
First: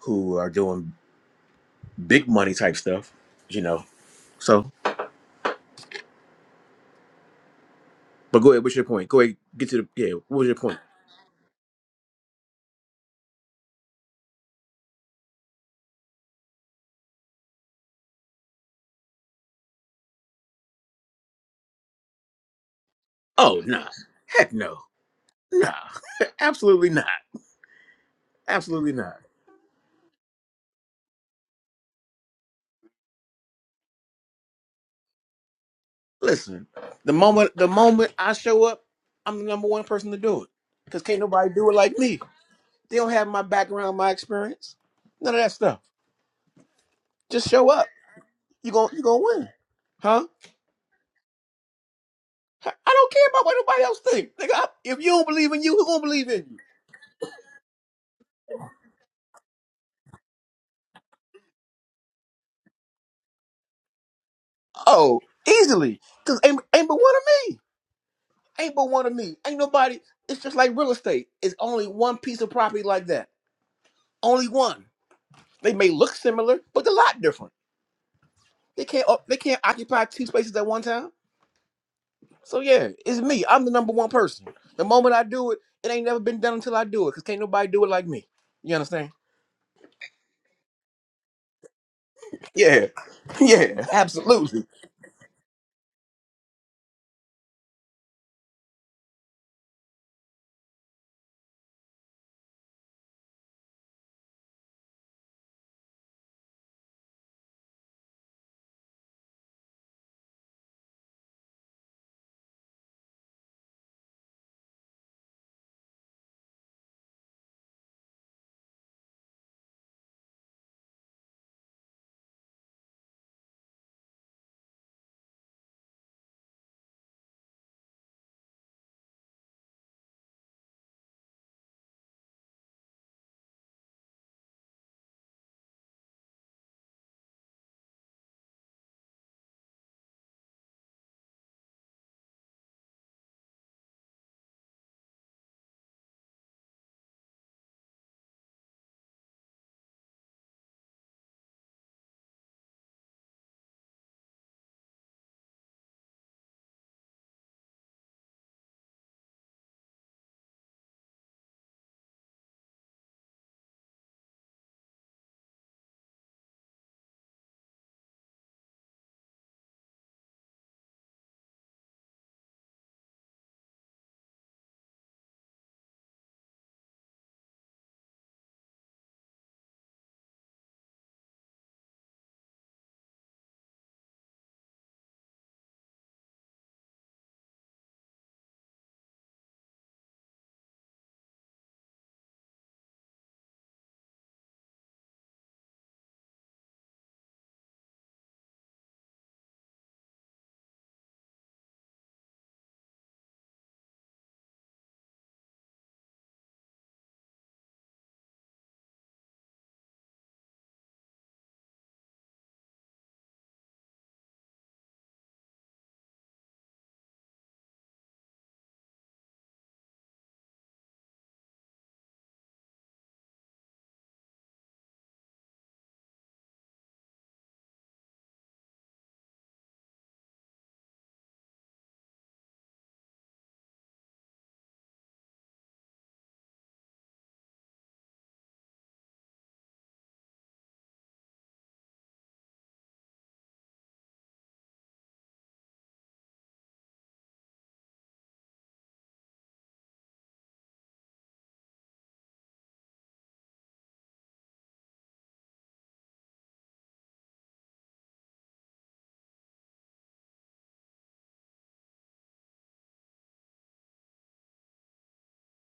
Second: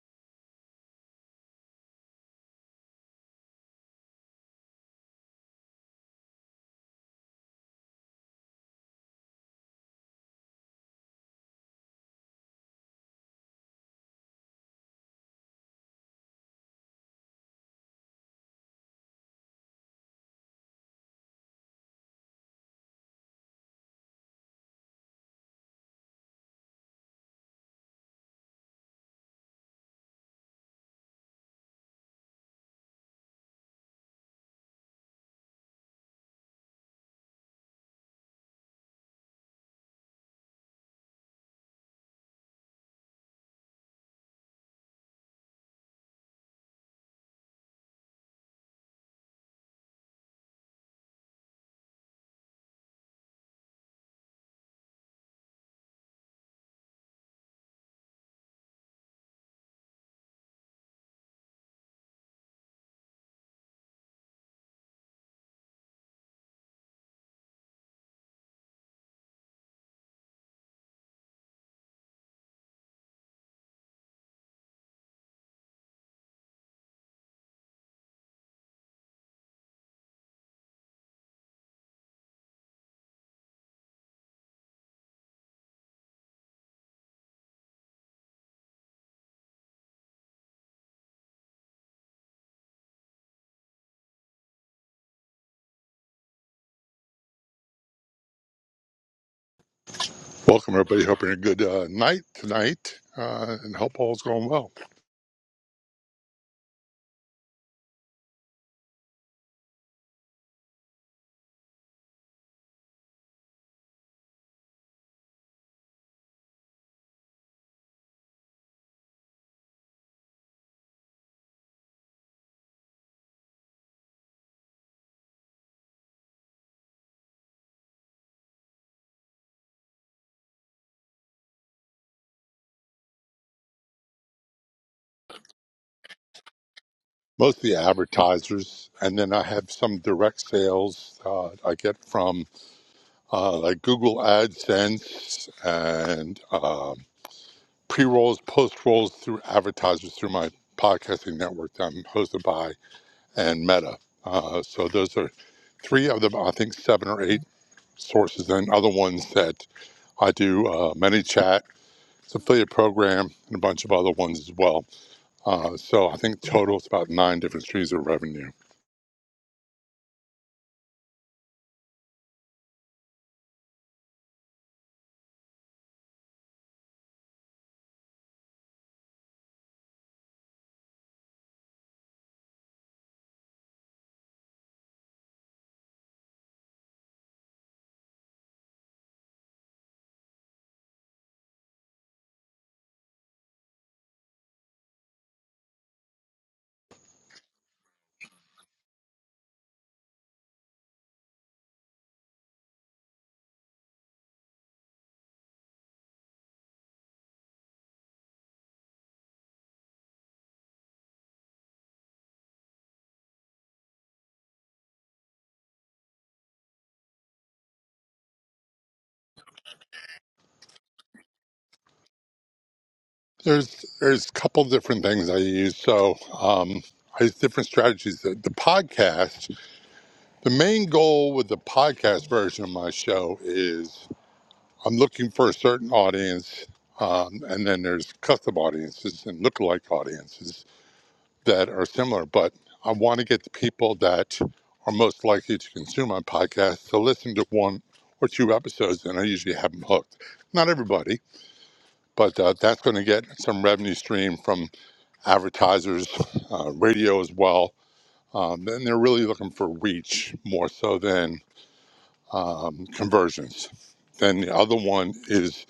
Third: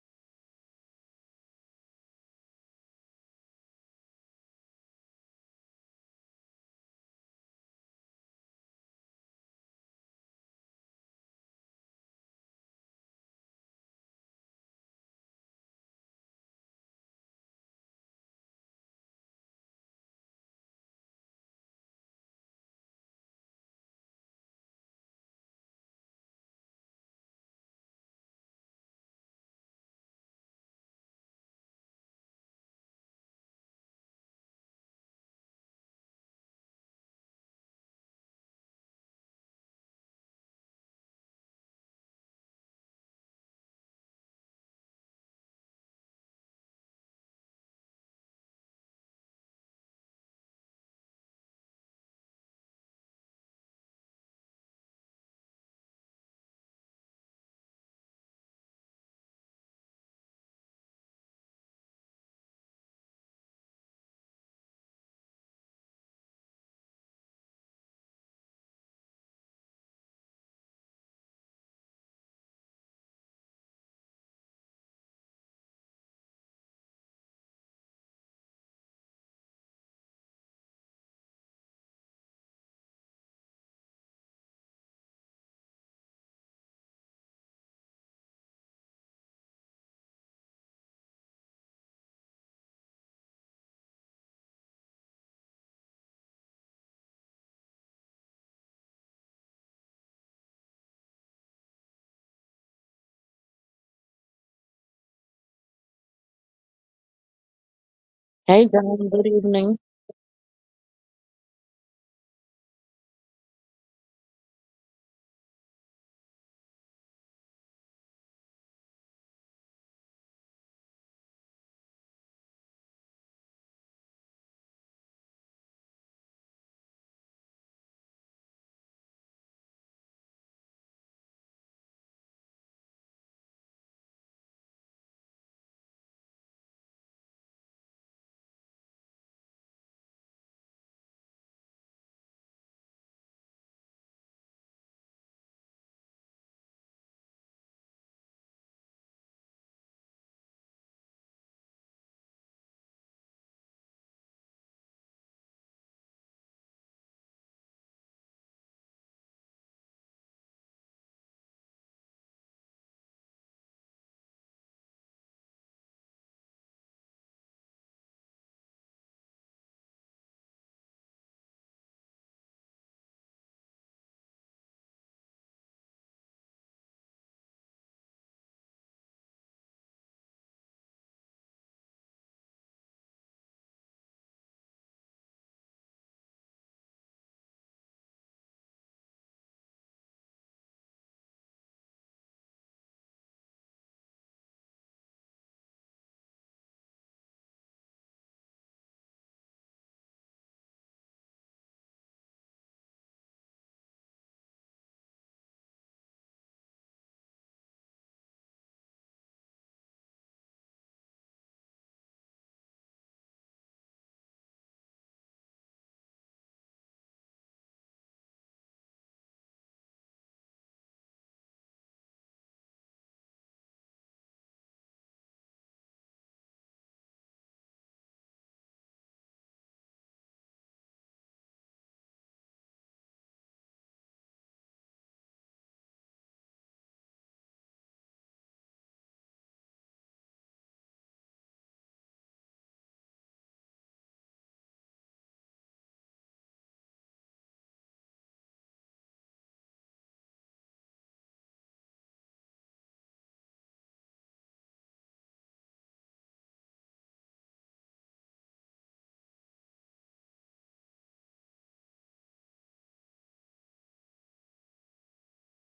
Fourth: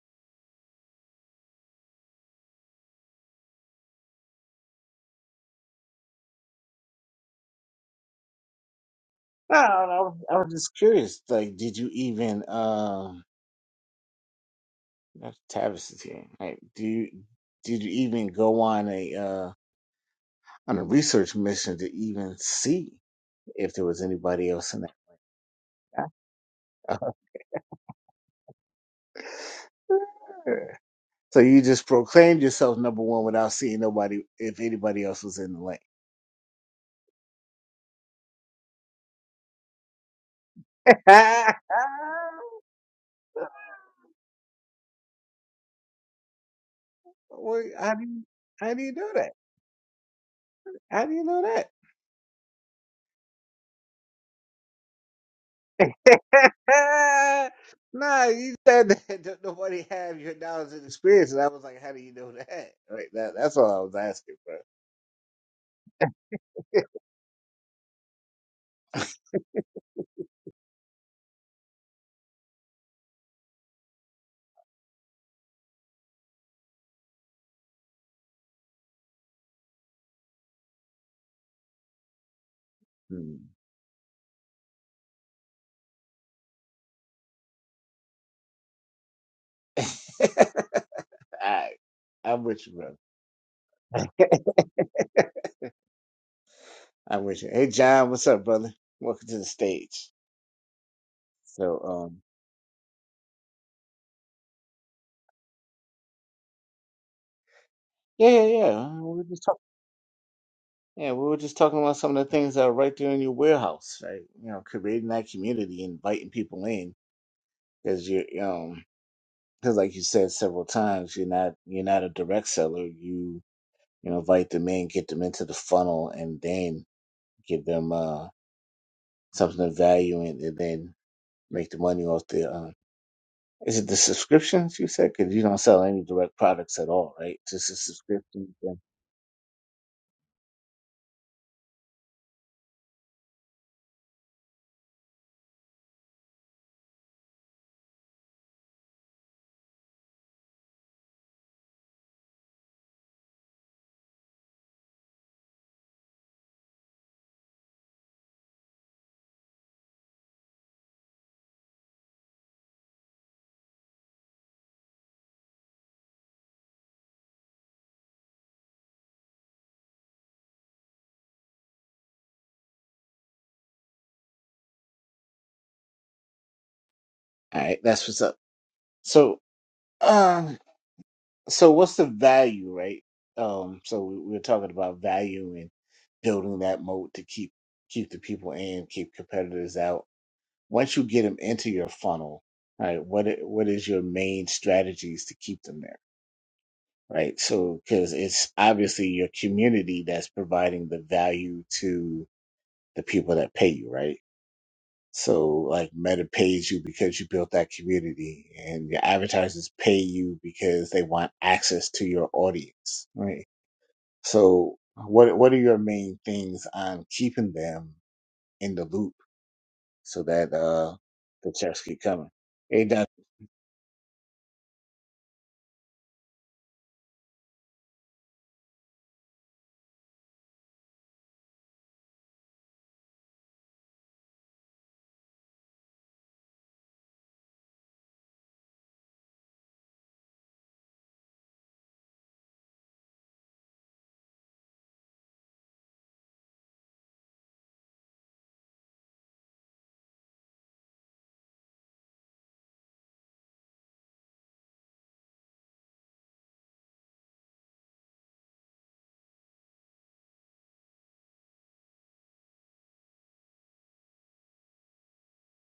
who are doing big money type stuff. You know, So, but go ahead. What's your point? Go ahead. No, no, Get to the no, I yeah. was I What was was your just point? curious. Like, did you even um? That's Tavis is here. Like, do you did you even go on a uh on a research mission to even see Oh if there nah, was anybody heck else no, in that? nah, absolutely not, absolutely not. So you just proclaimed yourself number one without seeing nobody if anybody else was in the Listen, the moment the moment I show up, I'm the number one person to do it because can't lane. nobody do it like me. They don't have my background, my experience, none of that stuff. Just Well, show up. how do you You how do gon' you you know gonna that? win, huh? How do you know I don't care about what nobody else think. Nigga, I- if you don't believe in you, who gonna believe in you? that? nah, you said that don't nobody have your knowledge and experience, and I was like, how do you know that? Right, that that's all I was asking, bro. Oh, easily, cause ain't ain't but one of me. Ain't but one of me. Ain't nobody. It's just like real estate. It's only one piece of property like that. Only one. They may look similar, but they're a lot different. They can't. uh, They can't occupy two spaces at one time. So yeah, it's Hmm. me. I'm the number one person. The moment I do it, it ain't never been done until I do it. Cause can't nobody do it like me. You understand? all right, I'm with you, Yeah. bro. Yeah. Absolutely. I'm with you. Hey, John, what's up, brother? Welcome to the stage. Welcome, everybody. Hope you're having a good So, uh, um, night tonight uh, and hope all's going well. yeah, yeah, yeah. Hey, uh, John. We were Good just talking. evening. Yeah, we were just talking about some of the things that are right there in your warehouse, right? You know, creating that community, inviting people in, because you, um. because like you said several times you're not you're not a direct seller you you know, invite them in get them into the funnel and then give them uh something of value and, and then make the money off the uh is it the subscriptions you said because you don't sell any direct products at all right Most of just the the subscriptions, subscription advertisers, and then I have some direct sales uh, I get from uh, like Google AdSense and um pre rolls, post rolls through advertisers through my podcasting network that I'm hosted by and Meta. Uh, so those are three of them, I think seven or eight sources, and other ones that I do uh, ManyChat It's an affiliate program and a bunch of other ones as well. Uh, so I think total it's about nine different streams of revenue. all right that's what's up so um so what's the value right um so we we we're talking about value and building that moat to keep keep the people in keep competitors out once you get them into your funnel, right? What i- what is your main strategies to keep them there, right? So because it's obviously your community that's providing the value to the people that pay you, right? So like Meta pays you because you built that community, and your advertisers pay you because they want access to your audience, right? So what what are your main things on keeping them in the loop so that uh the checks keep coming? Hey, Doc, There's there's a couple different things I use. So um, I use different strategies. The, the podcast, the main goal with the podcast version of my show is I'm looking for a certain audience, um, and then there's custom audiences and lookalike audiences. that are similar, but I want to get the people that are most likely to consume my podcast to listen to one or two episodes, and I usually have them hooked. Not everybody, but uh, that's going to get some revenue stream from advertisers, uh, radio as well. Um, and they're really looking for reach more so than um, conversions. Then the other one is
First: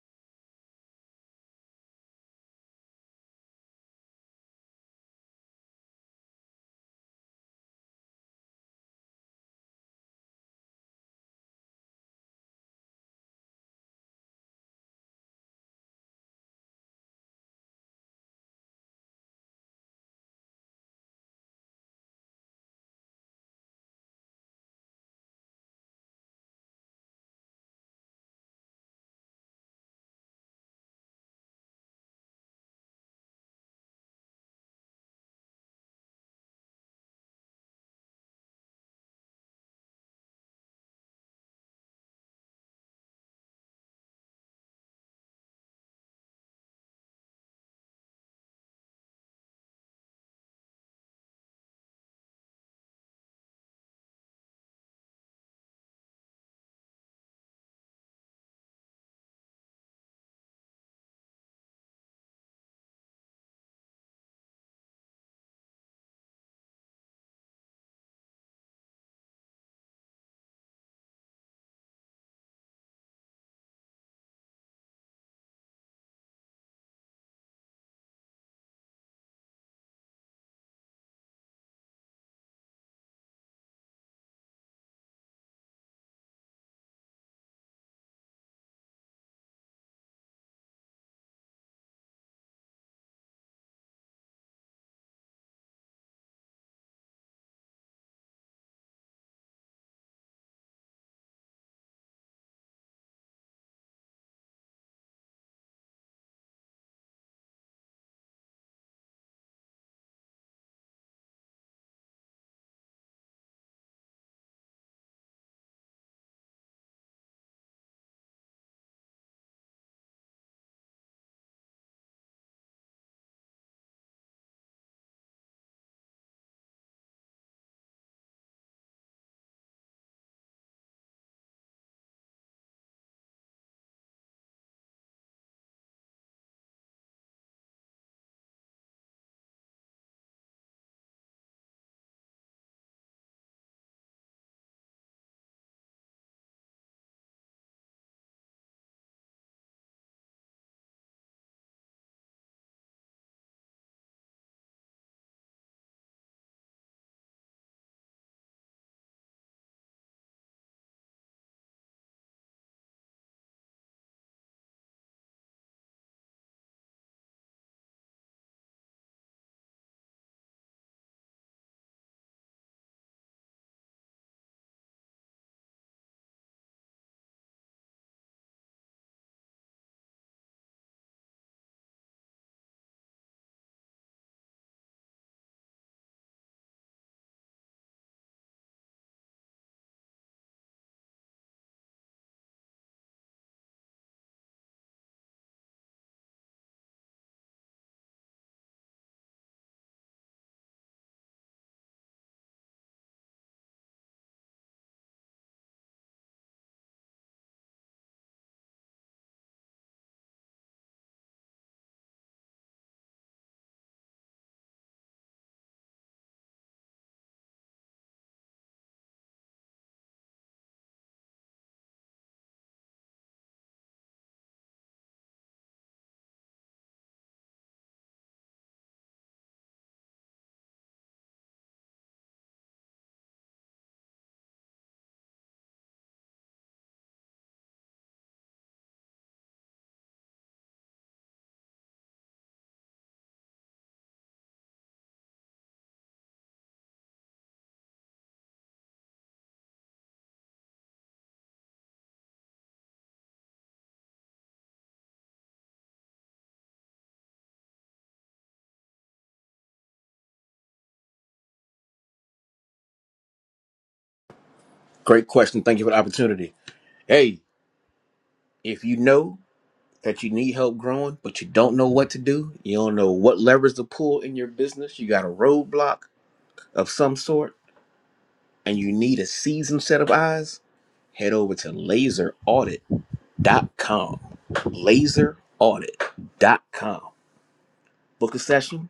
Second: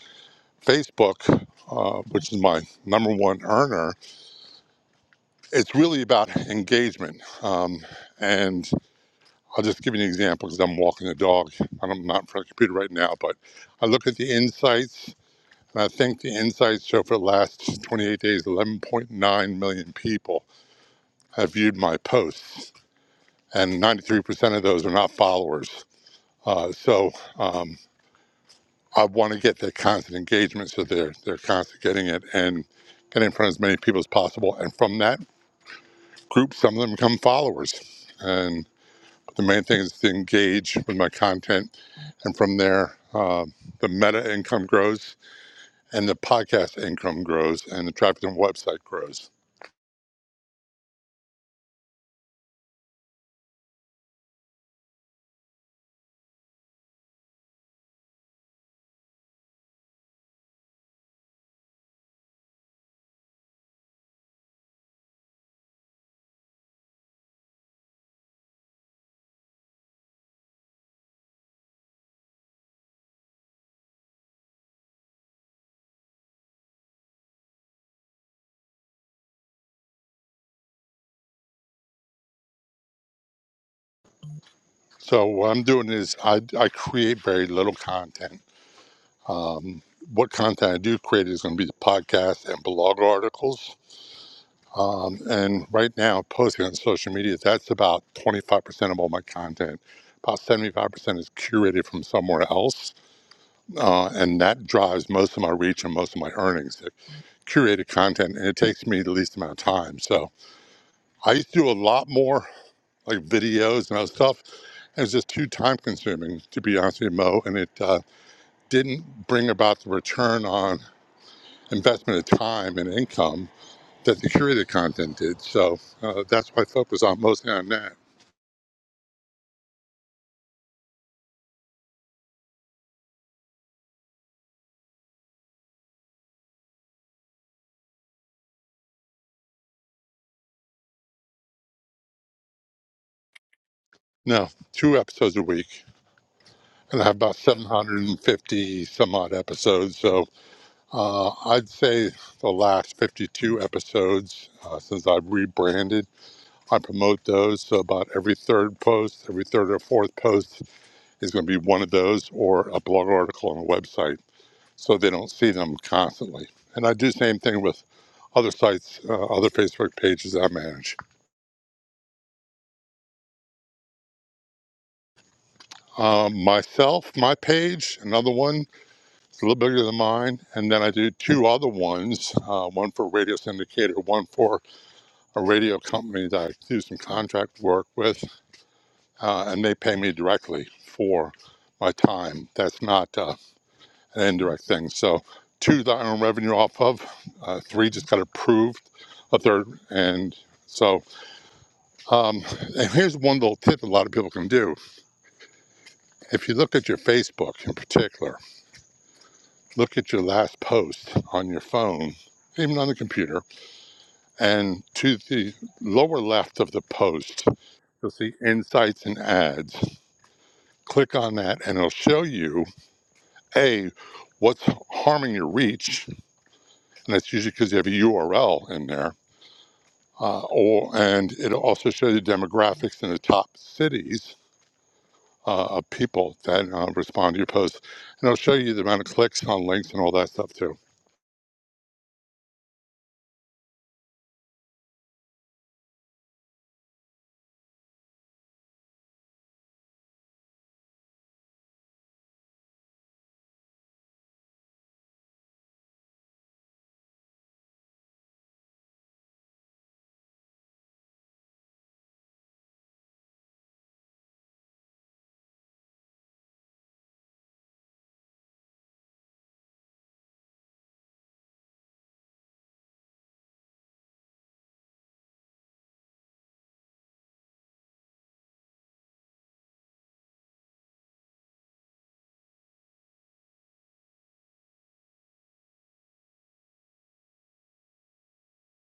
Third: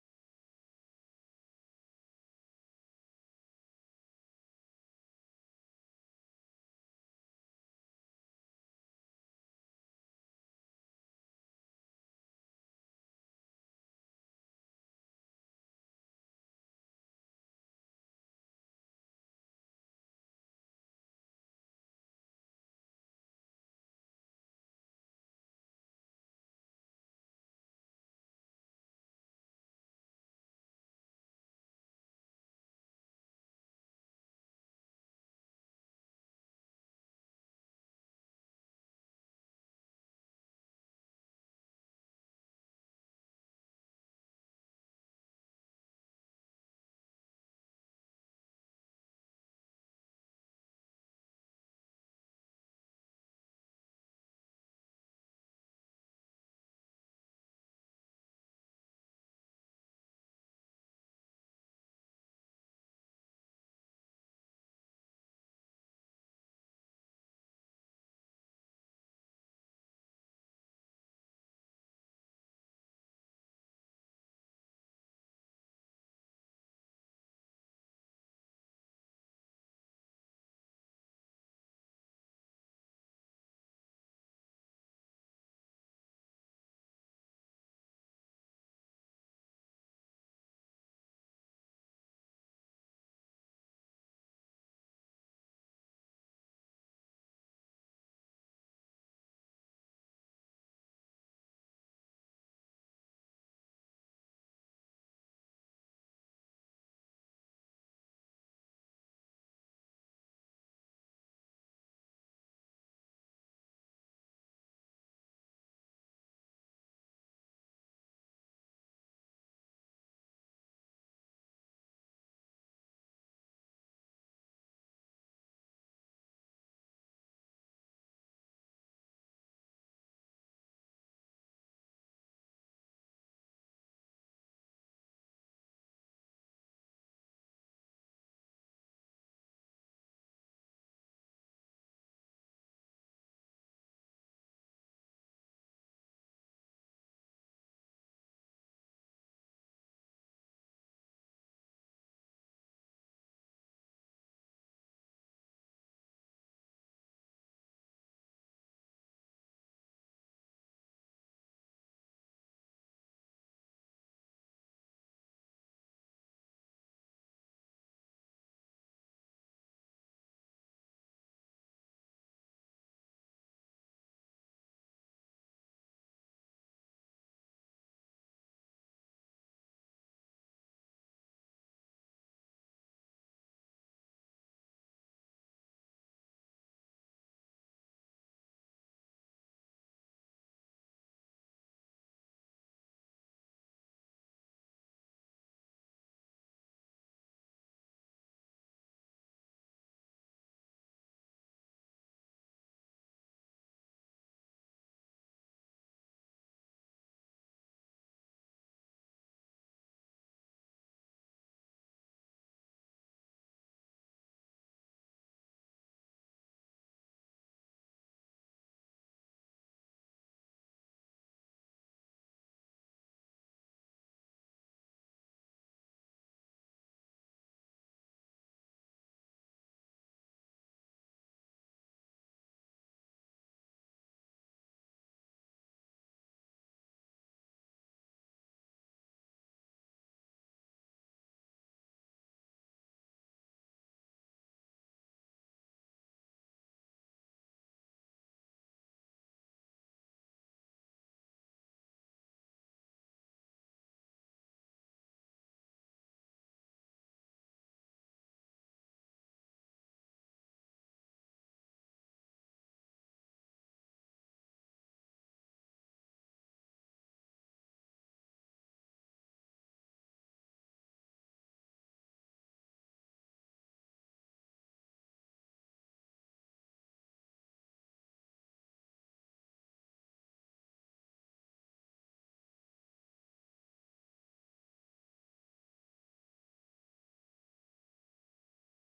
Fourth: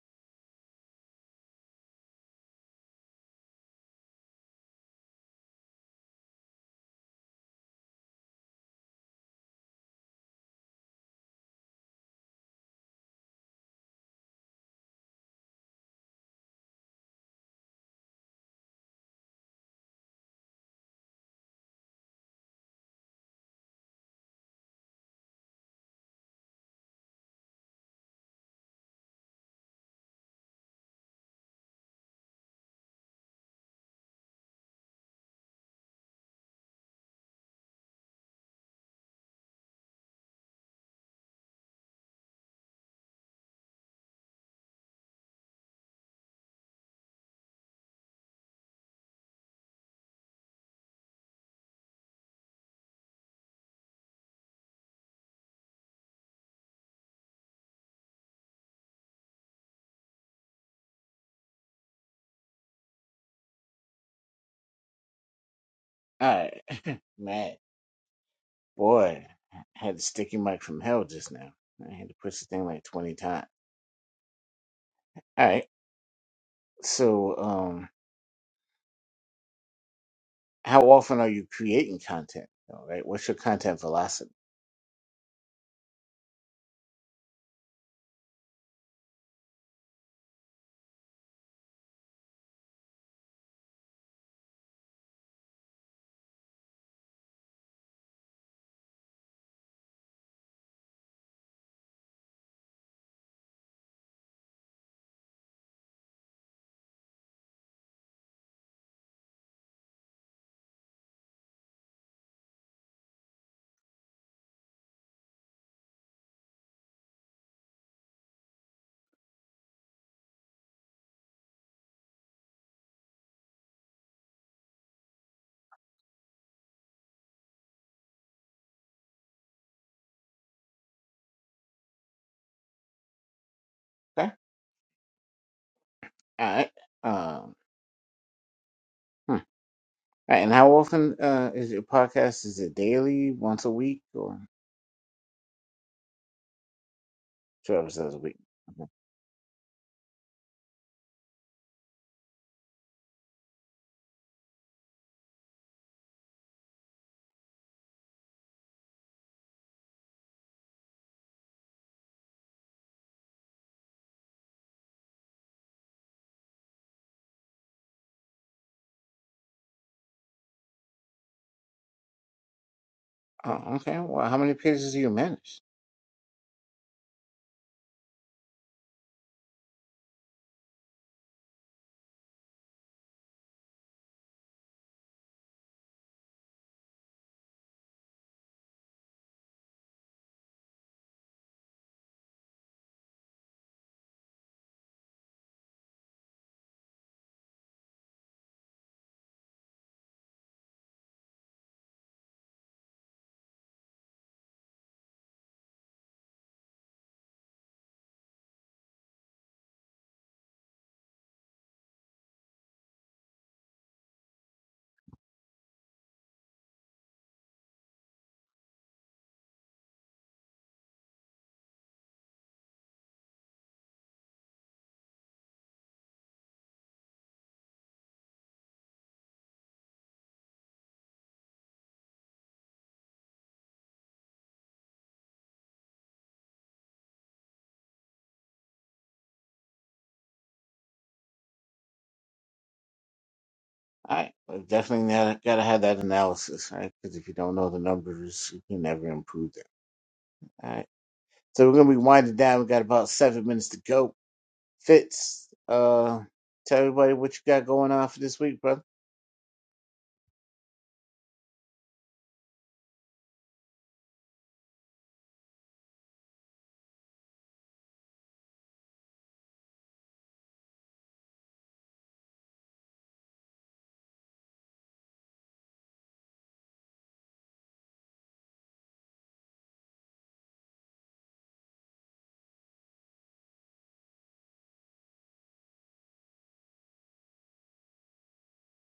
Facebook, uh, which is my number one earner. It's really about engagement. Um, and I'll just give you an example because I'm walking the dog. I'm not in front of the computer right now, but I look at the insights, and I think the insights show for the last 28 days, 11.9 million people have viewed my posts, and 93% of those are not followers. Uh, so um, I want to get that constant engagement, so they're they're constantly getting it and getting in front of as many people as possible. And from that group, some of them become followers, and The main thing is to engage with my content. And from there, uh, the meta income grows and the podcast income grows and the traffic on the website grows. All right, Matt, boy, I had a sticky mic from hell just now. I had to push the thing like 20 times. All right, so um, how often are you creating content? All right, what's your content velocity? So what I'm doing is I, I create very little content. What content I do create is going to be the podcast and blog articles. Um, and right now, posting on social media, that's about 25% of all my content. About 75% is curated from somewhere else uh, and that drives most of my reach and most of my earnings. The Curated content, and it takes me the least amount of time. So I used to do a lot more like videos and other stuff. It was just too time consuming, to be honest with you, Mo, and it uh, didn't bring about the return on investment of time and income that the curated content did. So uh, that's what I focus on mostly on that. Okay, all right. Um, hmm. All right, and how often uh, is your podcast? Is it daily, once a week, or Now, two episodes a week, and I have about two episodes a week? 750 Okay. some odd episodes. So Uh, I'd say the last 52 episodes uh, since I've rebranded, I promote those. So about every third post, every third or fourth post is going to be one of those or a blog article on a website so they don't see them constantly. And I do the same thing with other sites, uh, other Facebook pages I manage. Oh, okay. Well, how many pages do you manage? Um, myself, my page, another one, it's a little bigger than mine. And then I do two other ones, uh, one for Radio Syndicator, one for a radio company that I do some contract work with, uh, and they pay me directly for my time. That's not uh, an indirect thing. So, two that I earn revenue off of, uh, three just got approved, a third, and so um, and here's one little tip a lot of people can do. If you look at your Facebook in particular, look at your last post on your phone, even on the computer, and to the lower left of the post, you'll see insights and ads click on that and it'll show you a what's harming your reach and that's usually because you have a url in there uh, or and it'll also show you demographics in the top cities uh, of people that uh, respond to your posts and it'll show you the amount of clicks on links and all that stuff too All right, well, definitely gotta, gotta have that analysis, right? Because if you don't know the numbers, you can never improve them. So we're gonna be winding down. We got about seven minutes to go. Fitz, uh, tell everybody what you got going on for this week, brother. Great question. Thank you for the opportunity. Hey, if you know that you need help growing, but you don't know what to do, you don't know what levers to pull in your business, you got a roadblock of some sort and you need a seasoned set of eyes, head over to laseraudit.com. Laseraudit.com. Book a session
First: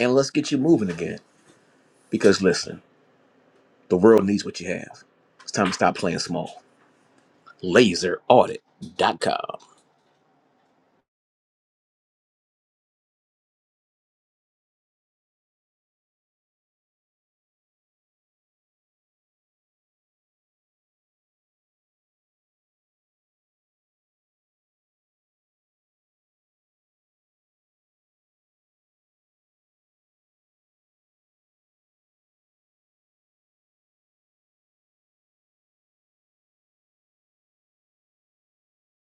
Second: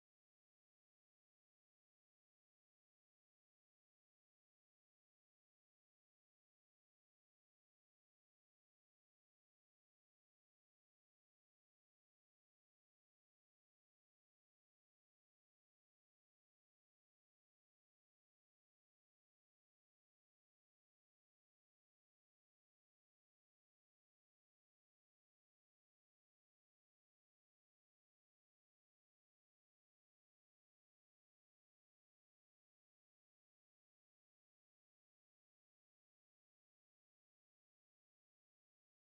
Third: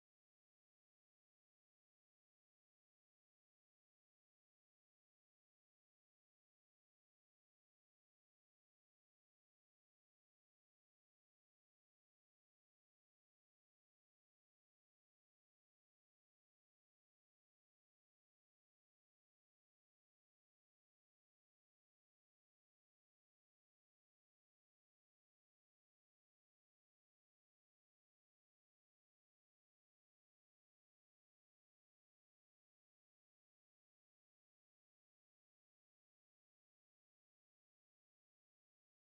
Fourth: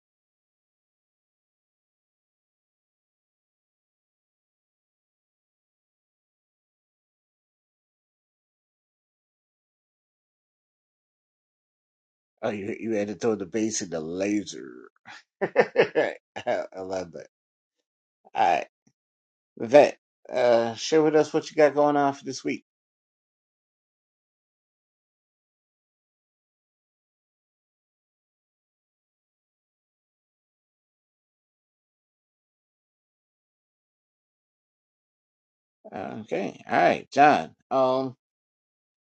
and let's get you moving again. Because listen, the world needs what you have. It's time to stop playing small. Laseraudit.com. Oh, you you had to throw the bass and the laser. I I love that. All right, Vet, uh, share with us what you got going on for this week. Okay, all right, John. Um,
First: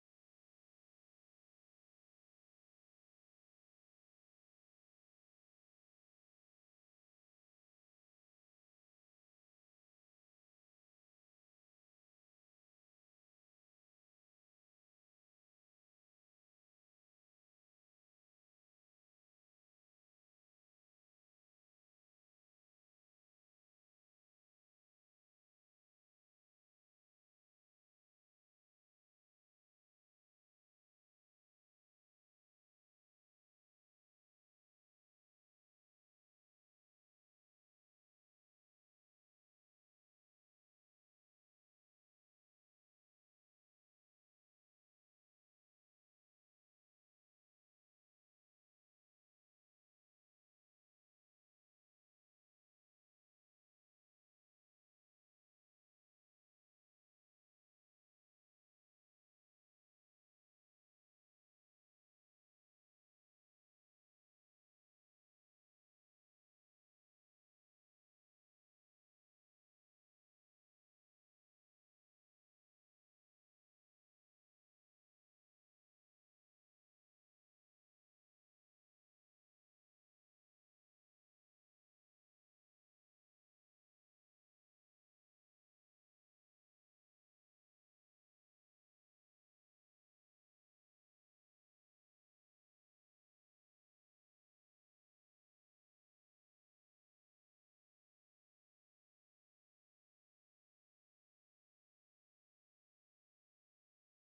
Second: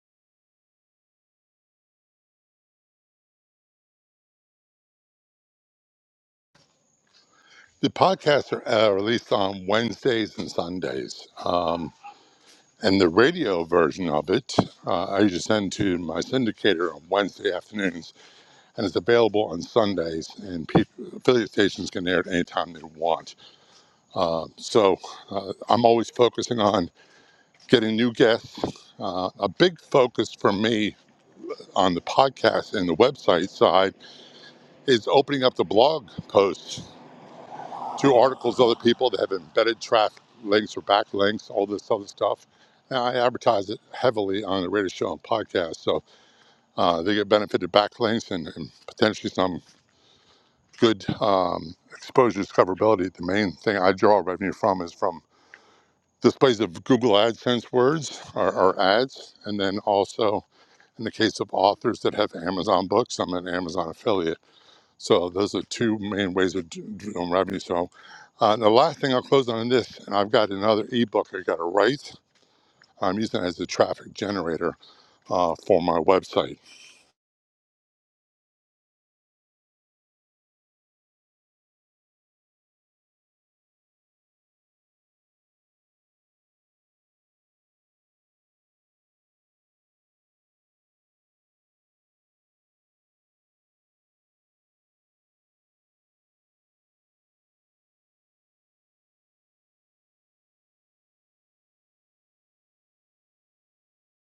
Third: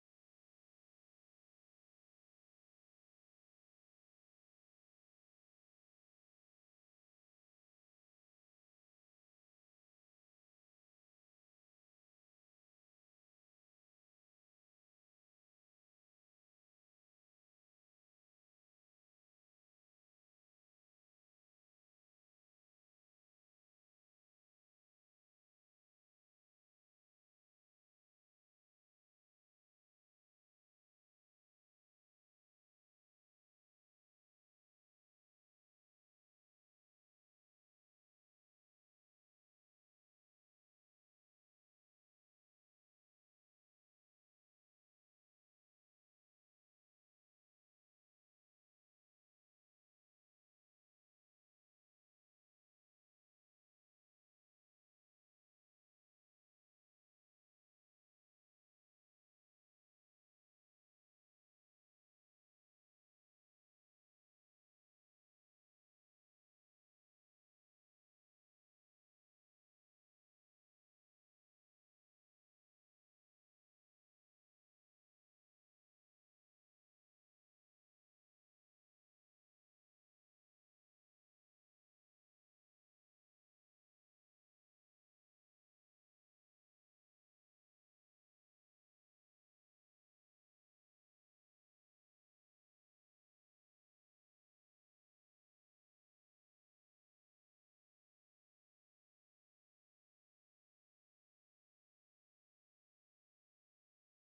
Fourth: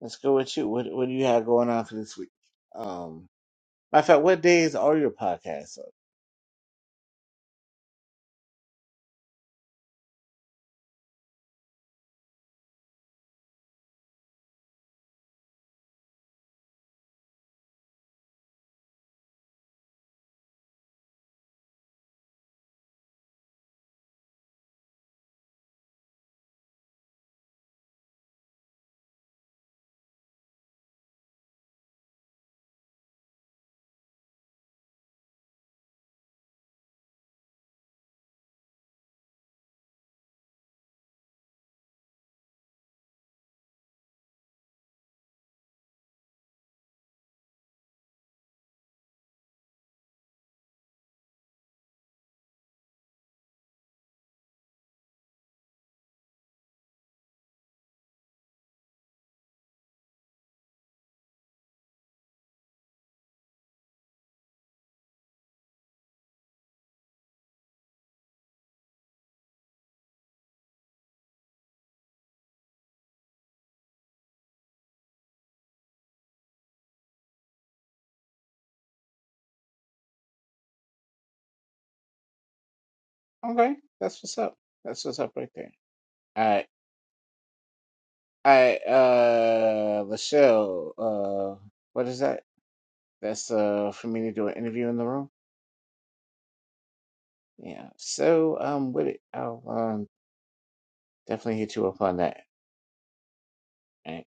let's go with you. What what do you have going on for this week? Um, matter of fact, what days are your podcasts? up? the podcasts are uh, released on wednesdays and sundays um, and the radio version of it uh, i usually send to my syndicator on wednesday afternoons and it's available on Sundays. And pe- affiliate stations can air it anytime they want. So uh, I'm always focusing on getting new guests. Uh, a big focus for me on the podcast and the website side is opening up the blog posts to articles of other people that have embedded traffic links or backlinks, all this other stuff. And I advertise it heavily on the radio show and podcast, so uh, they get benefited backlinks and, and potentially some good um, exposure discoverability, the main thing I draw revenue from is from displays of Google AdSense words or, or ads. And then also in the case of authors that have Amazon books, I'm an Amazon affiliate. So those are two main ways of d- doing revenue. So uh, the last thing I'll close on this, and I've got another ebook I got to write. I'm using it as a traffic generator uh, for my website. Okay, that's what's up. That's what's up right there. All right. I uh Lachelle, uh what is that? That's uh for me to do an interview in the room. Yeah. So um with it, I'll um definitely hit you up on that. Right.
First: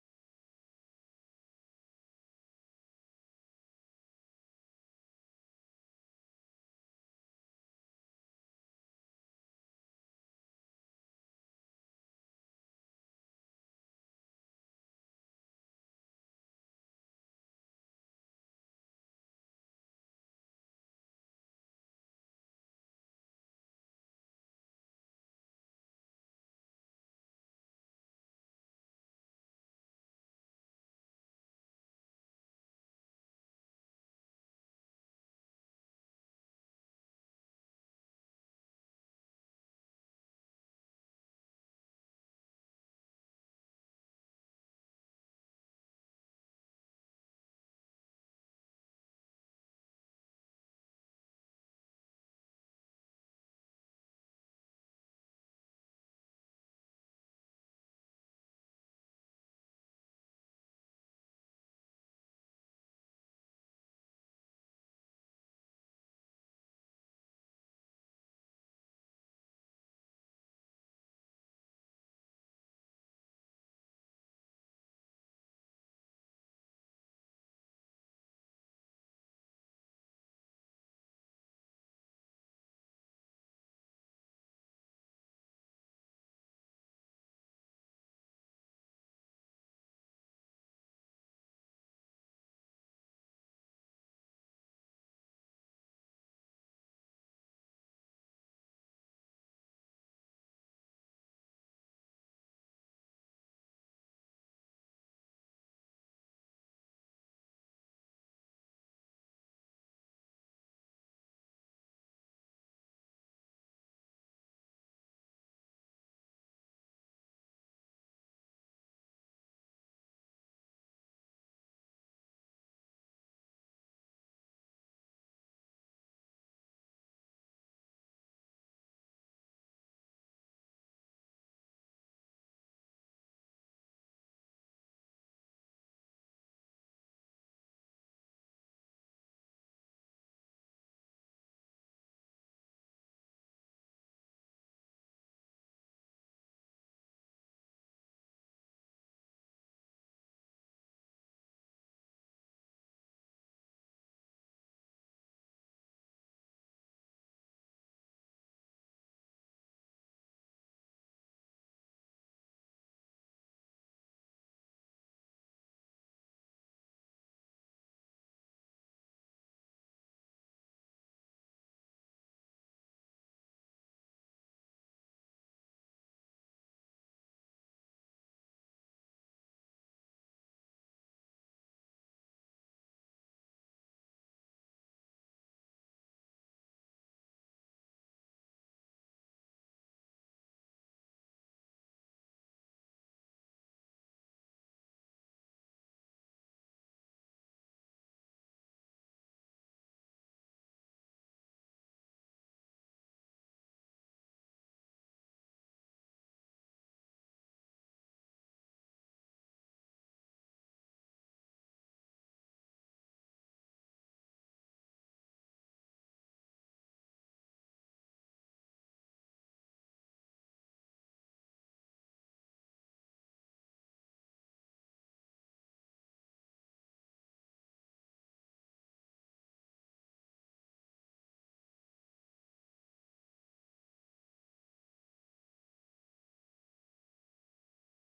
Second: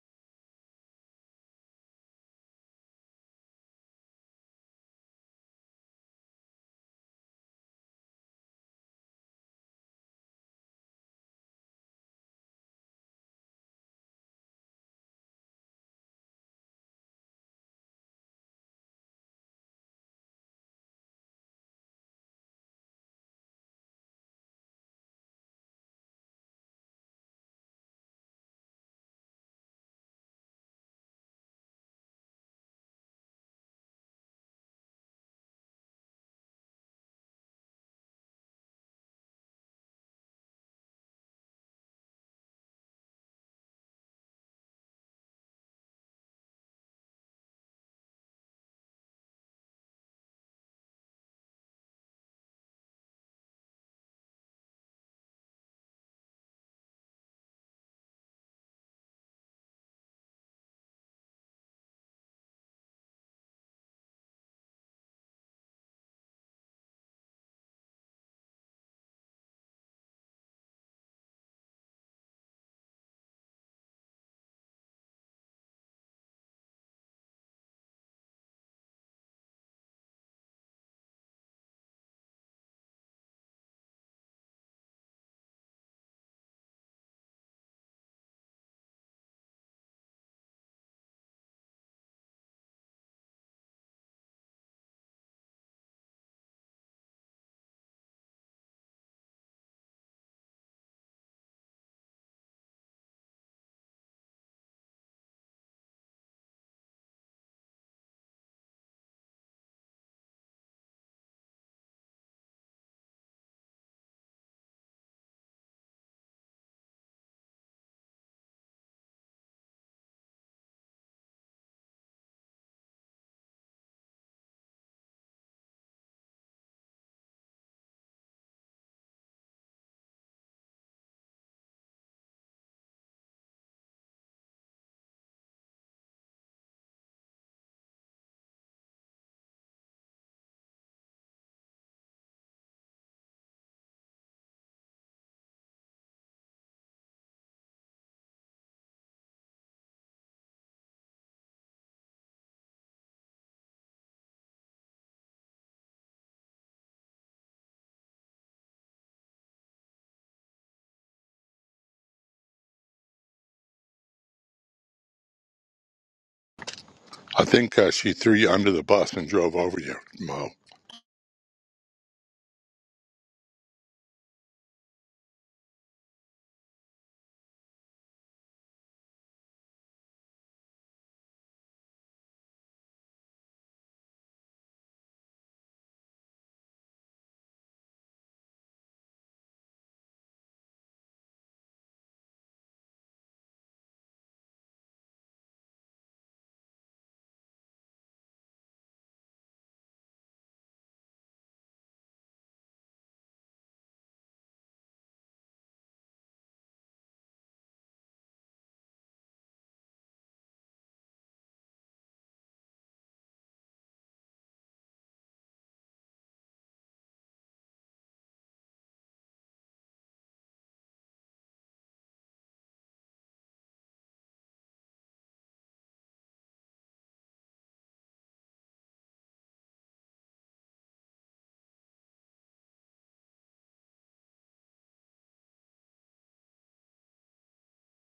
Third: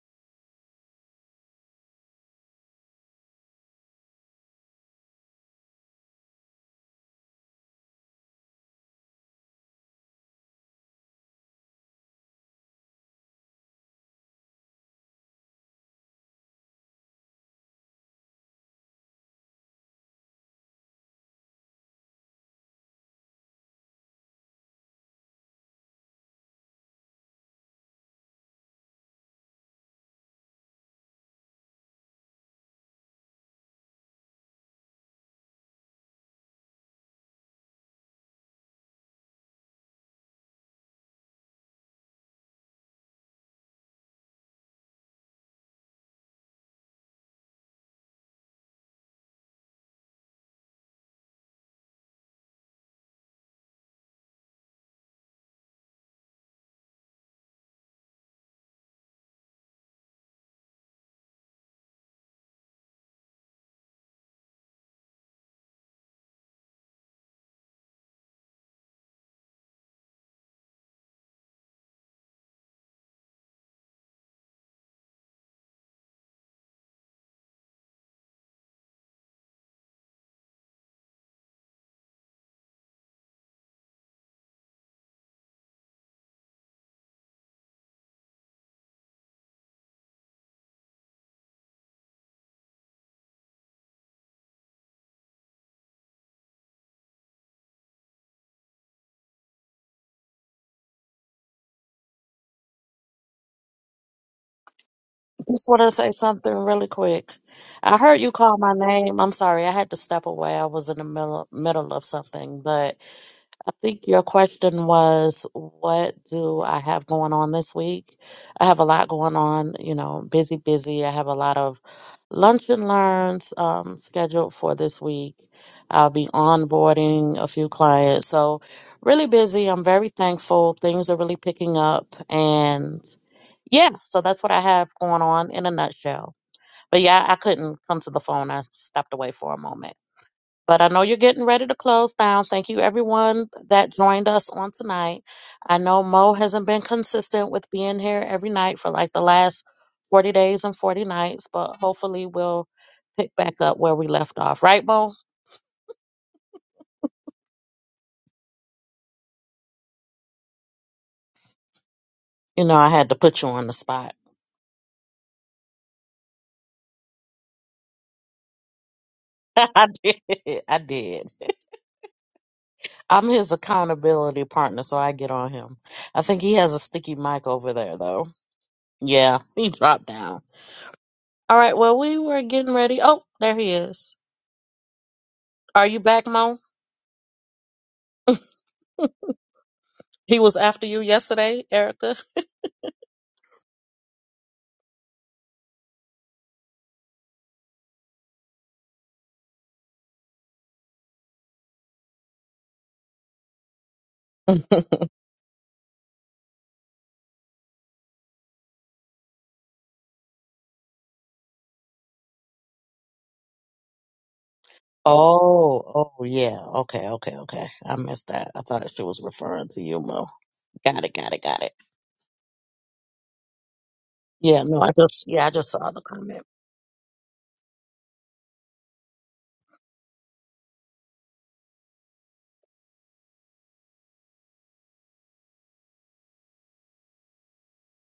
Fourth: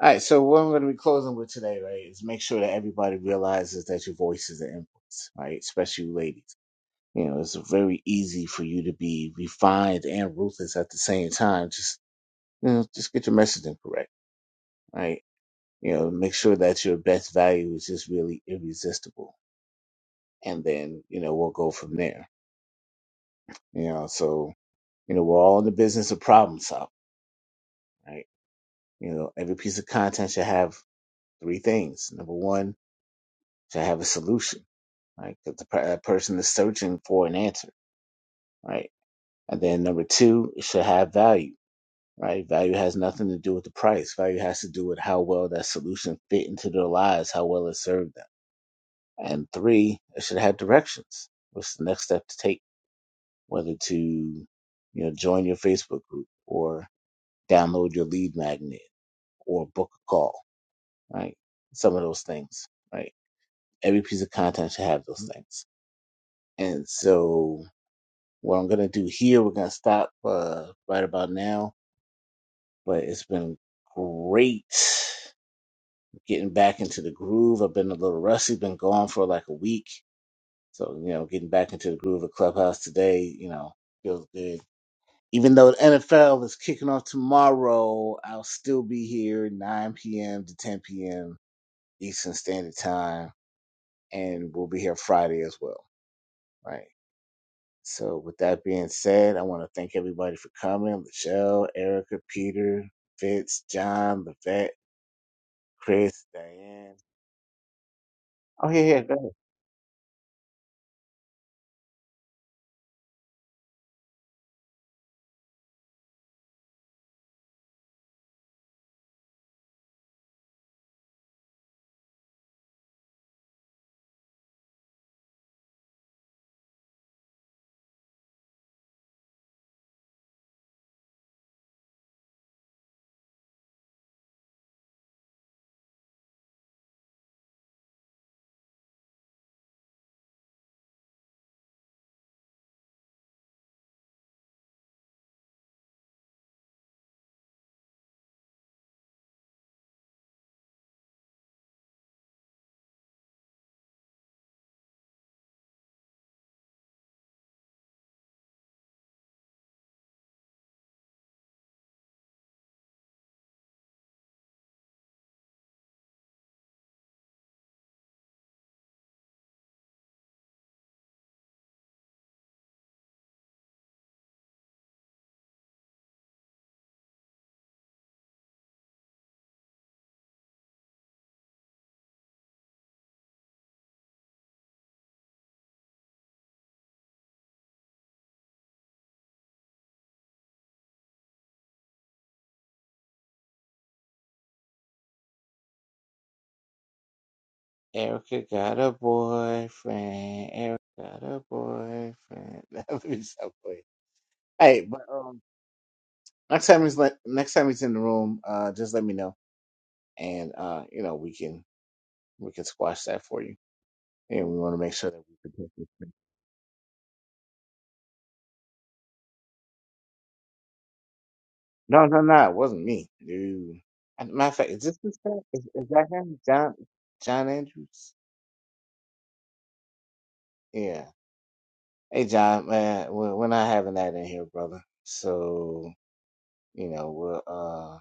All right, so what I'm gonna be closing with today, right, is make sure that everybody realizes that your voice is an influence, right? Especially you ladies. You know, it's very easy for you to be refined and ruthless at the same time. Just you know, just get your messaging correct, right? You know, make sure that your best value is just really irresistible and then you know we'll go from there. You know, so you know we're all in the business of problem solving, right? You know, every piece of content should have three things. Number one, should have a solution, right? That the per- that person is searching for an answer, right? And then number two, it should have value, right? Value has nothing to do with the price. Value has to do with how well that solution fit into their lives, how well it served them. And three, it should have directions. What's the next step to take? whether to you know join your Facebook group or download your lead magnet or book a call, right? Some of those things, right? Every piece of content should have those things. And so what I'm gonna do here, we're gonna stop uh, right about now. But it's been great getting back into the groove. I've been a little rusty, been gone for like a week. So, you know, getting back into the groove of Clubhouse today, you know, feels good Even though the NFL is kicking off tomorrow, I'll still be here 9 p.m. to 10 p.m. Eastern Standard Time, and we'll be here Friday as well. Right. So, with that being said, I want to thank everybody for coming Michelle, Erica, Peter, Fitz, John, Levette, Just want to say Chris, something really Diane. quick. I heard you call Oh, my yeah, yeah, go name. ahead. I'm sorry. I had to step away. I was in the middle, middle of something. But I think your question was, what do I have going on this week? I have a lot going on, you know, busy, busy. I have a lot of lunch and learns um, scheduled for this week. I'll be onboarding a few clients. So, really busy. I'm very thankful. Things are really picking up. And yeah, so that's what I have going on in a nutshell. But yeah, I couldn't come to the phone. I stepped away for a moment. But I know you're getting ready to close down. Thank you, everyone that joined us on tonight. I know Mo hasn't been consistent with being here every night for like the last 40 days and 40 nights, but hopefully we'll pick back up where we left off. Right, Mo? You know, I had to put you on the spot. I think uh, she threw you under the bus and drove over I you, did. Mo. I did. I'm his accountability partner, so I get on him. I think he has a sticky mic over there, though. Yeah, he dropped down. All right, well, we were getting ready. Oh, there he is. Are you back, Mo? He was after you yesterday, Erica. Erica got a boyfriend. Erica got a boyfriend. That would be so funny. Hey, but um, Next time he's let, next time he's in the room, uh, just let me know, and uh, you know we can we can squash that for you. And we want to make sure that we protect oh, this thing. oh, yeah. Okay, okay, okay. I missed that. I thought she was referring to you, Mo. Got it, got it, got it. No, no, no, it wasn't me, dude. As a matter of Yeah, fact, no, is I this this just, guy? yeah, I Is, just is saw the that comment. him, John John Andrews? Yeah. Hey, John, man, we're, we're not having that in here, brother. So you know we'll uh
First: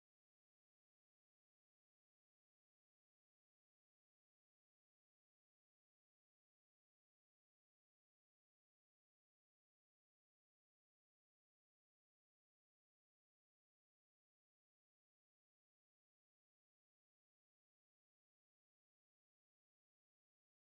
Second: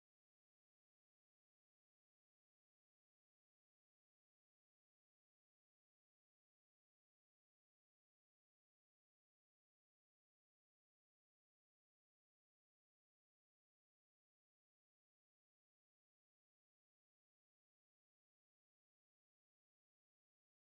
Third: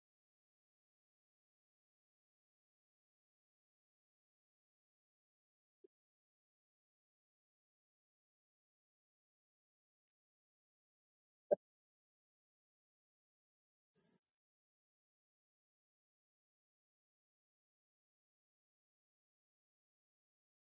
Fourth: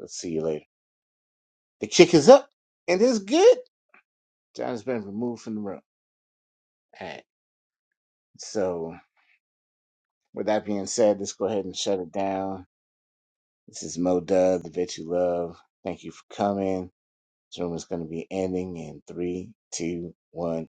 let's see you later. The kick is up, and it's good. John's been removed from the room. All right. So with that being said, let's go ahead and shut it down. This is Mo Dub, the bitch you love. Thank you for coming. This room is going to be ending in three, two, one.